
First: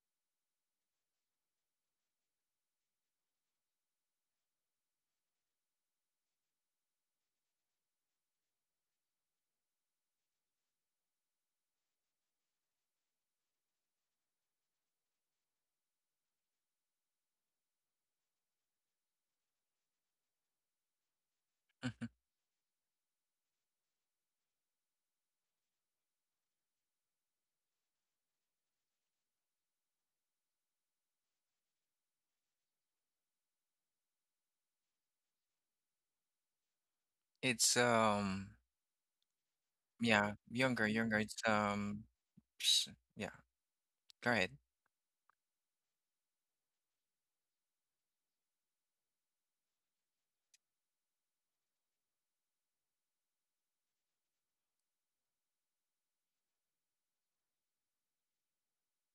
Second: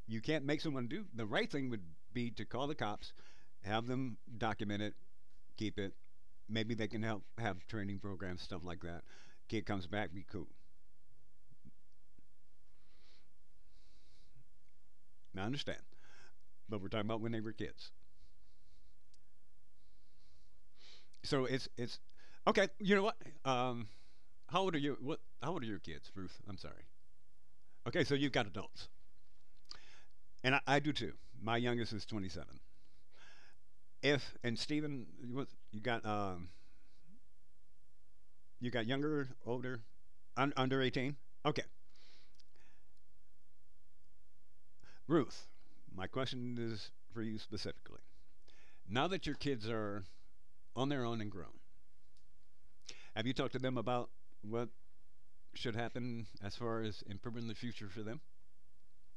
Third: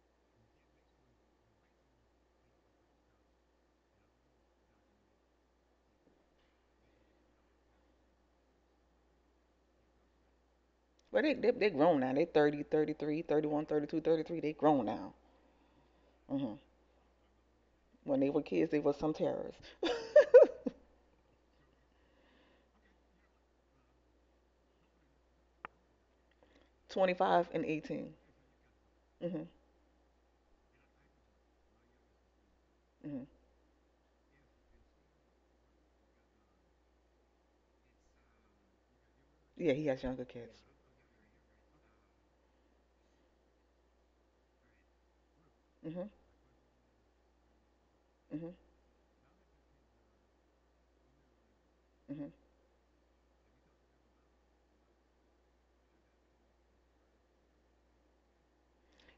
Speaker 2: you can't make someone do the right thing would be to call the cops, have them document it, keep it. Maybe they can help have training programs, stuff like that. Kid comes back, be cool.
Speaker 3: But they grown now. They 30, 33, 31, 32, 33.
Speaker 2: Now, I understand,
Speaker 3: They grown now. Hmm.
Speaker 2: but we're talking about when they were kids.
Speaker 3: When they were kids, they were some terrorists.
Speaker 2: So it's
Speaker 1: Mhm.
Speaker 2: okay. You know what? Um, how old are you? What? How old are your kids, Ruth? I'm sorry.
Speaker 3: 25 and
Speaker 2: Okay,
Speaker 3: 18.
Speaker 2: so you've got adults,
Speaker 3: Hmm.
Speaker 2: and I do too. My youngest is 27.
Speaker 3: Hmm.
Speaker 2: If and Stephen, you got
Speaker 1: It's
Speaker 2: You got younger,
Speaker 3: Yeah,
Speaker 2: older,
Speaker 3: he has younger
Speaker 1: yeah,
Speaker 3: kids.
Speaker 2: under
Speaker 1: younger,
Speaker 2: 18?
Speaker 1: younger. It's
Speaker 2: Okay.
Speaker 1: psh, yeah. Go ahead.
Speaker 2: Ruth,
Speaker 3: Hmm.
Speaker 2: my question is for you specifically.
Speaker 3: Hmm.
Speaker 2: Now that your kids are on their own and grown,
Speaker 3: Hmm.
Speaker 2: have you talked to them about what should happen as far as improving the future for them?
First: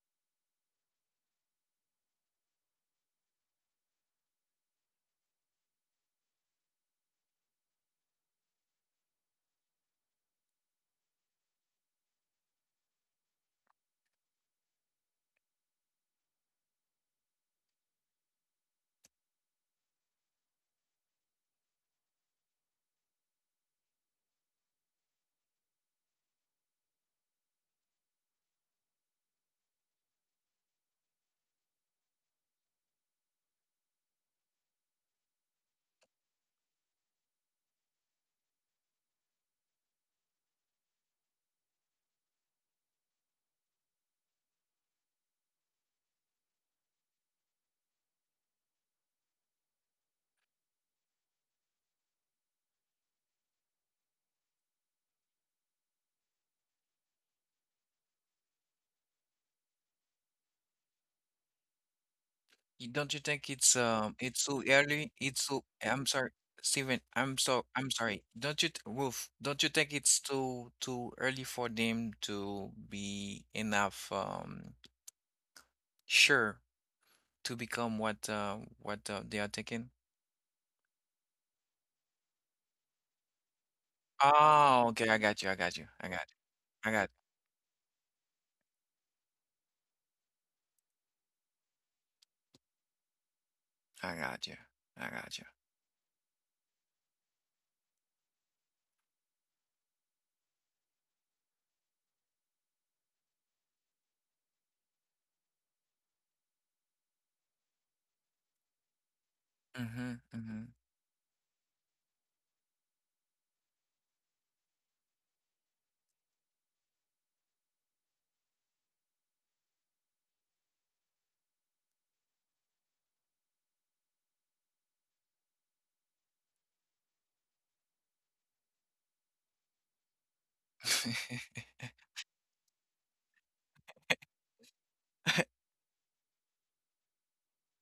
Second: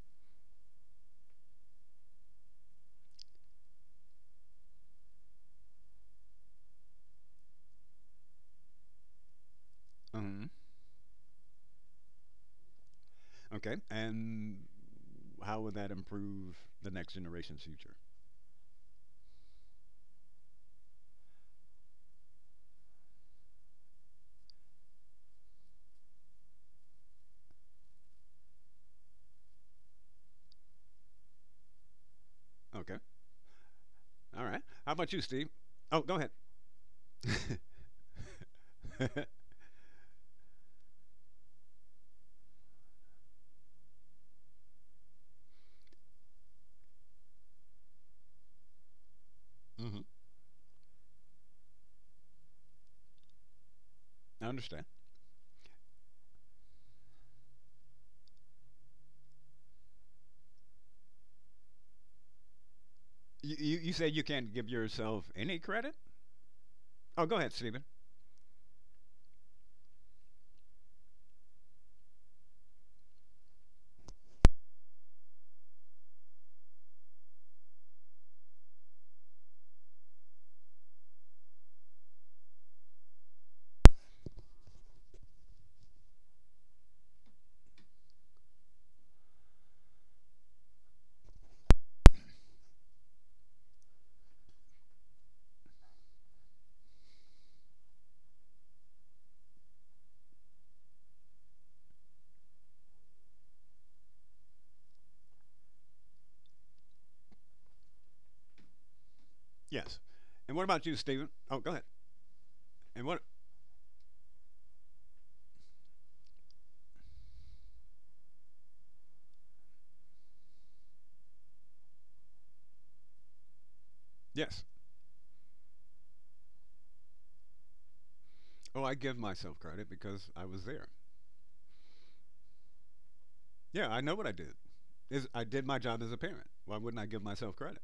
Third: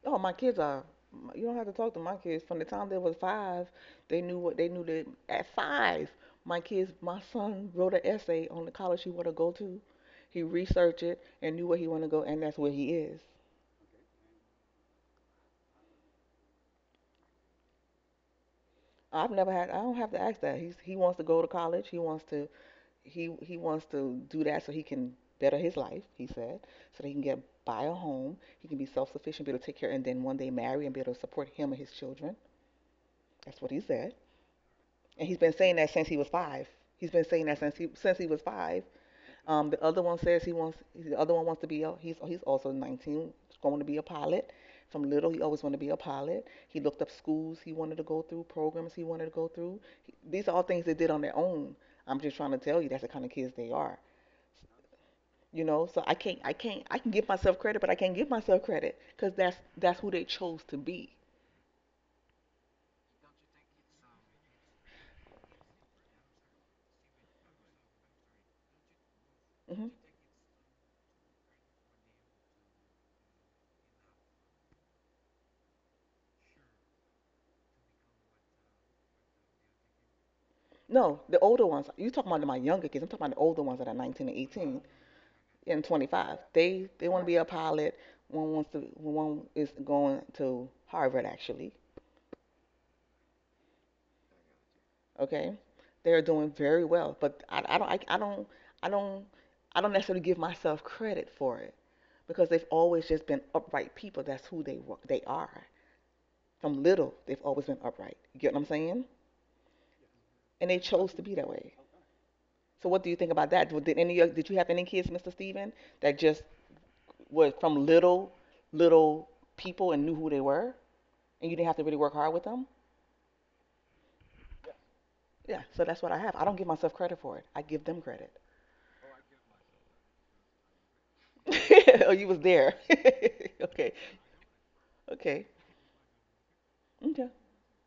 Speaker 3: Oh, my kids are. You don't have to talk to my kids. From the time they was 5, they knew what they knew. That at 5, my son wrote an essay on the college he want to go to. He
Speaker 2: Mm-hmm.
Speaker 3: researched it and knew where he want to go, and that's where he is.
Speaker 2: Okay. And how would that improve the next generation's future?
Speaker 3: I've never had. I don't have to ask that. He wants to go to college. He wants to do that so he can better his life. He said so that he can get buy a home. He can be self sufficient, be able to take care, and then one day marry and be able to support him and his children.
Speaker 2: Okay.
Speaker 3: That's what he said.
Speaker 2: All right. How about you,
Speaker 3: And he's been
Speaker 2: Steve?
Speaker 3: saying that
Speaker 2: Oh,
Speaker 3: since he
Speaker 2: go
Speaker 3: was
Speaker 2: ahead.
Speaker 3: 5. He's been saying that since he was five.
Speaker 2: Mm-hmm.
Speaker 3: The other one says he wants. The other one wants to be. A, he's also 19, going to be a pilot. From little, he always wanted to be a pilot. He looked up schools he wanted to go through, programs he wanted to go through. These are all things they did on their own. I'm just trying to tell you that's the kind of kids they are.
Speaker 2: I understand.
Speaker 3: So I can't, I can give myself credit, but I can't give myself credit because that's who they chose to be.
Speaker 1: Don't you think
Speaker 2: You,
Speaker 1: it's
Speaker 2: you, you
Speaker 1: um
Speaker 2: said you
Speaker 1: it's
Speaker 2: can't
Speaker 1: too
Speaker 2: give
Speaker 1: early?
Speaker 2: yourself
Speaker 1: It's
Speaker 2: any
Speaker 1: too,
Speaker 2: credit?
Speaker 1: I'm sorry, Steven,
Speaker 2: Oh, go ahead, Stephen.
Speaker 1: I'm sorry. Don't you th- Wolf, don't you
Speaker 3: Hmm.
Speaker 1: think it's too early for them to be enough sure to become what they are taking?
Speaker 3: No, the older ones. You talking about my younger kids? I'm talking about the older ones that are 19 and 18.
Speaker 1: Oh, okay, I got you, I got
Speaker 3: In
Speaker 1: you, I got you.
Speaker 3: 25. They
Speaker 1: I
Speaker 3: they
Speaker 1: got
Speaker 3: want to be a pilot. One is going to Harvard actually.
Speaker 1: I got you, I got you.
Speaker 3: Okay, they're doing very well, but I don't necessarily give myself credit for it because they've always just been upright people. That's who they are. From little, they've always been upright. You get what I'm saying?
Speaker 2: Yes.
Speaker 1: Mm-hmm,
Speaker 2: And
Speaker 1: mm-hmm.
Speaker 2: what
Speaker 3: And they
Speaker 2: about you,
Speaker 3: chose to
Speaker 2: Stephen?
Speaker 3: be that
Speaker 2: Oh, go
Speaker 3: way.
Speaker 2: ahead.
Speaker 3: So what do
Speaker 2: And
Speaker 3: you
Speaker 2: what?
Speaker 3: think about that? Did you have any kids, Mr. Steven, that just were from little people and knew who they were? And you didn't have to really work hard with them.
Speaker 2: Yes.
Speaker 3: Yeah, so that's what I have. I don't give myself credit for it. I give them credit.
Speaker 2: Oh, I give myself credit because I was there.
Speaker 3: Oh, you was there. Okay, okay,
Speaker 2: Yeah, I know what I did. Is I did my job as a parent. Why wouldn't I give
Speaker 3: okay,
Speaker 2: myself credit?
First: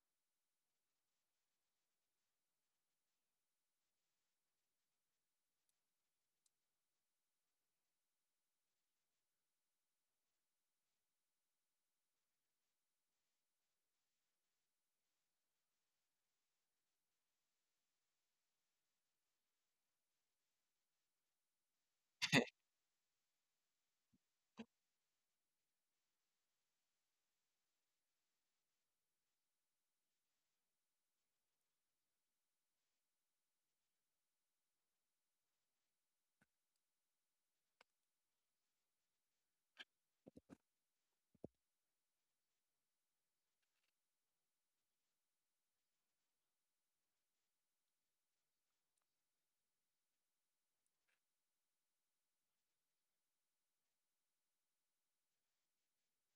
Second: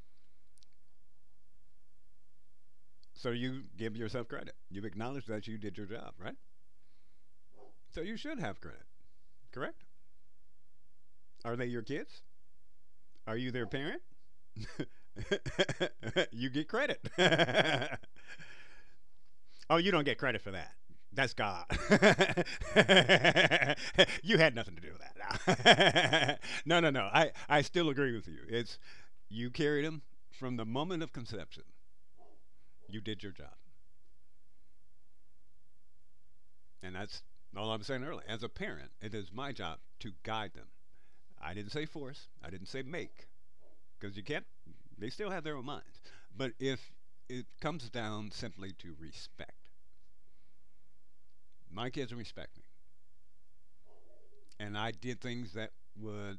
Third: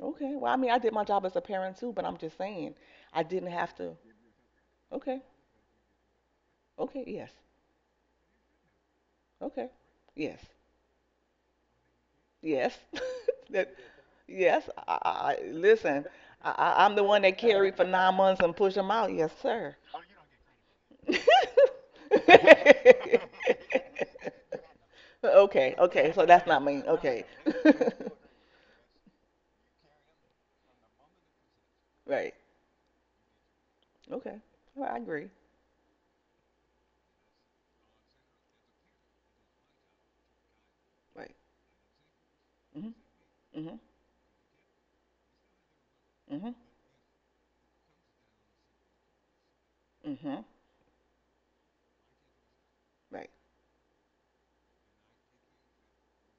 Speaker 3: okay. Well, I mean, I did my job as a parent too, but I'm just saying I
Speaker 2: So
Speaker 3: didn't
Speaker 2: you
Speaker 3: have to.
Speaker 2: give yourself credit. You have
Speaker 3: Okay,
Speaker 2: acknowledged that you did your job, right?
Speaker 3: okay, yes,
Speaker 2: So you should have credit,
Speaker 3: okay,
Speaker 2: correct?
Speaker 3: yes,
Speaker 2: Are they your kids?
Speaker 3: yes.
Speaker 2: Are you their
Speaker 3: that,
Speaker 2: parent?
Speaker 3: yes. I listen.
Speaker 2: You get
Speaker 3: I'm the
Speaker 2: credit.
Speaker 3: one that carried for 9 months and pushed them out. Yes,
Speaker 2: Oh,
Speaker 3: sir.
Speaker 2: you don't get credit for that. That's God. You had nothing to do with
Speaker 3: Okay, okay, so
Speaker 2: that.
Speaker 3: that's not
Speaker 2: No,
Speaker 3: mean,
Speaker 2: no, no.
Speaker 3: okay.
Speaker 2: I still agree with you. It's you carried him from the moment of conception.
Speaker 3: Right,
Speaker 2: You did your job.
Speaker 3: okay, well, I agree,
Speaker 2: And that's all I was saying earlier. As a parent, it is my job to guide them.
Speaker 3: right,
Speaker 2: I didn't say force. I didn't say
Speaker 3: mhm,
Speaker 2: make.
Speaker 3: mhm,
Speaker 2: Because you can't, they still have their own minds. But
Speaker 3: mhm,
Speaker 2: if it comes down simply to respect,
Speaker 3: mhm,
Speaker 2: my kids respect me.
Speaker 3: right,
Speaker 2: And I did things that would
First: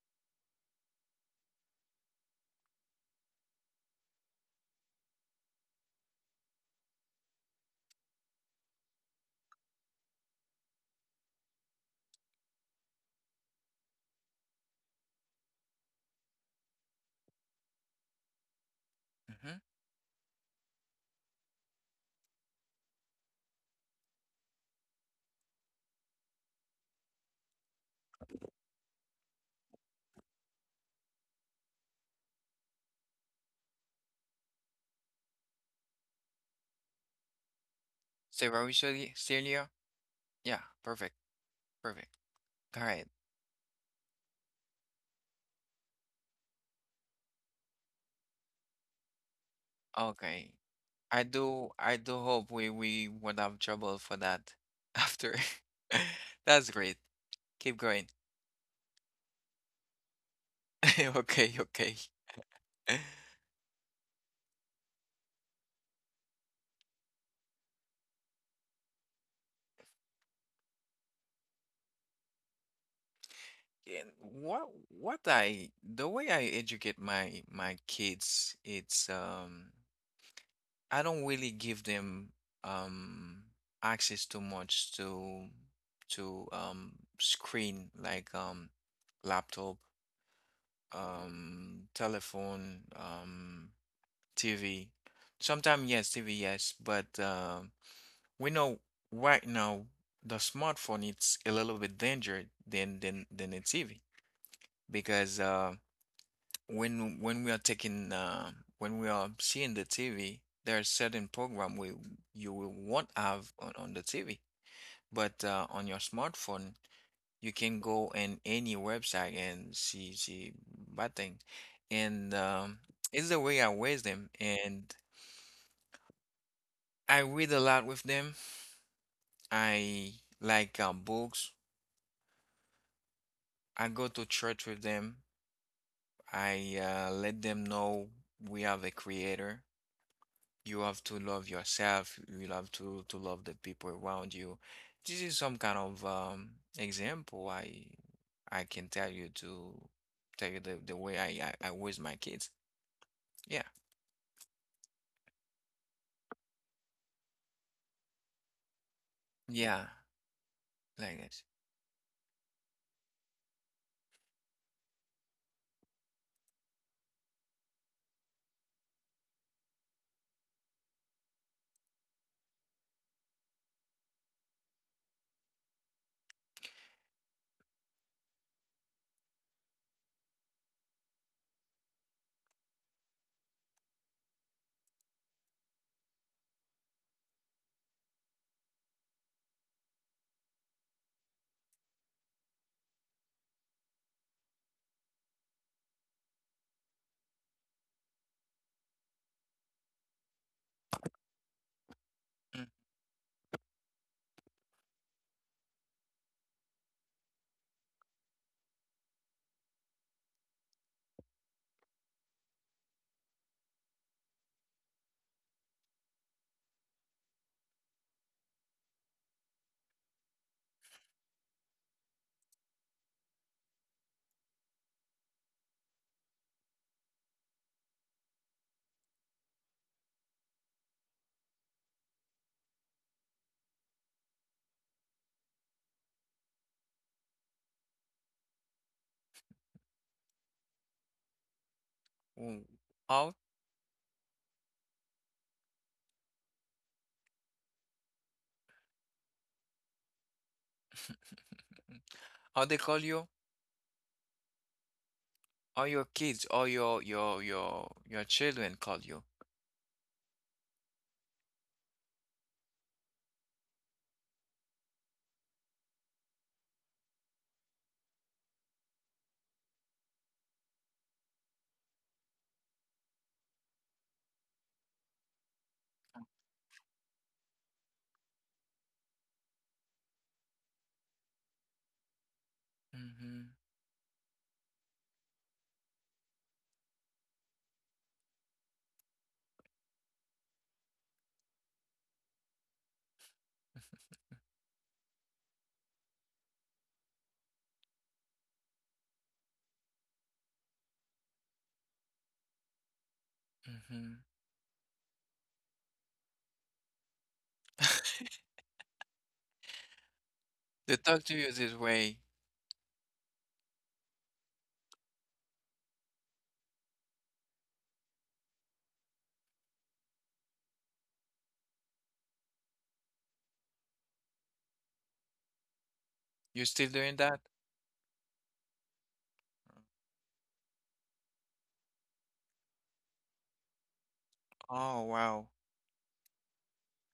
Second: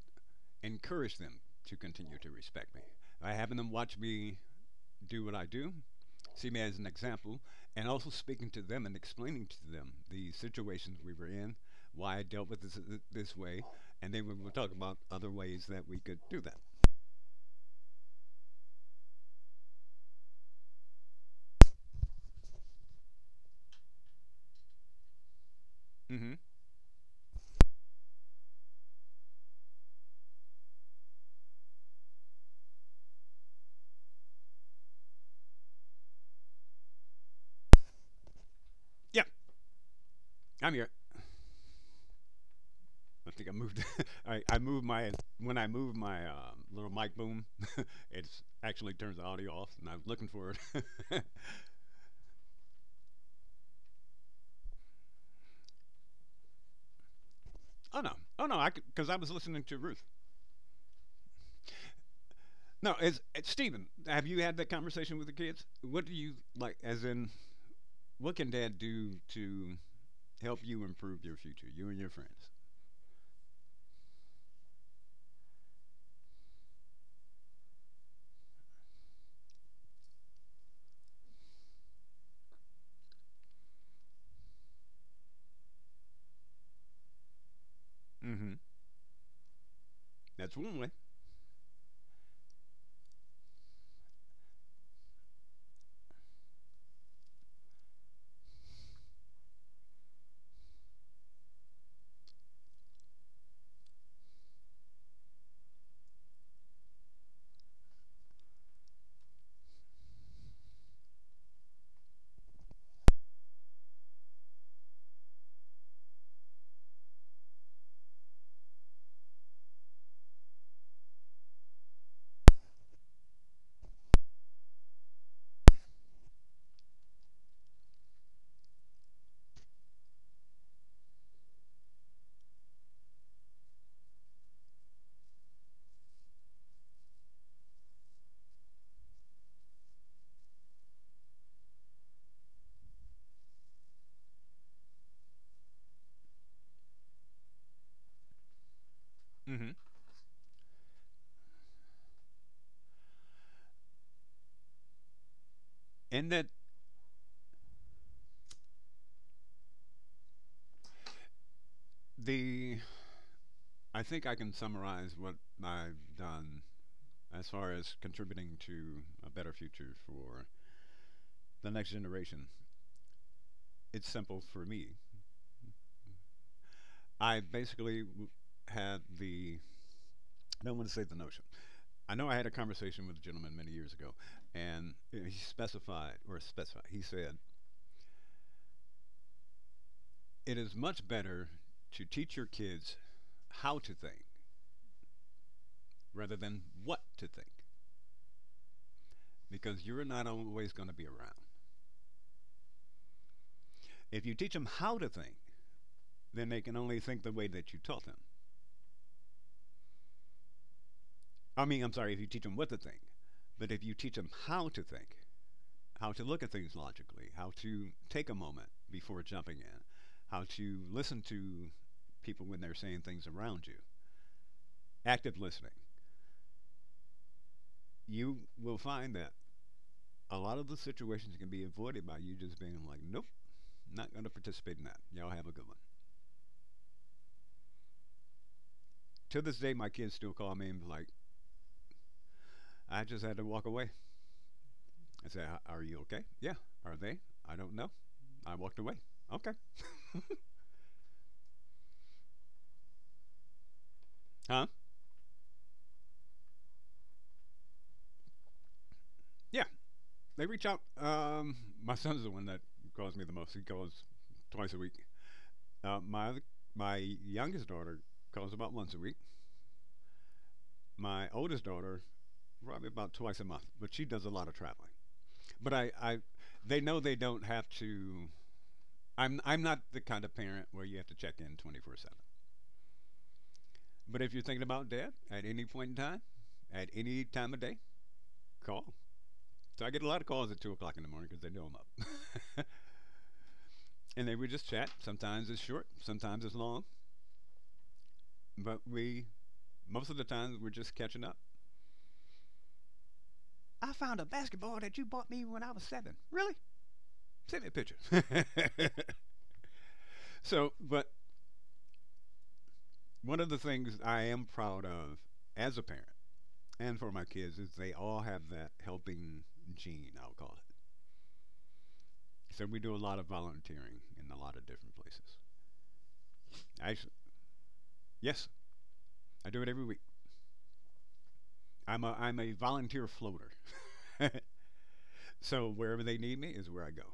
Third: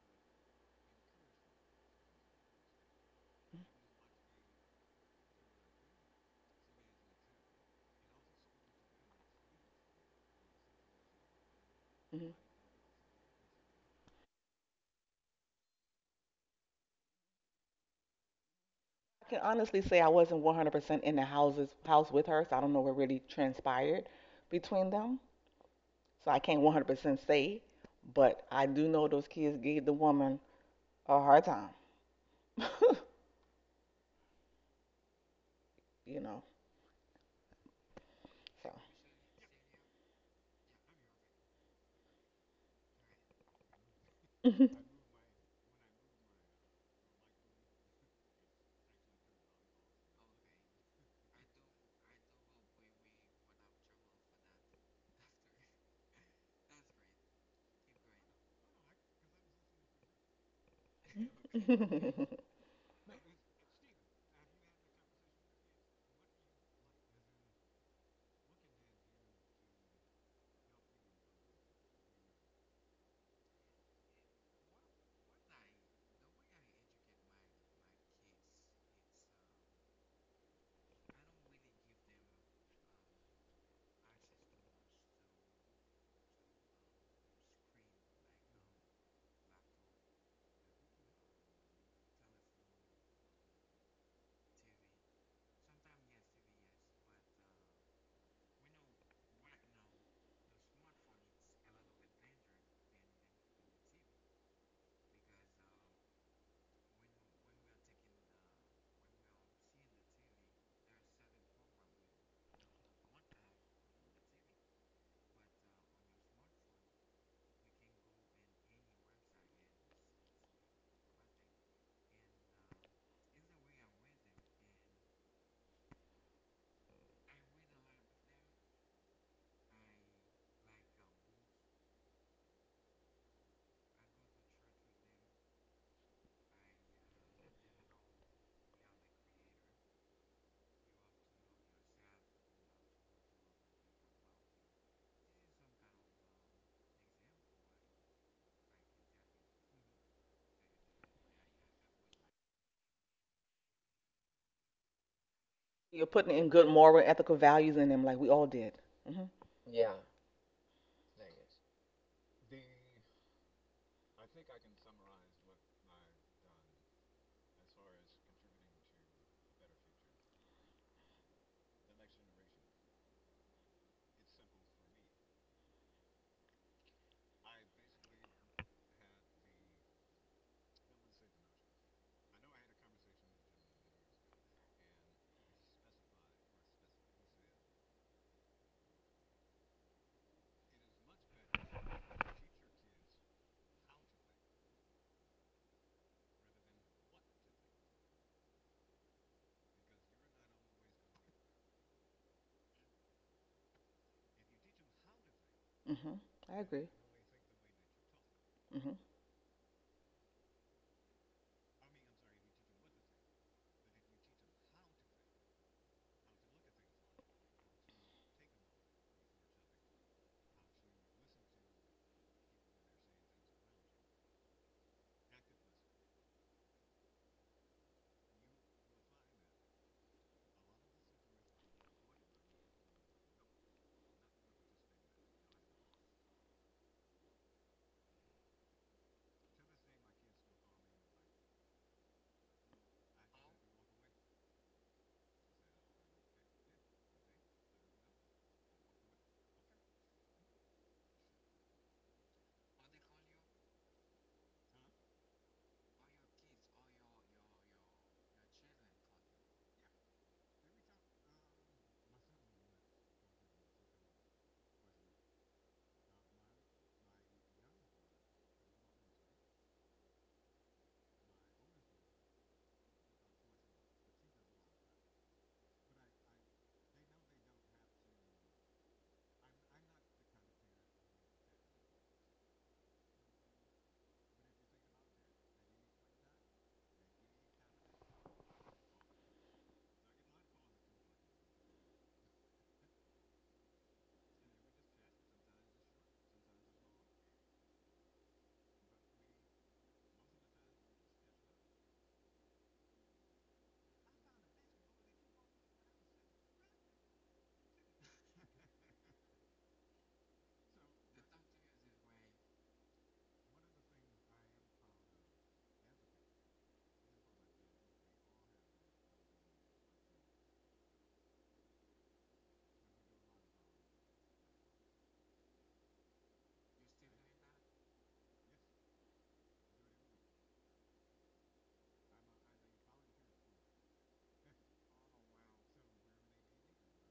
Speaker 2: encourage them to continue to respect me by having them watch me do what I do, see me as an example, and also speaking to them and explaining to them the situations we were in, why I
Speaker 3: mhm.
Speaker 2: dealt with this way, and then we will talk about other ways that we could do that.
Speaker 3: I can
Speaker 1: Mm-hmm.
Speaker 3: honestly say I wasn't 100% in the house with her, so I don't know what really transpired between them, so
Speaker 2: Hmm.
Speaker 3: I can't 100% say, but I do know those kids gave the woman a hard time, you know, so.
Speaker 1: Steroid,
Speaker 2: Yeah,
Speaker 1: Celia? Yeah,
Speaker 2: I'm here.
Speaker 1: perfect, perfect. All right,
Speaker 2: I think I moved. I moved my When I moved my little mic boom, it actually turns the audio off, and I was looking
Speaker 1: okay.
Speaker 2: for it.
Speaker 1: I do hope we won't have trouble for that after. That's great. Keep
Speaker 2: Oh
Speaker 1: going.
Speaker 2: no, oh no, I because I was listening to Ruth.
Speaker 1: Okay, okay.
Speaker 2: No,
Speaker 1: And
Speaker 2: as Stephen, have you had that conversation with the kids? What do you like? As in, what can Dad do to help you improve your future, you and your friends?
Speaker 1: what I the way I educate my kids, it's I don't really give them um access too much to screen, like
Speaker 2: Mm-hmm.
Speaker 1: laptop,
Speaker 2: That's one way.
Speaker 1: telephone, TV. Sometimes, yes, TV, yes, but we know right now the smartphone it's a little bit danger than the TV, because when when we are taking uh, when we are seeing the TV, there are certain program we you will won't have on the TV, but on your smartphone you can go in any website and see bad things. And it's the way I wear them, and I read a lot with them. I like books. I go to church with them. I, let them know we have a creator. You have to love yourself. You have to love the people around you. This is some kind of example. I can tell you to
Speaker 2: Mm-hmm.
Speaker 1: tell you the way I raise my kids. Yeah.
Speaker 3: You're
Speaker 2: And
Speaker 3: putting
Speaker 2: that
Speaker 3: in good moral, and ethical values in them, like we all did. Mhm,
Speaker 1: Yeah, like that.
Speaker 2: the I think I can summarize what I've done as far as contributing to a better future for the next generation. It's simple for me. I basically had the I don't want to say the notion. I know I had a conversation with a gentleman many years ago, and he specified, or specified, he said, it is much better to teach your kids how to think rather than what to think because you're not always going to be around.
Speaker 1: Mm.
Speaker 2: If you teach them how to think,
Speaker 3: mhm,
Speaker 2: then they
Speaker 3: I
Speaker 2: can
Speaker 3: agree.
Speaker 2: only think the way that you taught them.
Speaker 3: Mm-hmm.
Speaker 2: I mean, I'm sorry, if you teach them what to think, but if you teach them how to think, how to look at things logically, how to take a moment before jumping in, how to listen to people when they're saying things around you, active listening. You will find that a lot of the situations can be avoided by you just being like, nope, not going to participate in that. Y'all have a good one. To this day, my kids still call me and be like,
Speaker 1: Mm.
Speaker 2: I just
Speaker 1: How
Speaker 2: had to walk away. I say, are you okay? Yeah. Are they? I don't know. I walked away. Okay.
Speaker 1: how they call you?
Speaker 2: Huh?
Speaker 1: Or your kids or your children call you?
Speaker 2: Yeah. They reach out. My son's the one that calls me the most. He calls twice a week. Uh, my my youngest daughter calls about once a week. My oldest daughter probably about twice a month, but she does a lot of traveling. But they know they don't have to. I'm not the kind of parent where you have to check in 24/7.
Speaker 1: Mm-hmm.
Speaker 2: But if you're thinking about dad at any point in time, at any time of day, call. So I get a lot of calls at 2 o'clock in the morning because they know I'm up. And they would just chat. Sometimes it's short, sometimes it's long. But we, most of the time, we're just catching up. I found
Speaker 1: Mm-hmm.
Speaker 2: a basketball that you bought me when I was 7. Really? Send me a picture. so,
Speaker 1: They
Speaker 2: but
Speaker 1: talk to you this way.
Speaker 2: one of the things I am proud of as a parent and for my kids is they all have that helping gene, I'll call it. So we do a lot of volunteering in a lot of different places.
Speaker 1: You still
Speaker 2: I s-
Speaker 1: doing that?
Speaker 2: yes, I do it every week. I'm a volunteer floater.
Speaker 1: Oh wow.
Speaker 2: So wherever they need me is where I go.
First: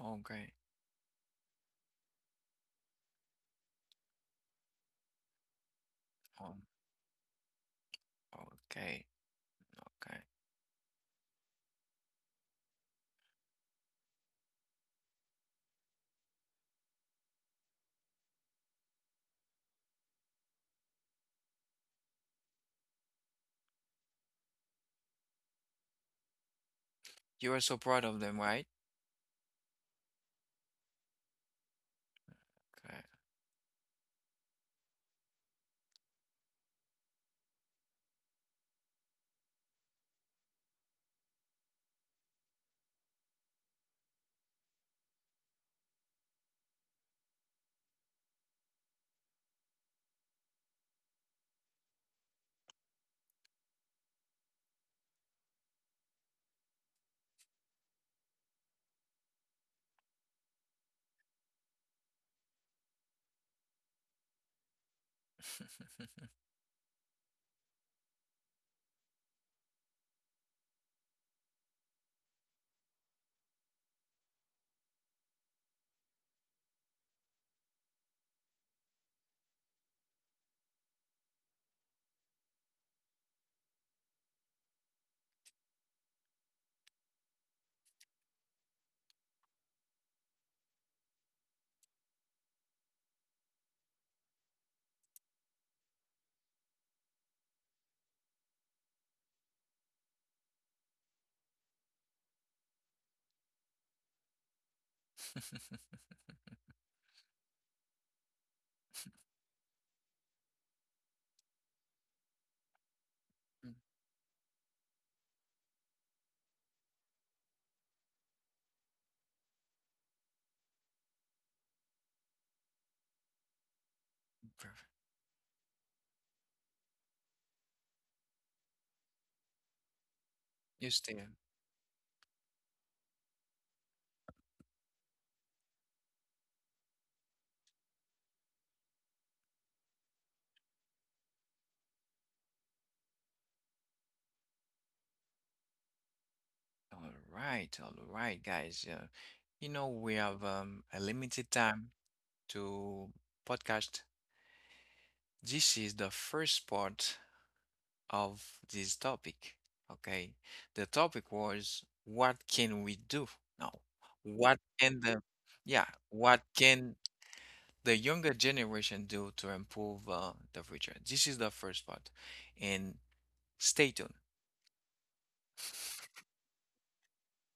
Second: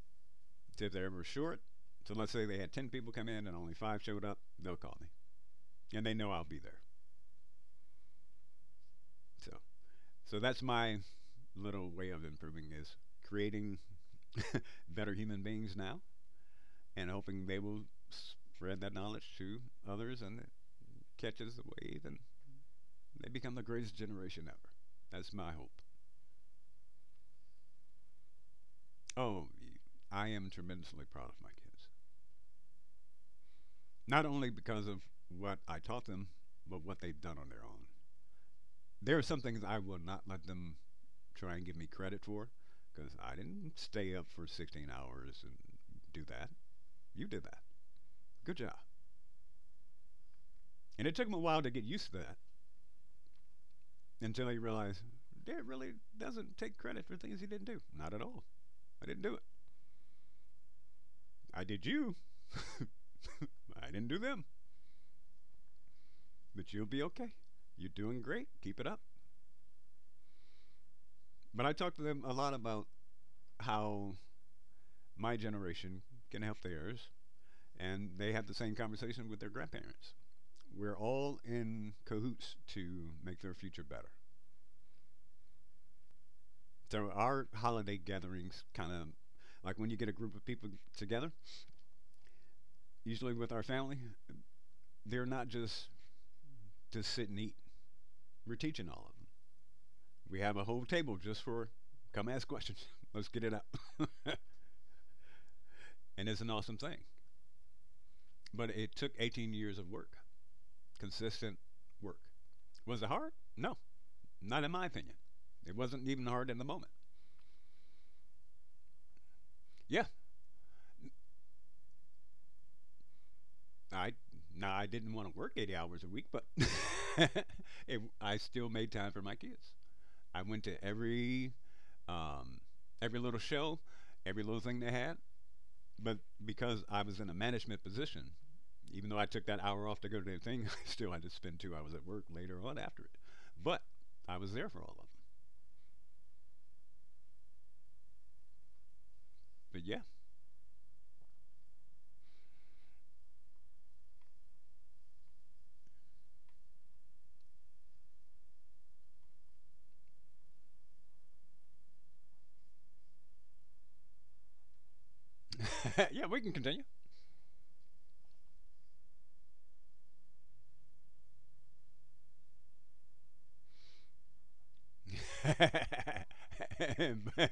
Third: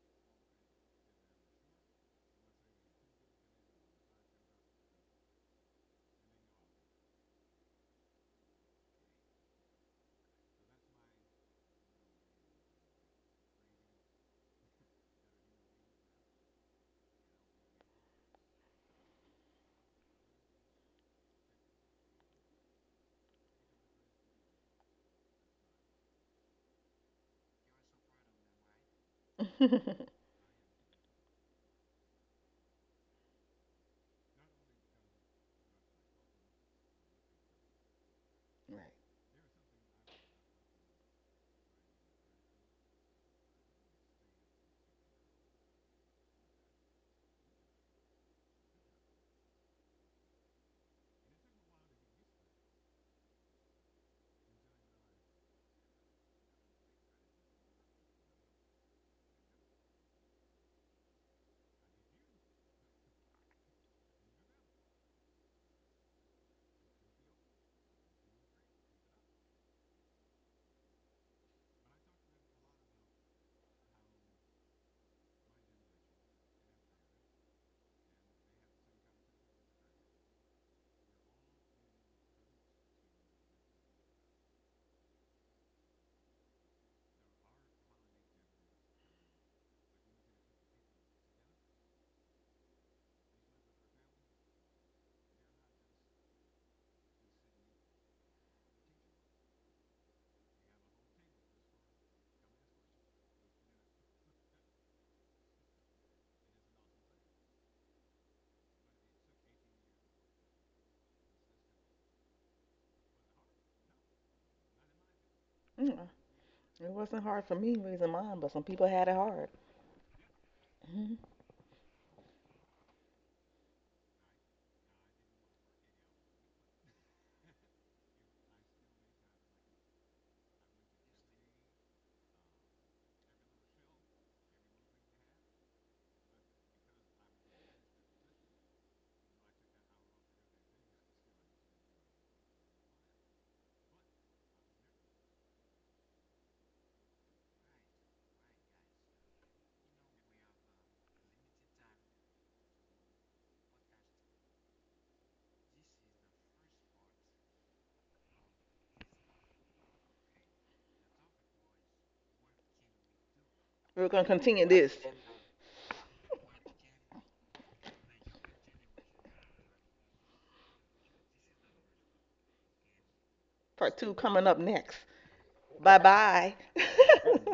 Speaker 1: Okay.
Speaker 2: So if they're ever short, so let's say they had 10 people come in and only five showed up, they'll call me, and they know I'll be
Speaker 1: Um,
Speaker 2: there.
Speaker 1: okay.
Speaker 2: So
Speaker 1: Okay.
Speaker 2: so that's my little way of improving is creating better human beings now and hoping they will spread that knowledge to others and catches the wave and they become the greatest generation ever. That's my hope.
Speaker 1: You are so proud of them, right?
Speaker 2: Oh, I am tremendously proud of my kids.
Speaker 1: Okay.
Speaker 2: Not only because of what I taught them, but what they've done on their own.
Speaker 3: Right.
Speaker 2: There are some things I will not let them try and give me credit for because I didn't stay up for 16 hours and do that. You did that. Good job. And it took him a while to get used to that until he realized Dad really doesn't take credit for things he didn't do. Not at all. I didn't do it. I did you. I didn't do them. But you'll be okay. You're doing great. Keep it up. But I talk to them a lot about how my generation can help theirs, and they have the same conversation with their grandparents. We're all in cahoots to make their future better. So our holiday gatherings, kind of like when you get a group of people together, usually with our family, they're not just to sit and eat. We're teaching all of them. We have a whole table just for come ask questions. Let's get it out. And it's an awesome thing. But it took 18 years of work, consistent work. Was it hard?
Speaker 1: Mm.
Speaker 2: No, not in my opinion. It
Speaker 3: Mm,
Speaker 2: wasn't even hard in the
Speaker 3: it
Speaker 2: moment.
Speaker 3: wasn't hard for me raising mine, but some people had it hard.
Speaker 2: Yeah,
Speaker 3: Mhm.
Speaker 2: I now
Speaker 1: Perfect.
Speaker 2: I didn't want to work 80 hours a week, but I still made time for my kids. I went to
Speaker 1: You still.
Speaker 2: um, every little show, every little thing they had, but because I was in a management position, even though I took that hour off to go to the thing, I still had to spend 2 hours at work later on after it. But I was there for all of them.
Speaker 1: All right. All right, guys. You
Speaker 2: But
Speaker 1: know
Speaker 2: yeah,
Speaker 1: we have a limited time to podcast. This is the first part of this topic. Okay. The topic was, what can we do now?
Speaker 3: We're going to
Speaker 1: What
Speaker 3: continue this.
Speaker 1: can the yeah,
Speaker 2: yeah,
Speaker 1: what
Speaker 2: we can continue.
Speaker 1: can the younger generation do to improve the future? This is the first part. And stay
Speaker 3: Part
Speaker 1: tuned.
Speaker 3: two coming up next. Bye. Bye.